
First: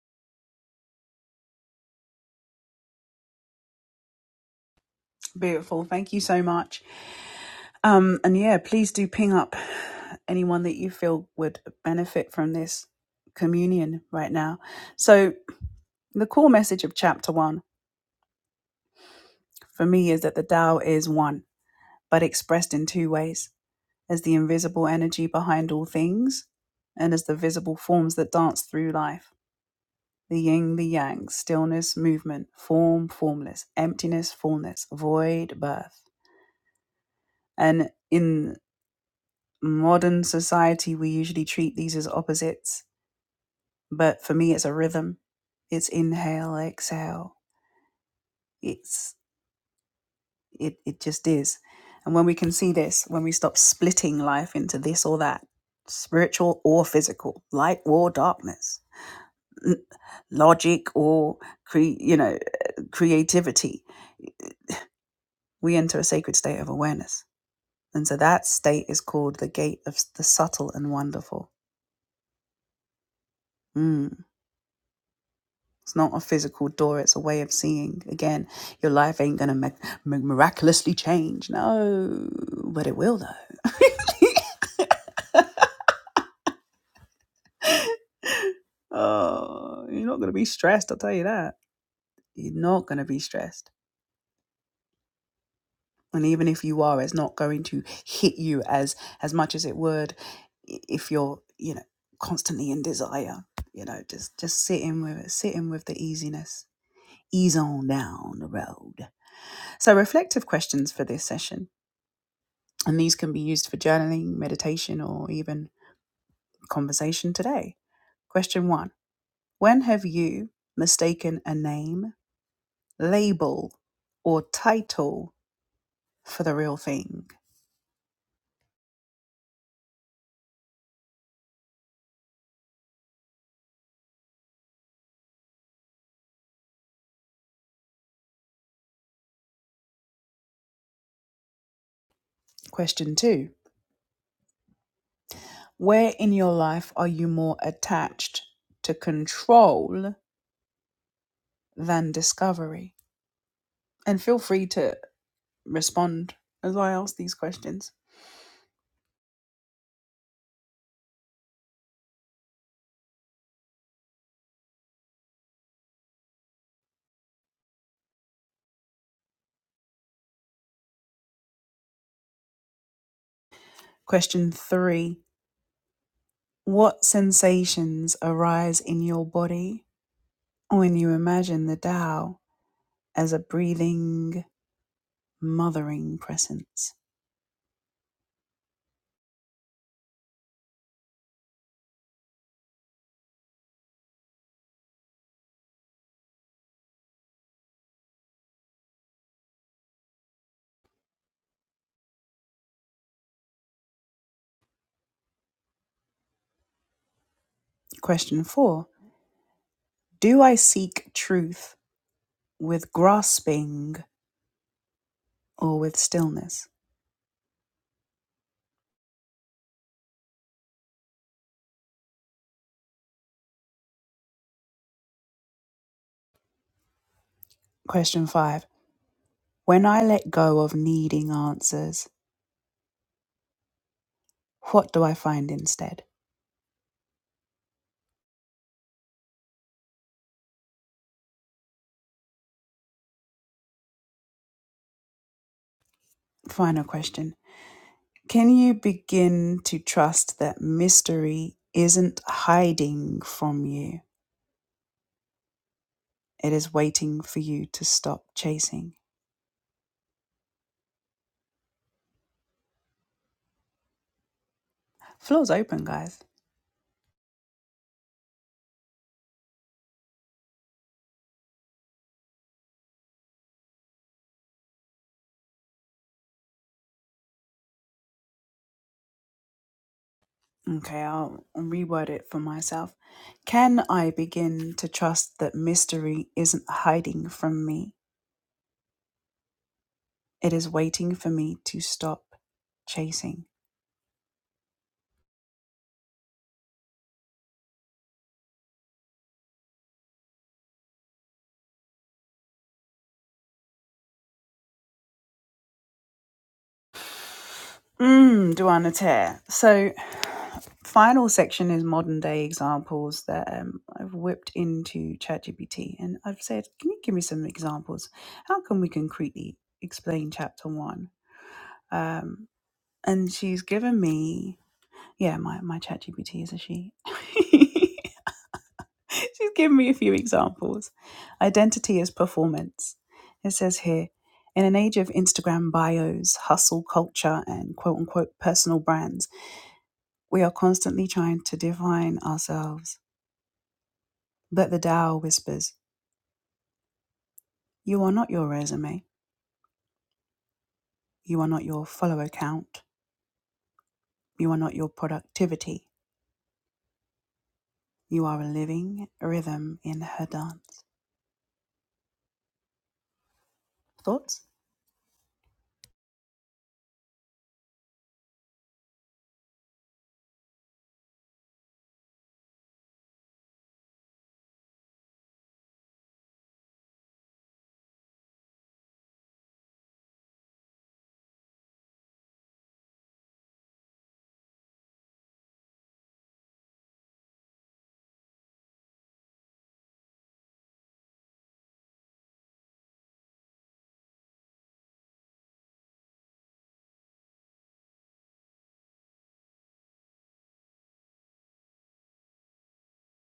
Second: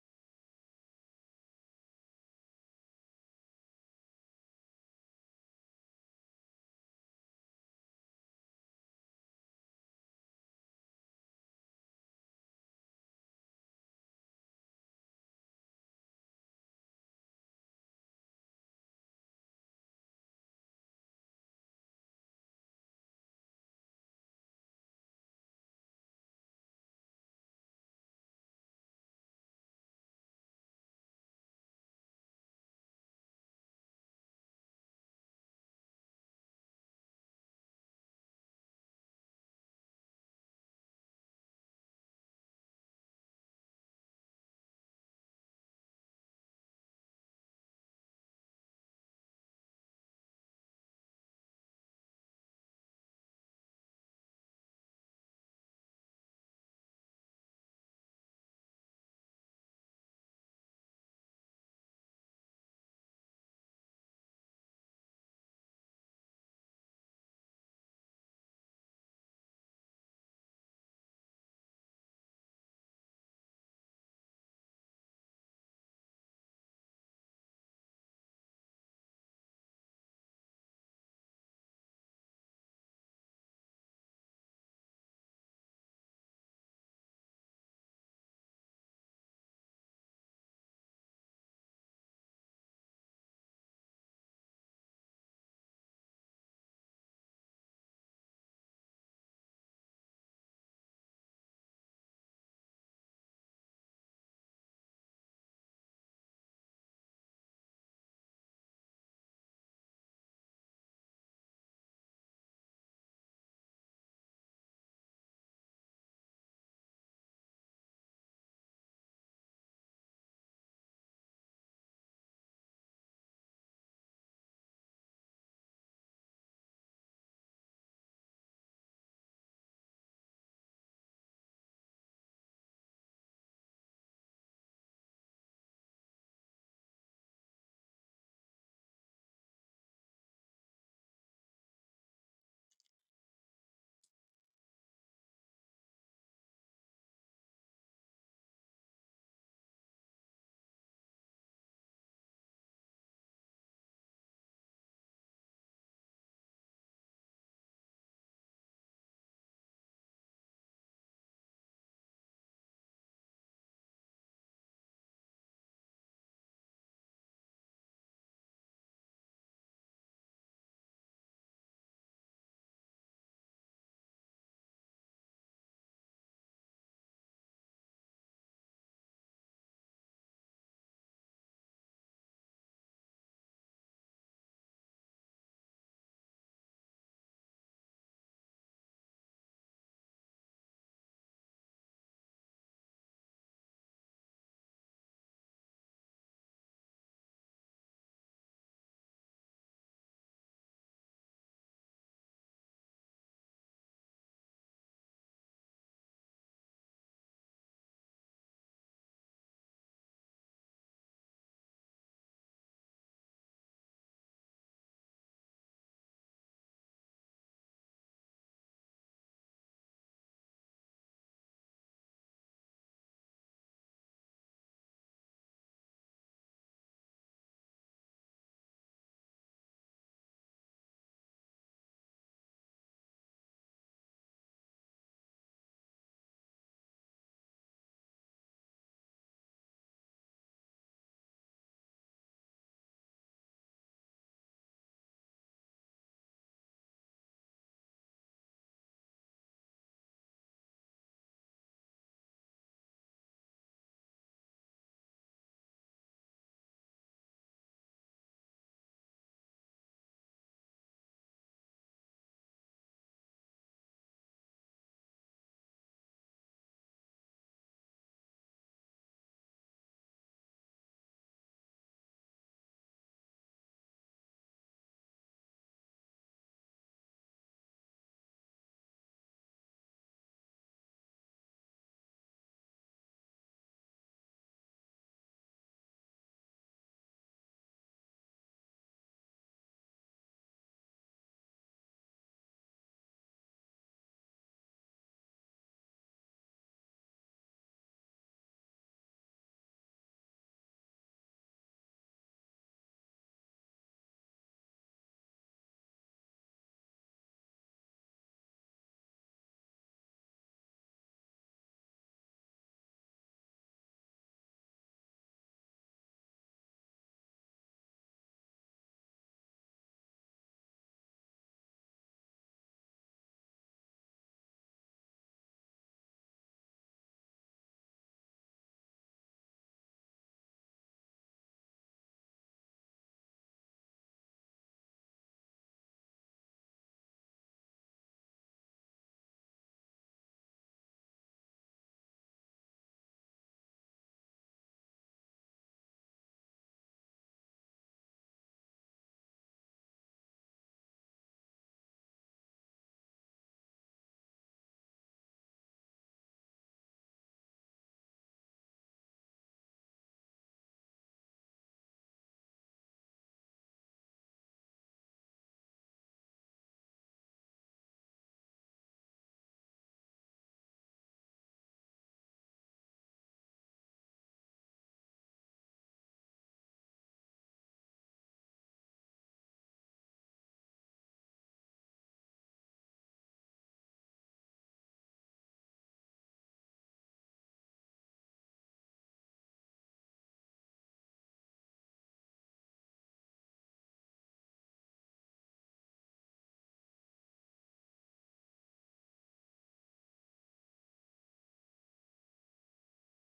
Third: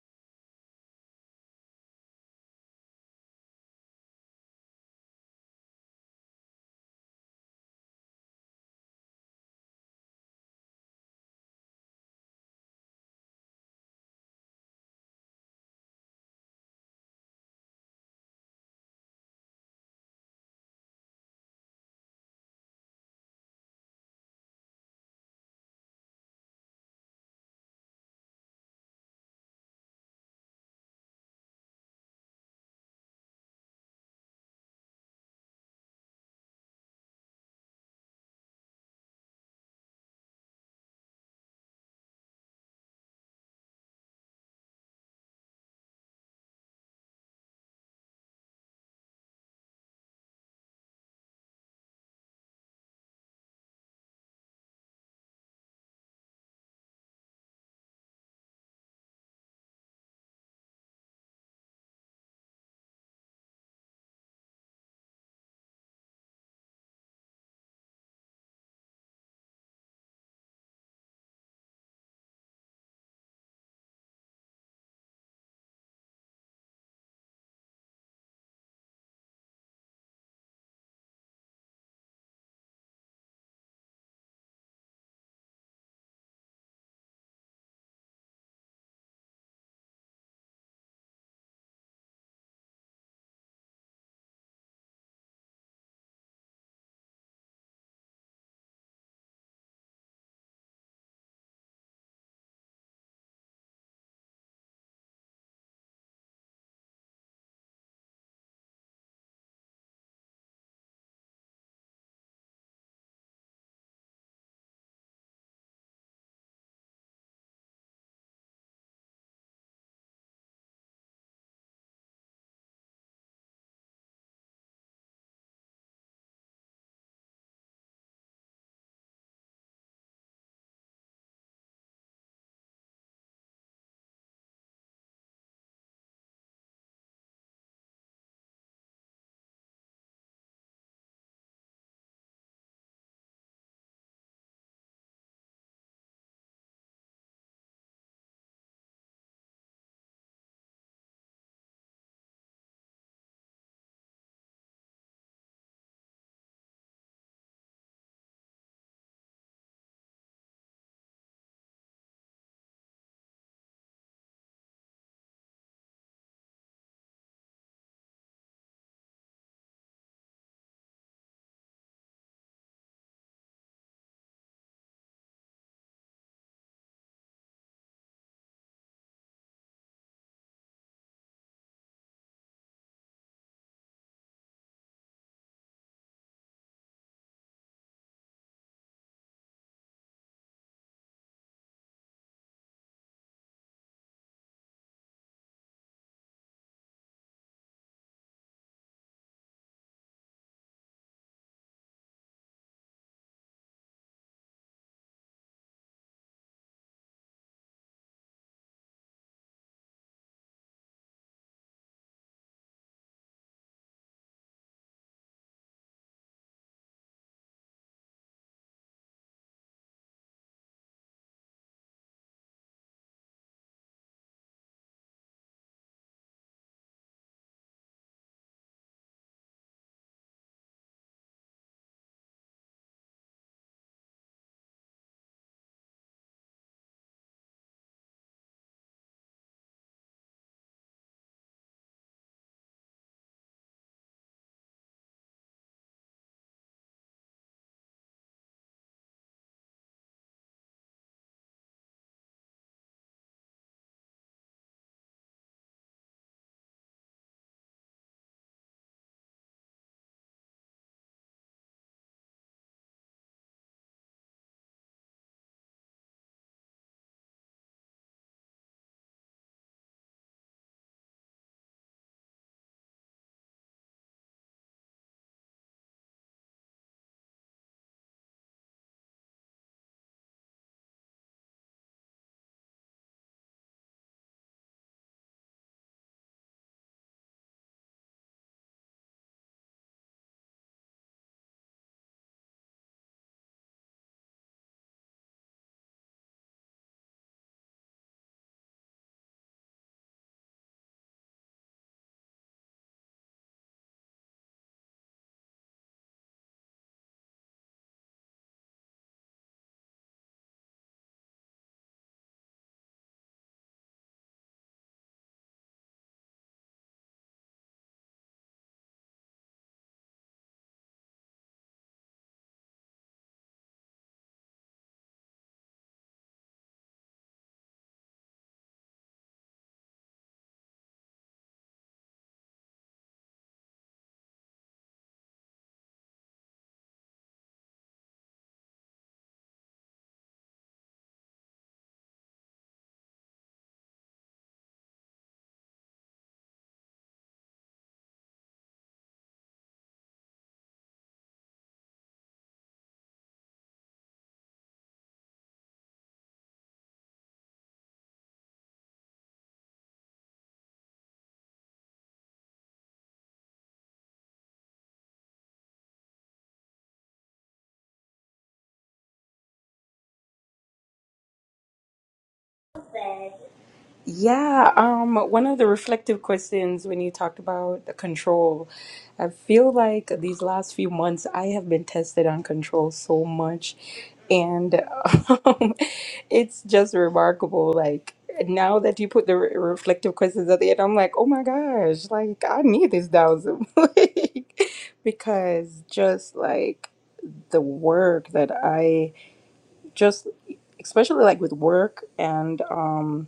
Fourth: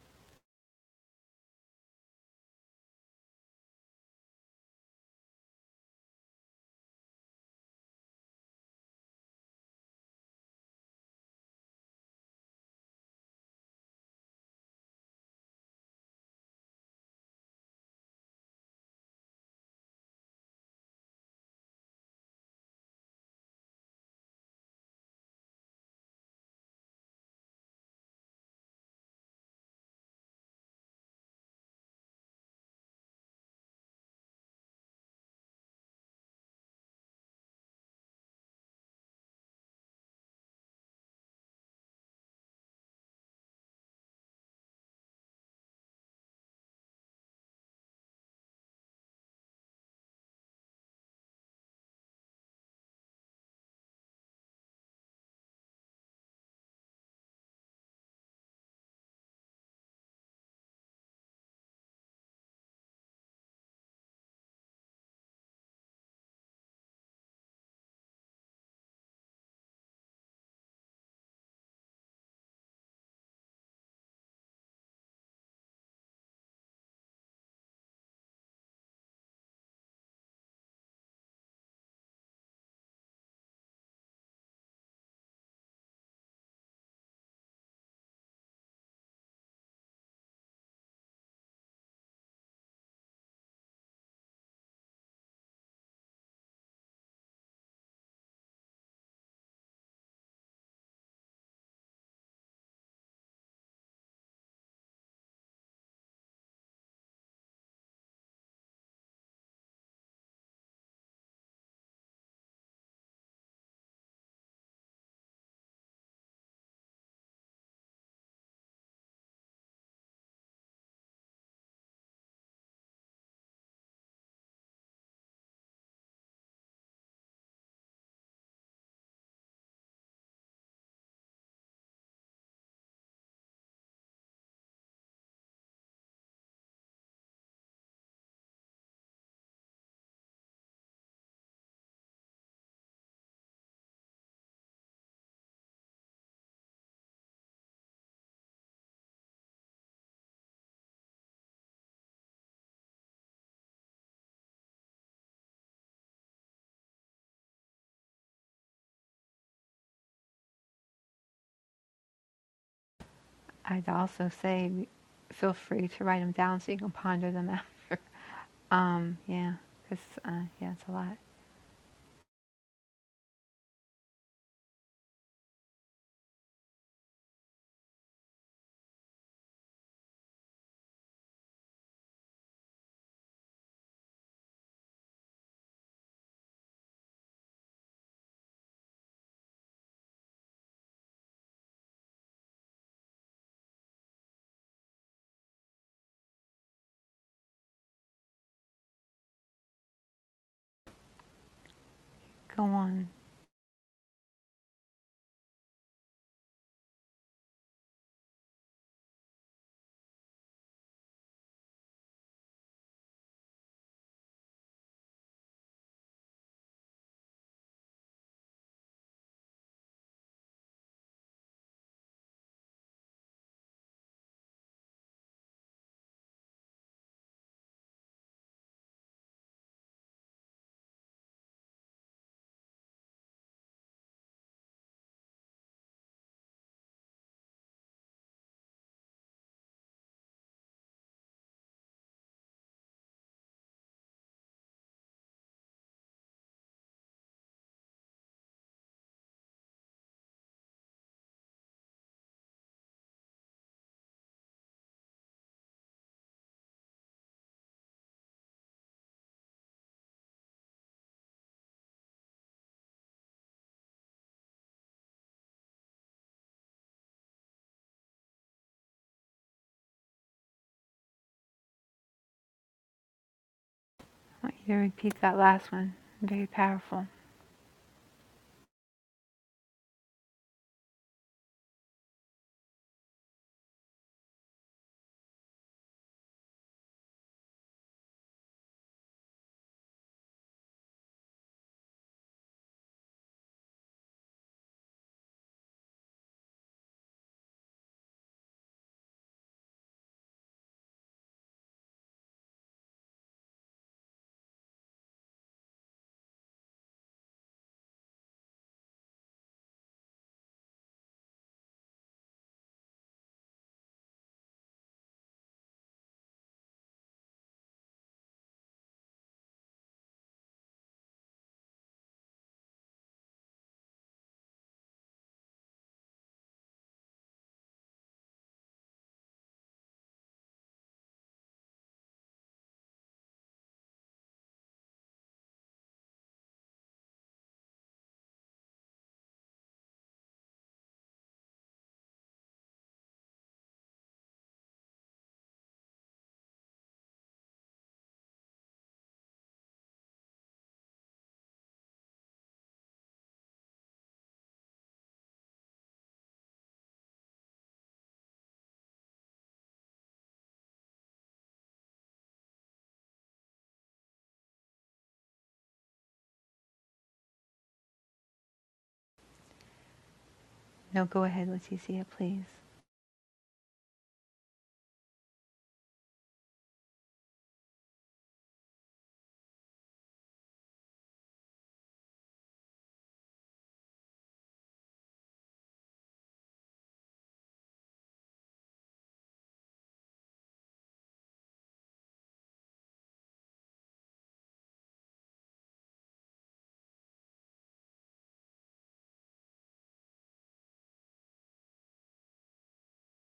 I'd also say feel free to write them down so you can ponder them after. Um, yeah, because, uh, yeah, it's a lot. Go on. I want you to repeat that last one. Very powerful. No, go ahead, Leticia, please.
Yeah, um, one of the reflective questions when you talked about the control, I feel like these last few months I have been tested on control so much, and um, it's just remarkable. Like now that you put the re- reflective questions at the end, I'm like, oh my gosh, like I need this thousand, like, because just like the work that I just, especially like with work and um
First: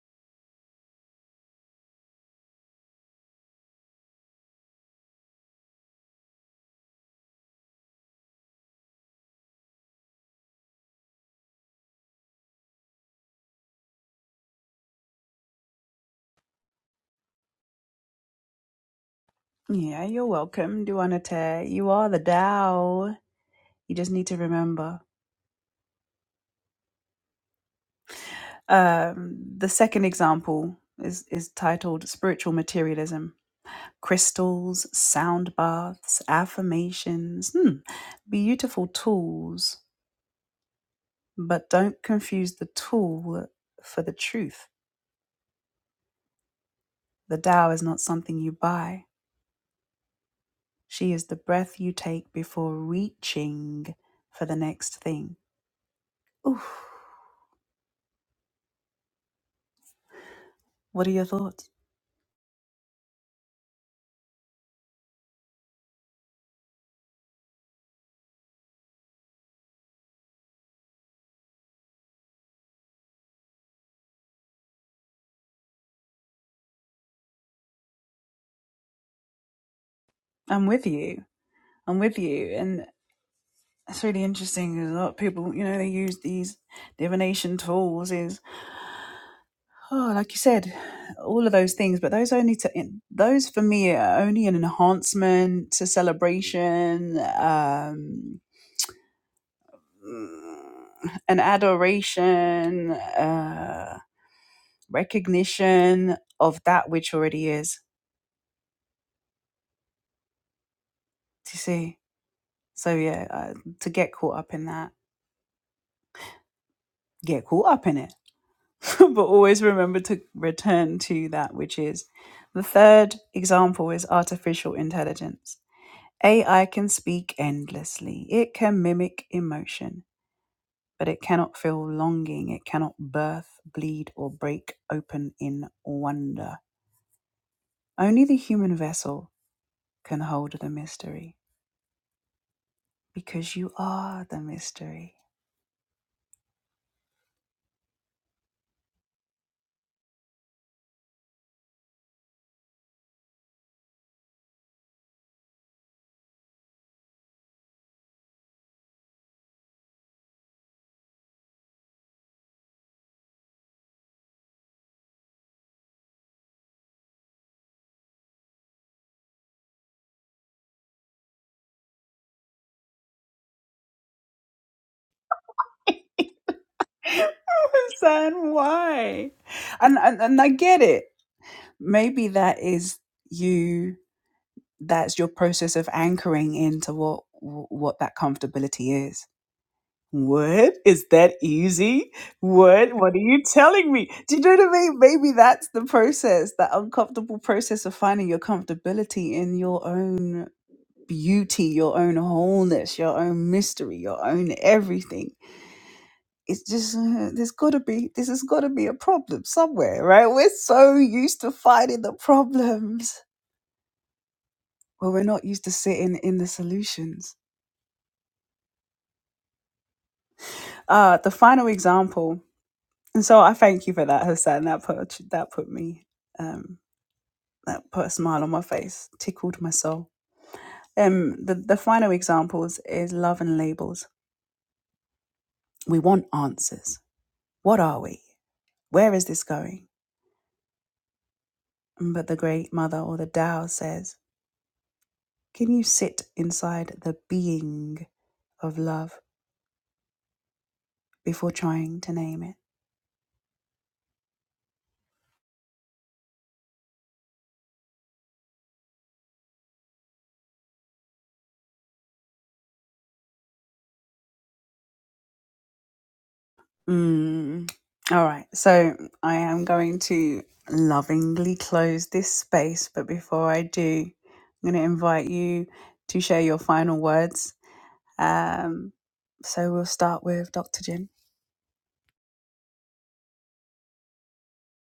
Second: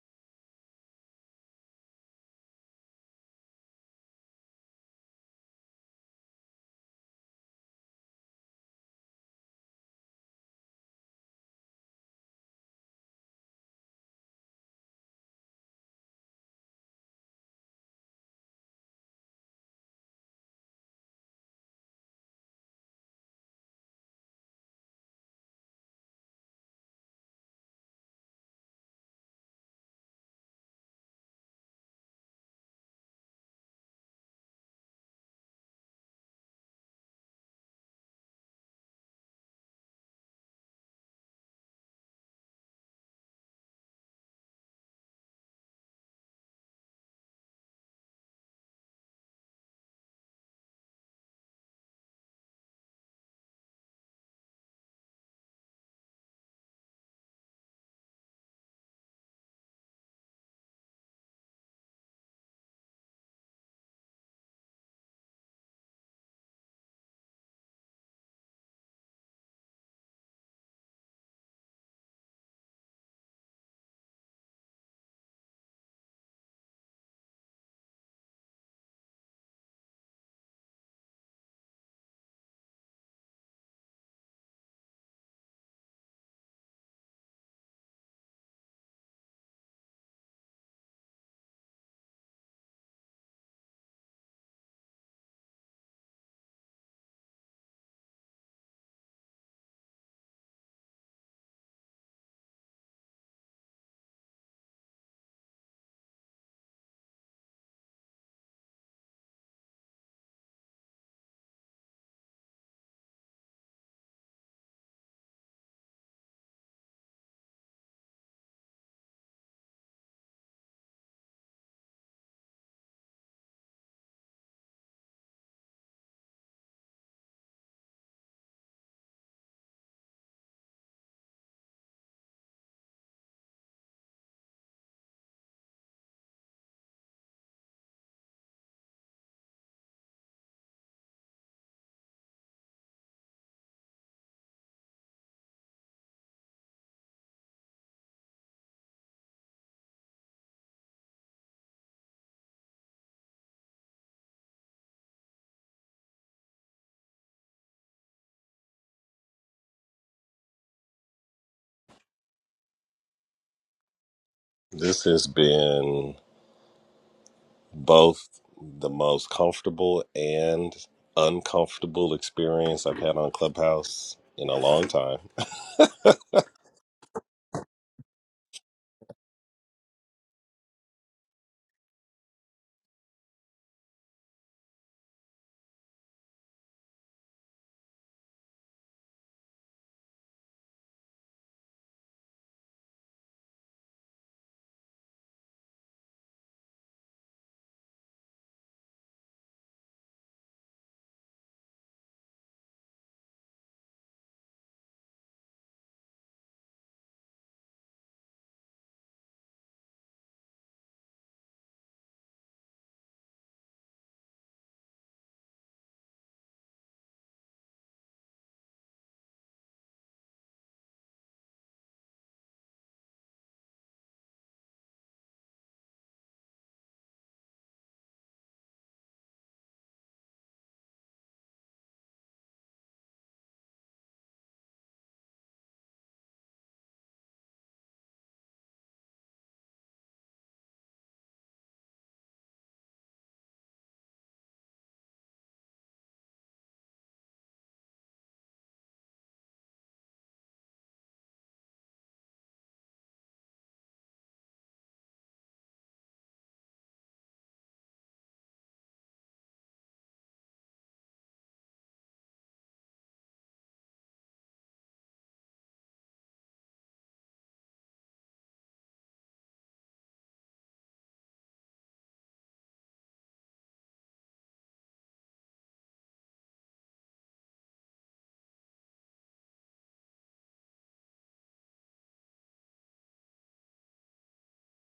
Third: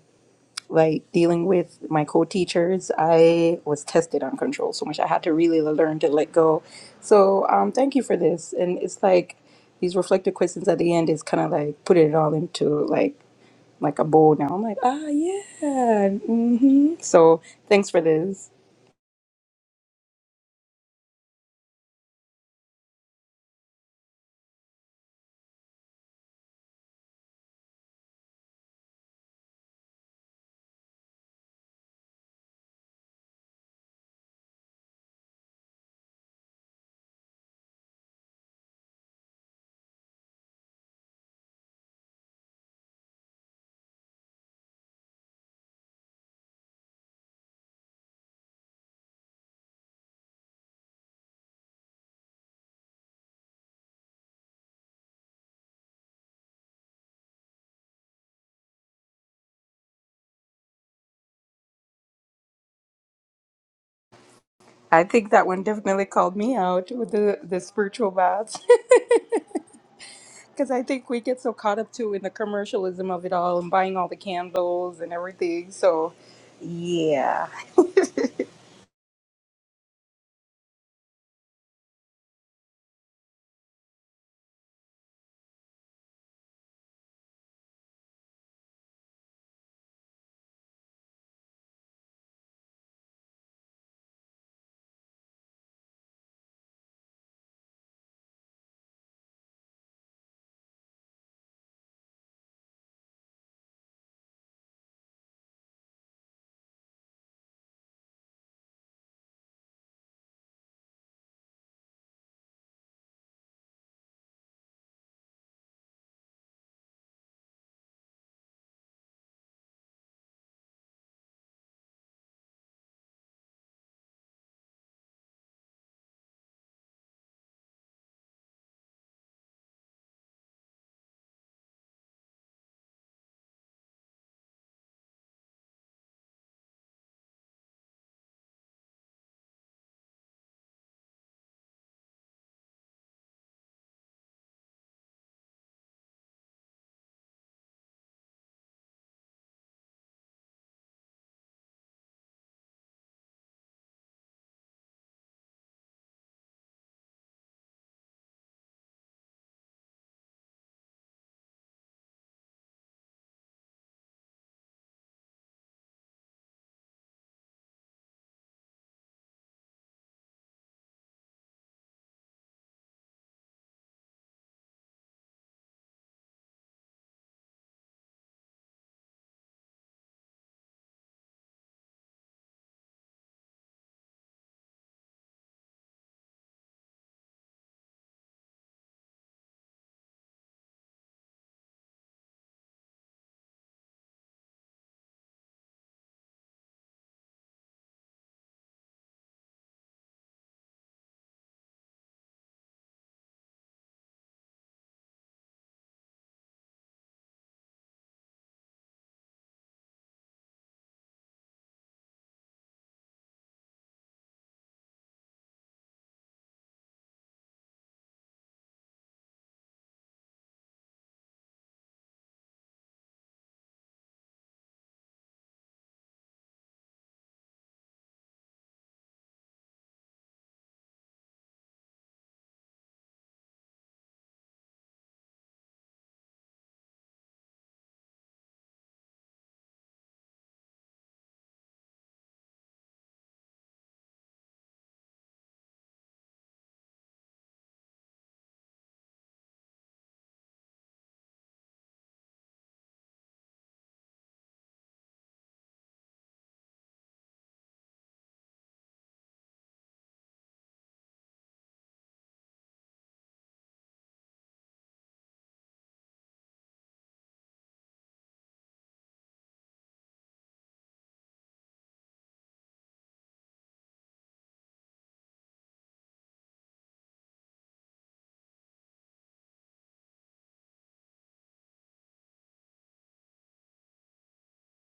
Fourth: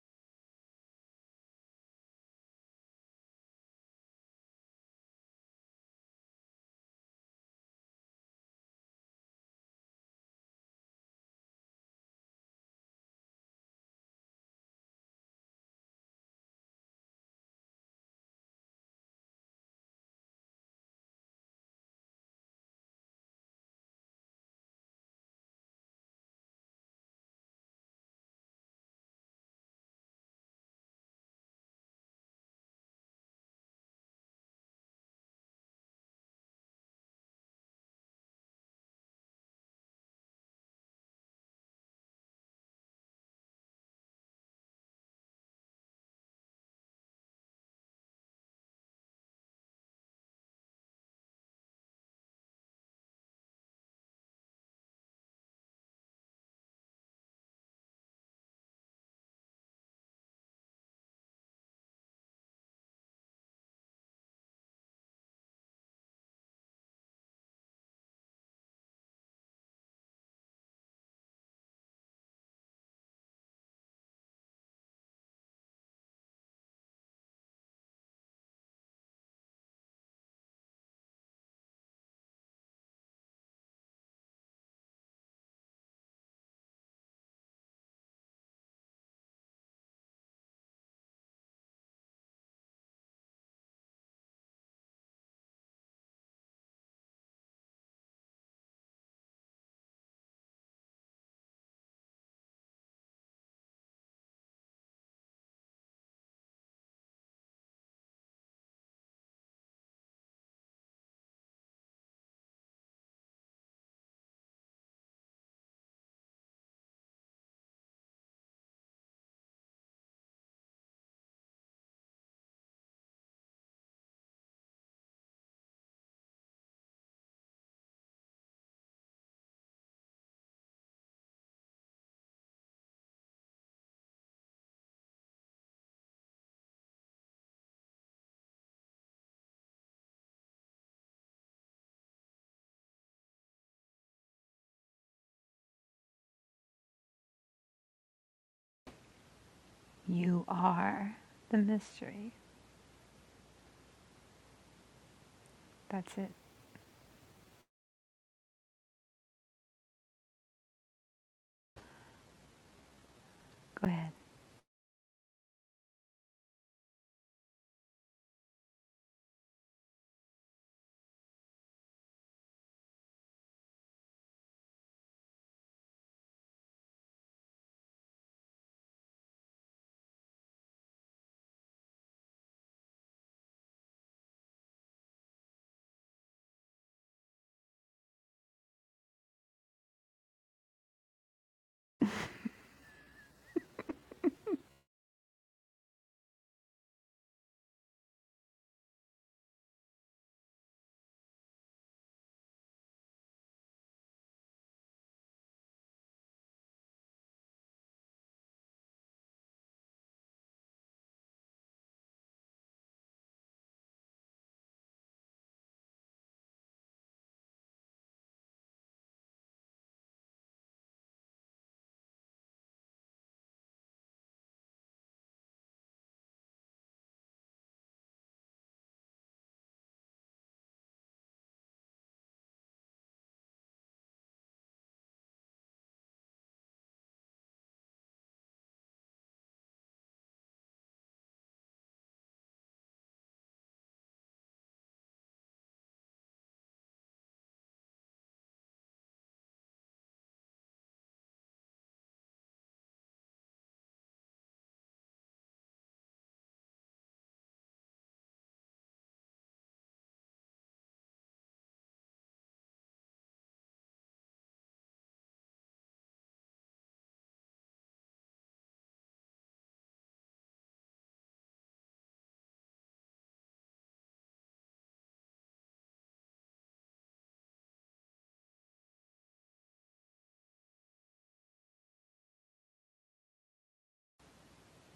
like dealing with my co-teachers i was tested on control so much i had to really learn to let go so um, thank you for this and it's like these reflective questions at the end is kind of like putting it all into like like a bowl now i'm like ah yeah hmm so thanks for this i think that one definitely called me out with the the spiritual baths because i think we get so caught up too in the commercialism of it all and buying all the candles and everything so yeah
You are the mystery. That's it. Go ahead.
This has been both the most comfortable and uncomfortable experience I've had on Clubhouse in a long time.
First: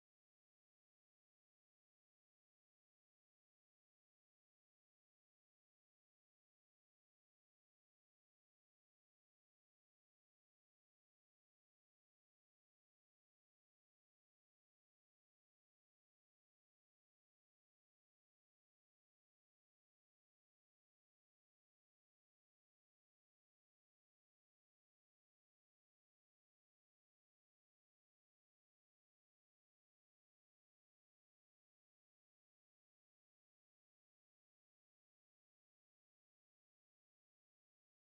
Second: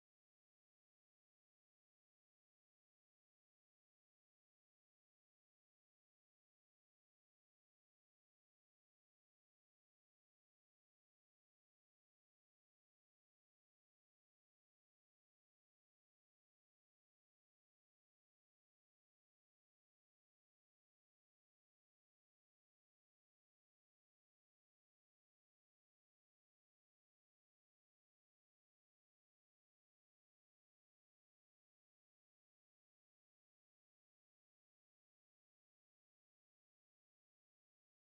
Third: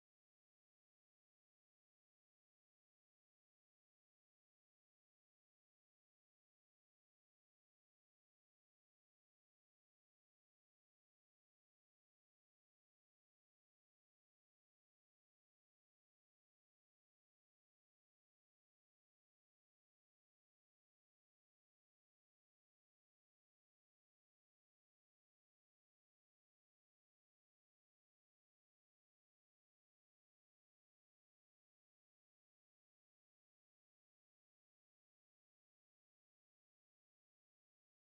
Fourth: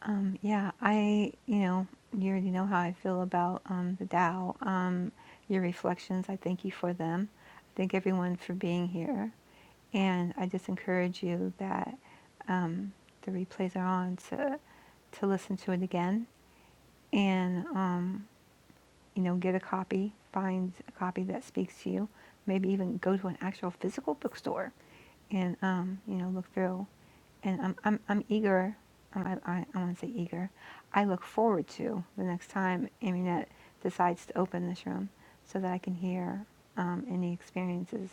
Um, yeah, I, you know, you already know how I feel about um, the Tao. Um, your reflections, I thank you for them. I thank everyone for being here. And I just encourage you that um, the replays are on to, to listen to it again. And um, you know, get a copy, find a copy that speaks to you. Maybe even go to an actual physical bookstore and, um, you know, look through. And I'm, I'm, I'm eager, I, I, I want to say eager, I look forward to the next time Aminette decides to open this room so that I can hear um, any experiences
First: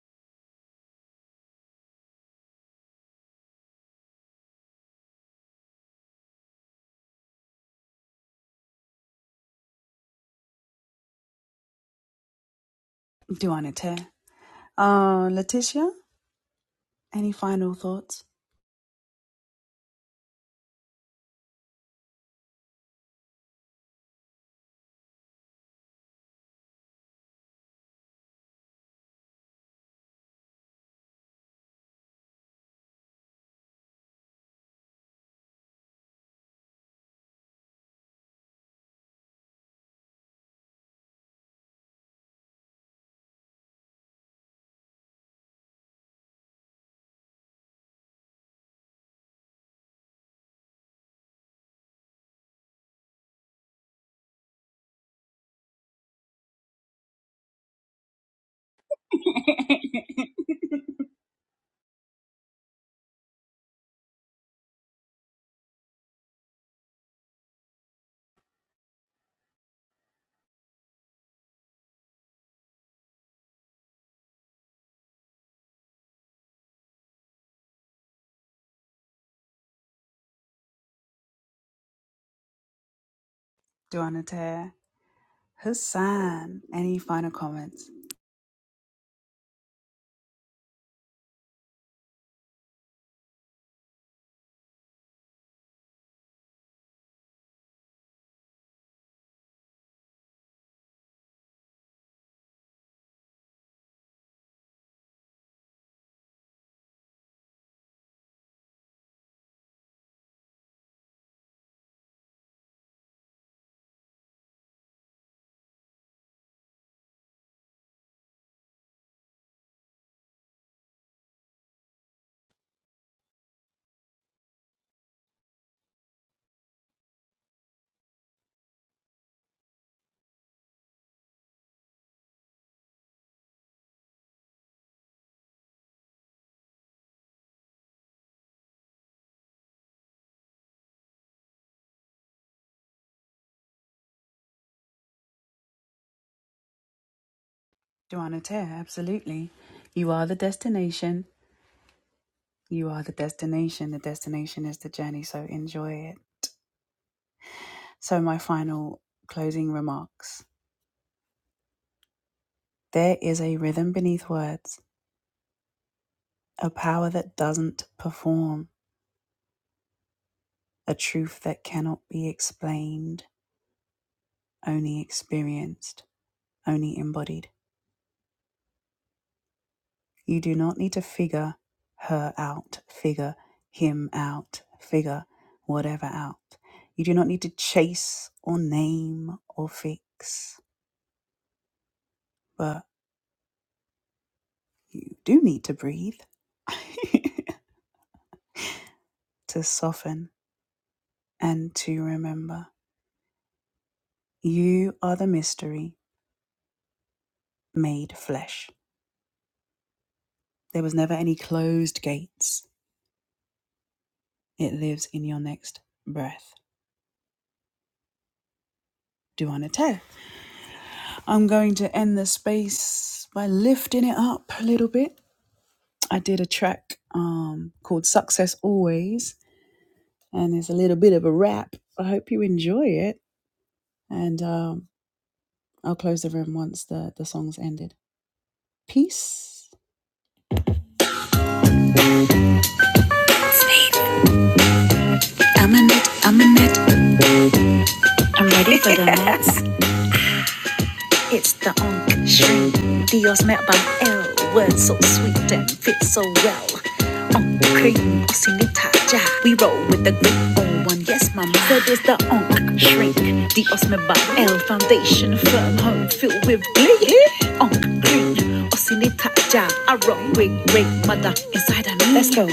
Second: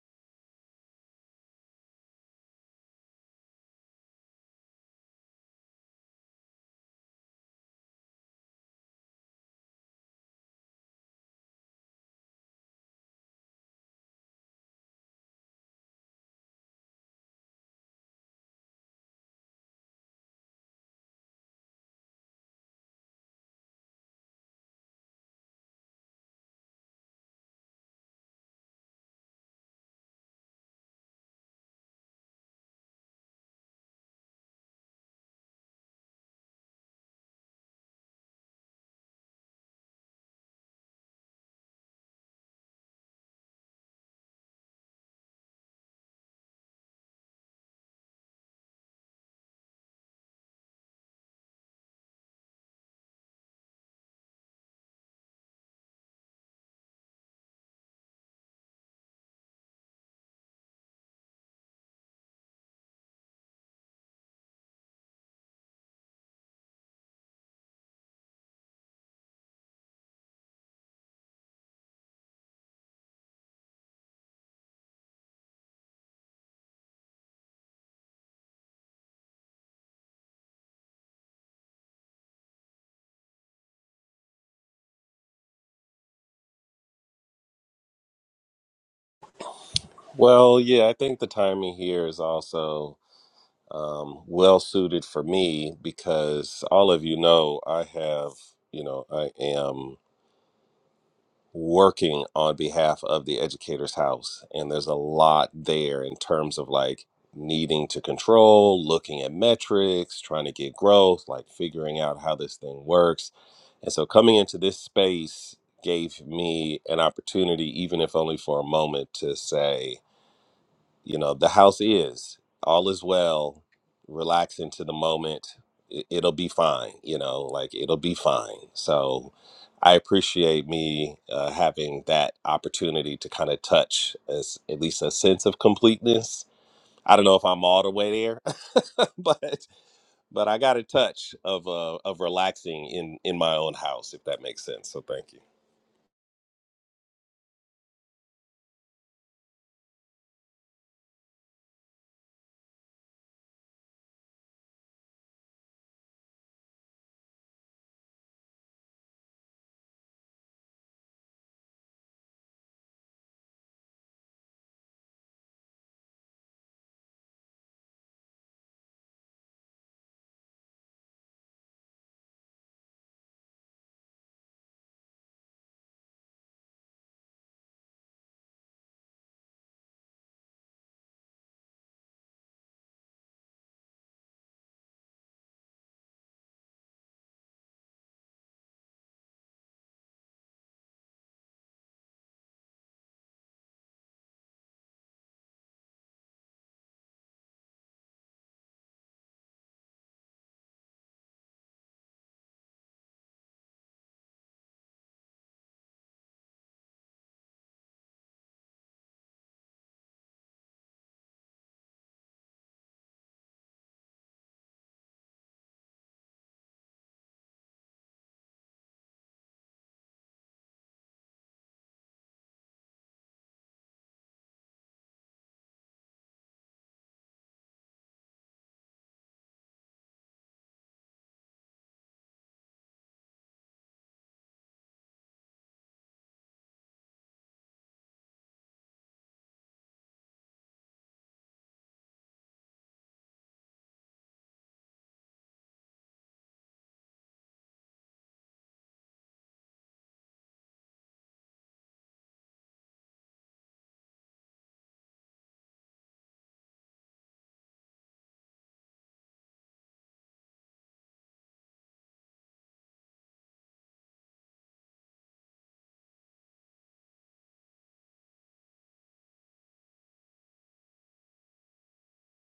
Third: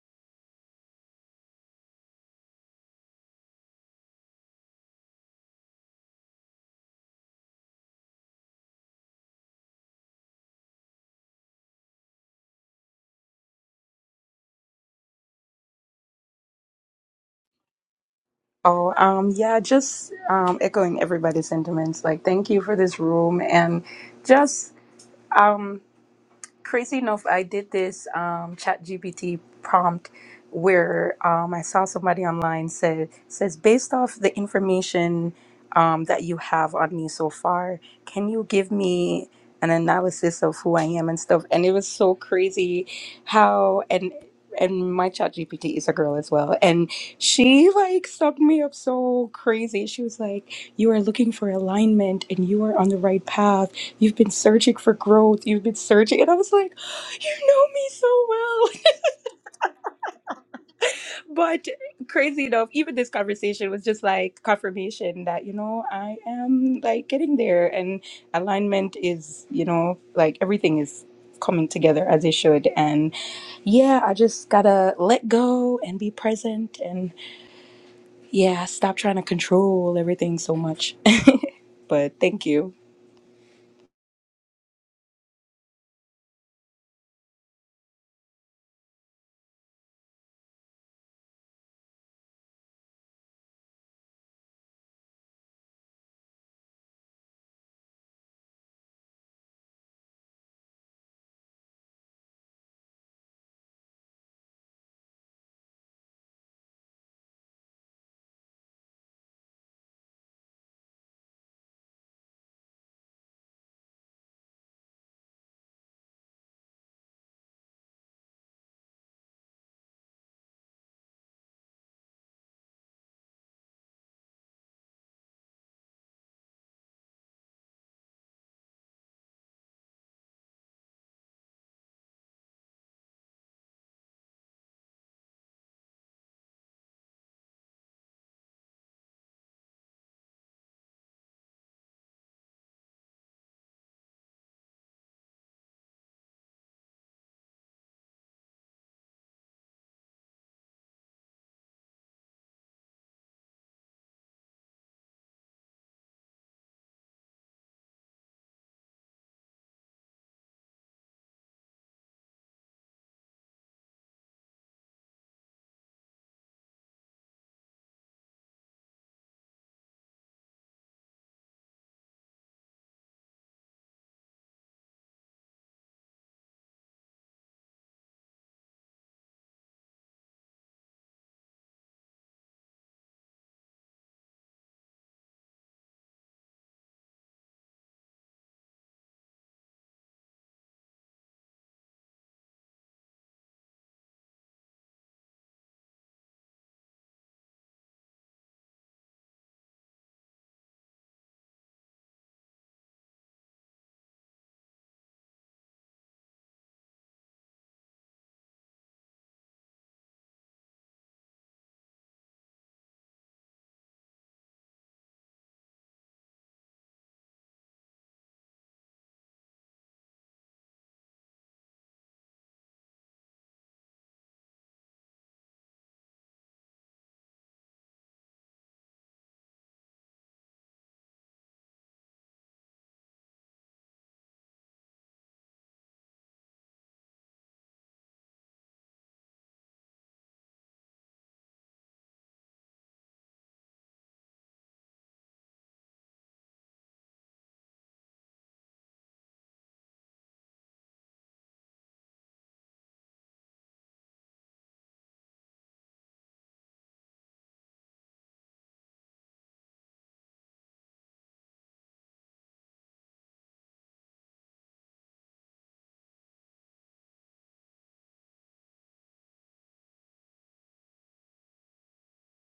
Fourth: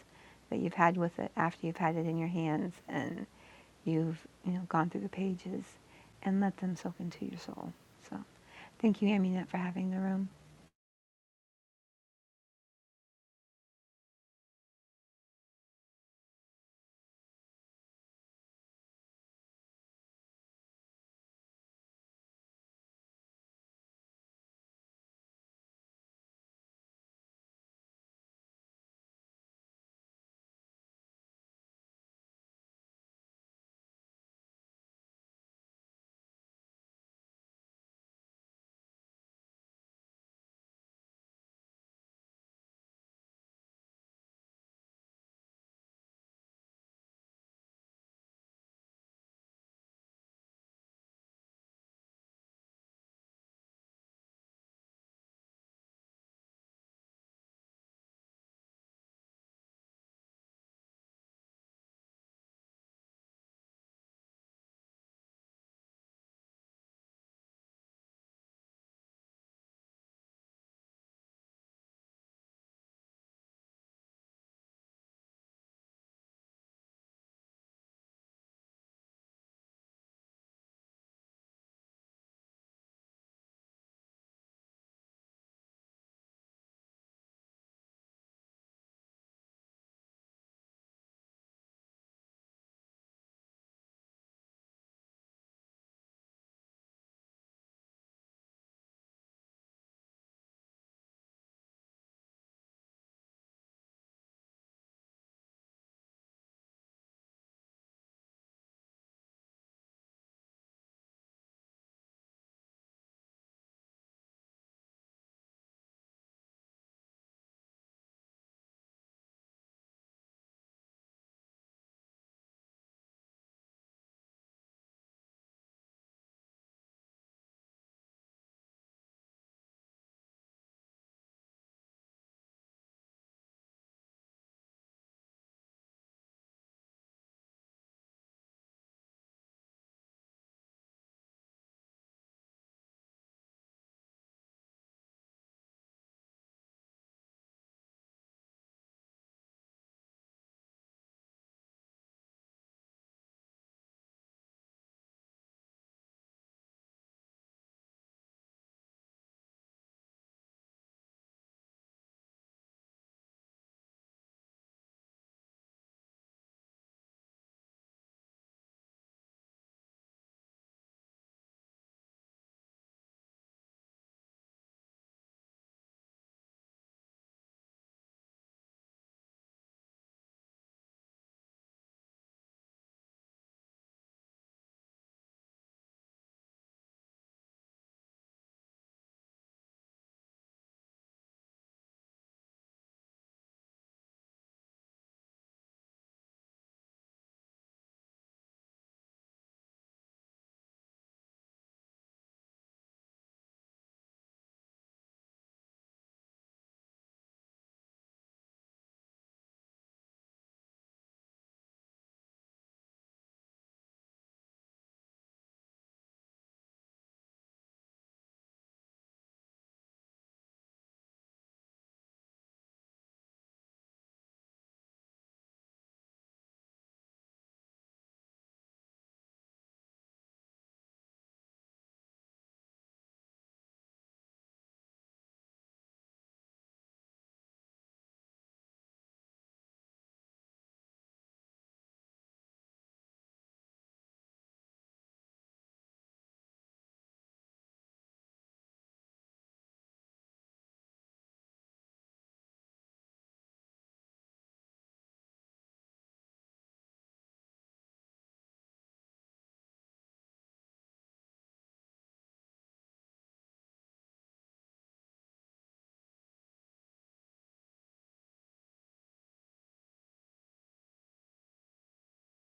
that you've had with it after you've had it in your hands and you've, you know, gone through the pages and let them soak into your soul. So thank you, Aminette, for having the room.
Oh, um, yeah, just um, echoing everybody's sentiments. Like, thank you for this room, and just um crazy enough, I did this um, chat GPT prompt where um, I saw somebody online said says based off the information um, that you have on me so far, can you give me an analysis of who I am and stuff? And it was so crazy how and and my chat GPT is a girl as well. And she like sucked me up so crazy. She was like, You are looking for alignment and you are on the right path you've been searching for growth you've been searching and i was like you know me so well but crazy enough even this conversation was just like confirmation that you know i am like getting there and alignment is you know like everything is coming together as it should and yeah i just gotta let go and be present and yeah stop trying to control everything so much but thank you
Well, yeah, I think the timing here is also um, well suited for me because all of you know I have, you know, I am. working on behalf of the educators house and there's a lot there in terms of like needing to control looking at metrics trying to get growth like figuring out how this thing works and so coming into this space gave me an opportunity even if only for a moment to say you know the house is all is well relax into the moment it, it'll be fine you know like it'll be fine so i appreciate me uh, having that opportunity to kind of touch as at least a sense of completeness i don't know if i'm all the way there but but i got a touch of uh of relaxing in in my own house if that makes sense so thank you
I'm in it, I'm in it, I'm ready for the night. It's the on street. Dios met by L. Words so sweet and fit so well. On cream, sinita ja. We roll with the great old one. Yes, mama. So there's the on shrink. Dios met by L. Foundation firm, home filled with glee. On green, osinita ja. Spells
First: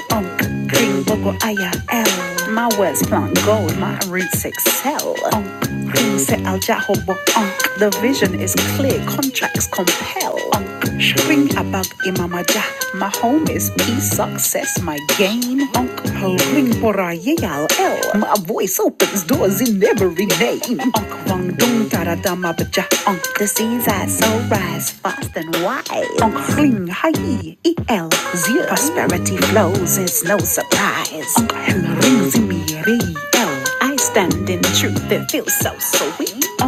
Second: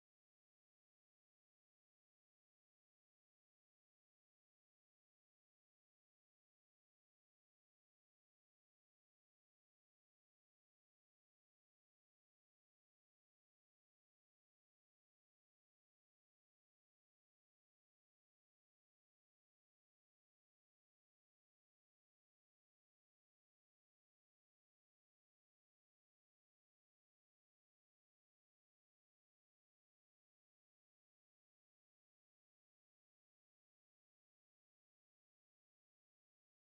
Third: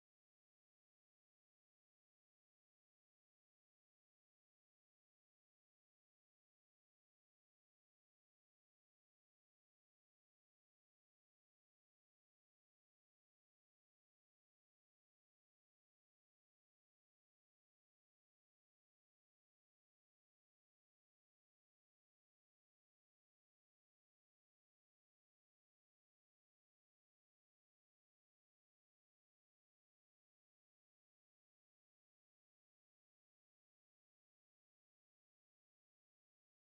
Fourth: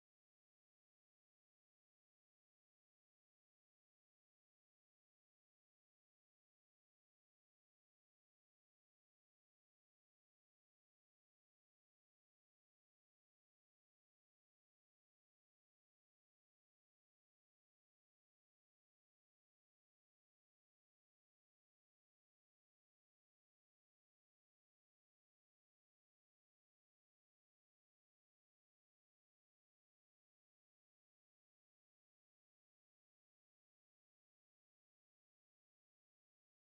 doors in every name. Onk wong dong taradama baja. Onk the seeds I sow. Onk prosperity flows and snow submarines. I truth that feels so sweet.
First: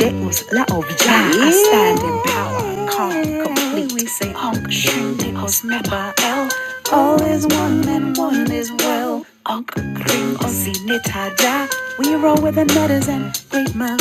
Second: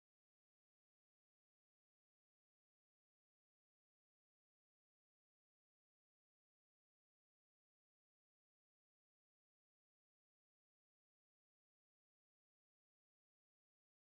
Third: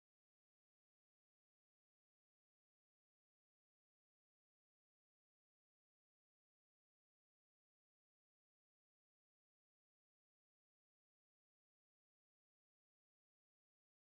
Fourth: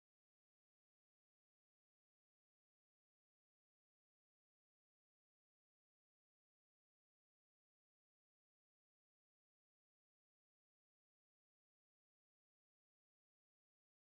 That was La Ovija. I stand in power, calm, complete. We say almost never L. All is one and one is well. Oxy We roll with the nutters and great man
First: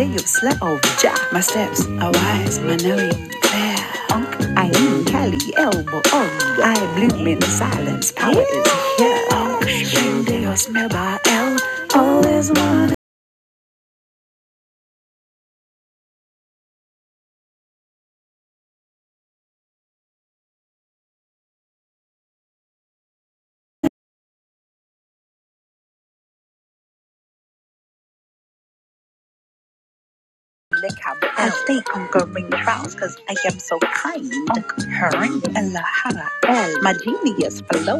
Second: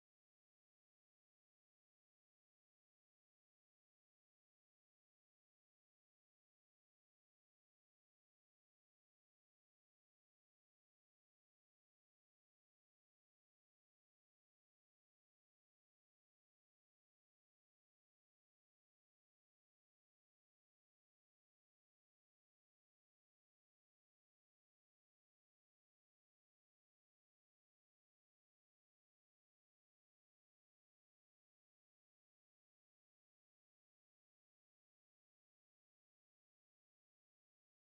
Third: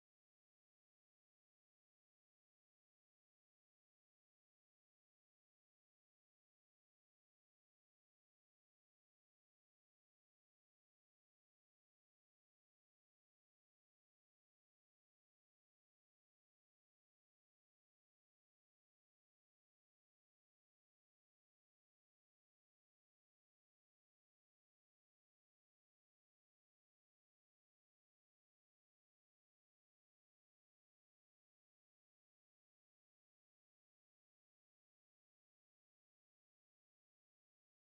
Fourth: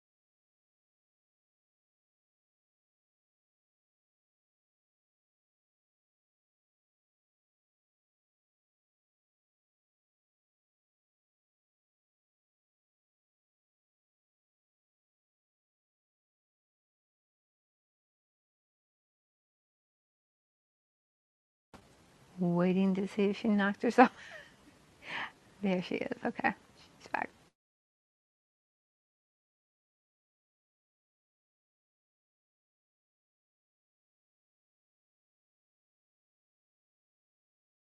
day of Jaman. I highly elbow. I bloom in silence. Power is here. Oh, Deus never.
Waiting to see if she knocked herself. There she is. Okay. She's back.
I go ring the bells 'cause I am so kind. Her and La My genius flow.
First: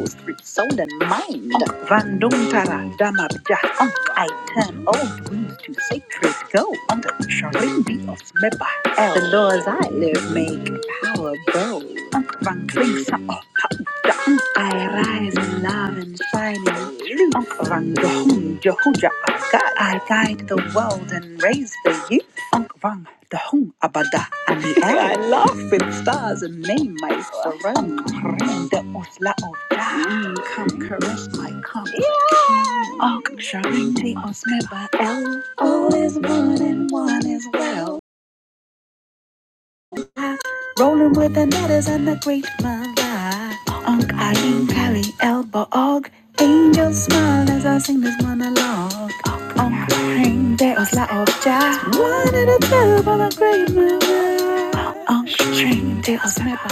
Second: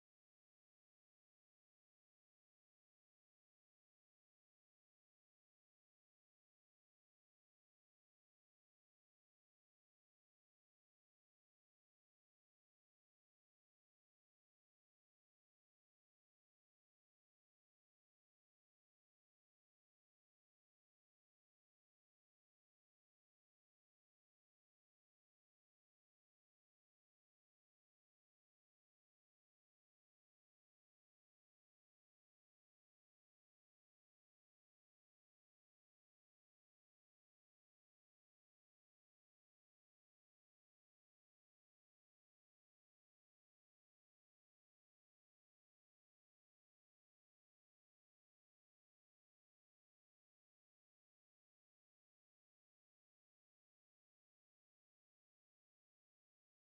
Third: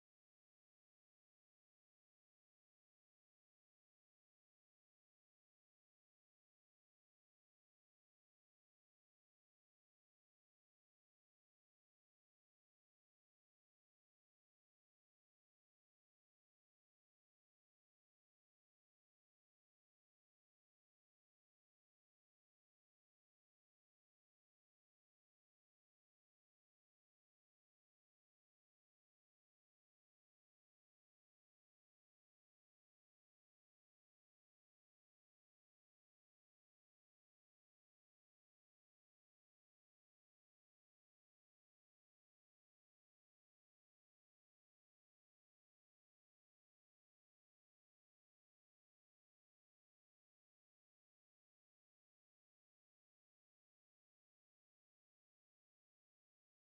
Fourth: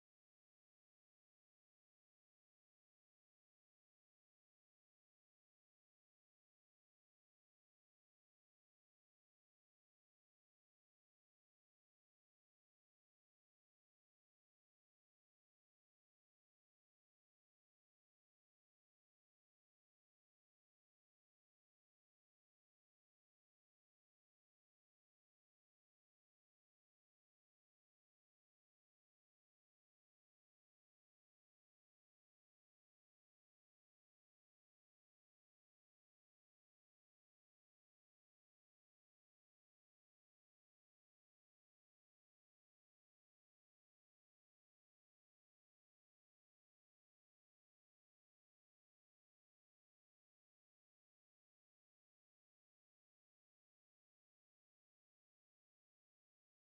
Surrender us, la of thine. Come, caress my comfort. Oh, Sharente us, member L. All is one and one is well. Rolling with the nutters and the great mala. Onk, Ayin, Kali, Elba, Og. Angels smile as I sing this monologue. Onk, Ayin, there us, la of Jah. One and a two, for the great mala. Onk, Sharente us, member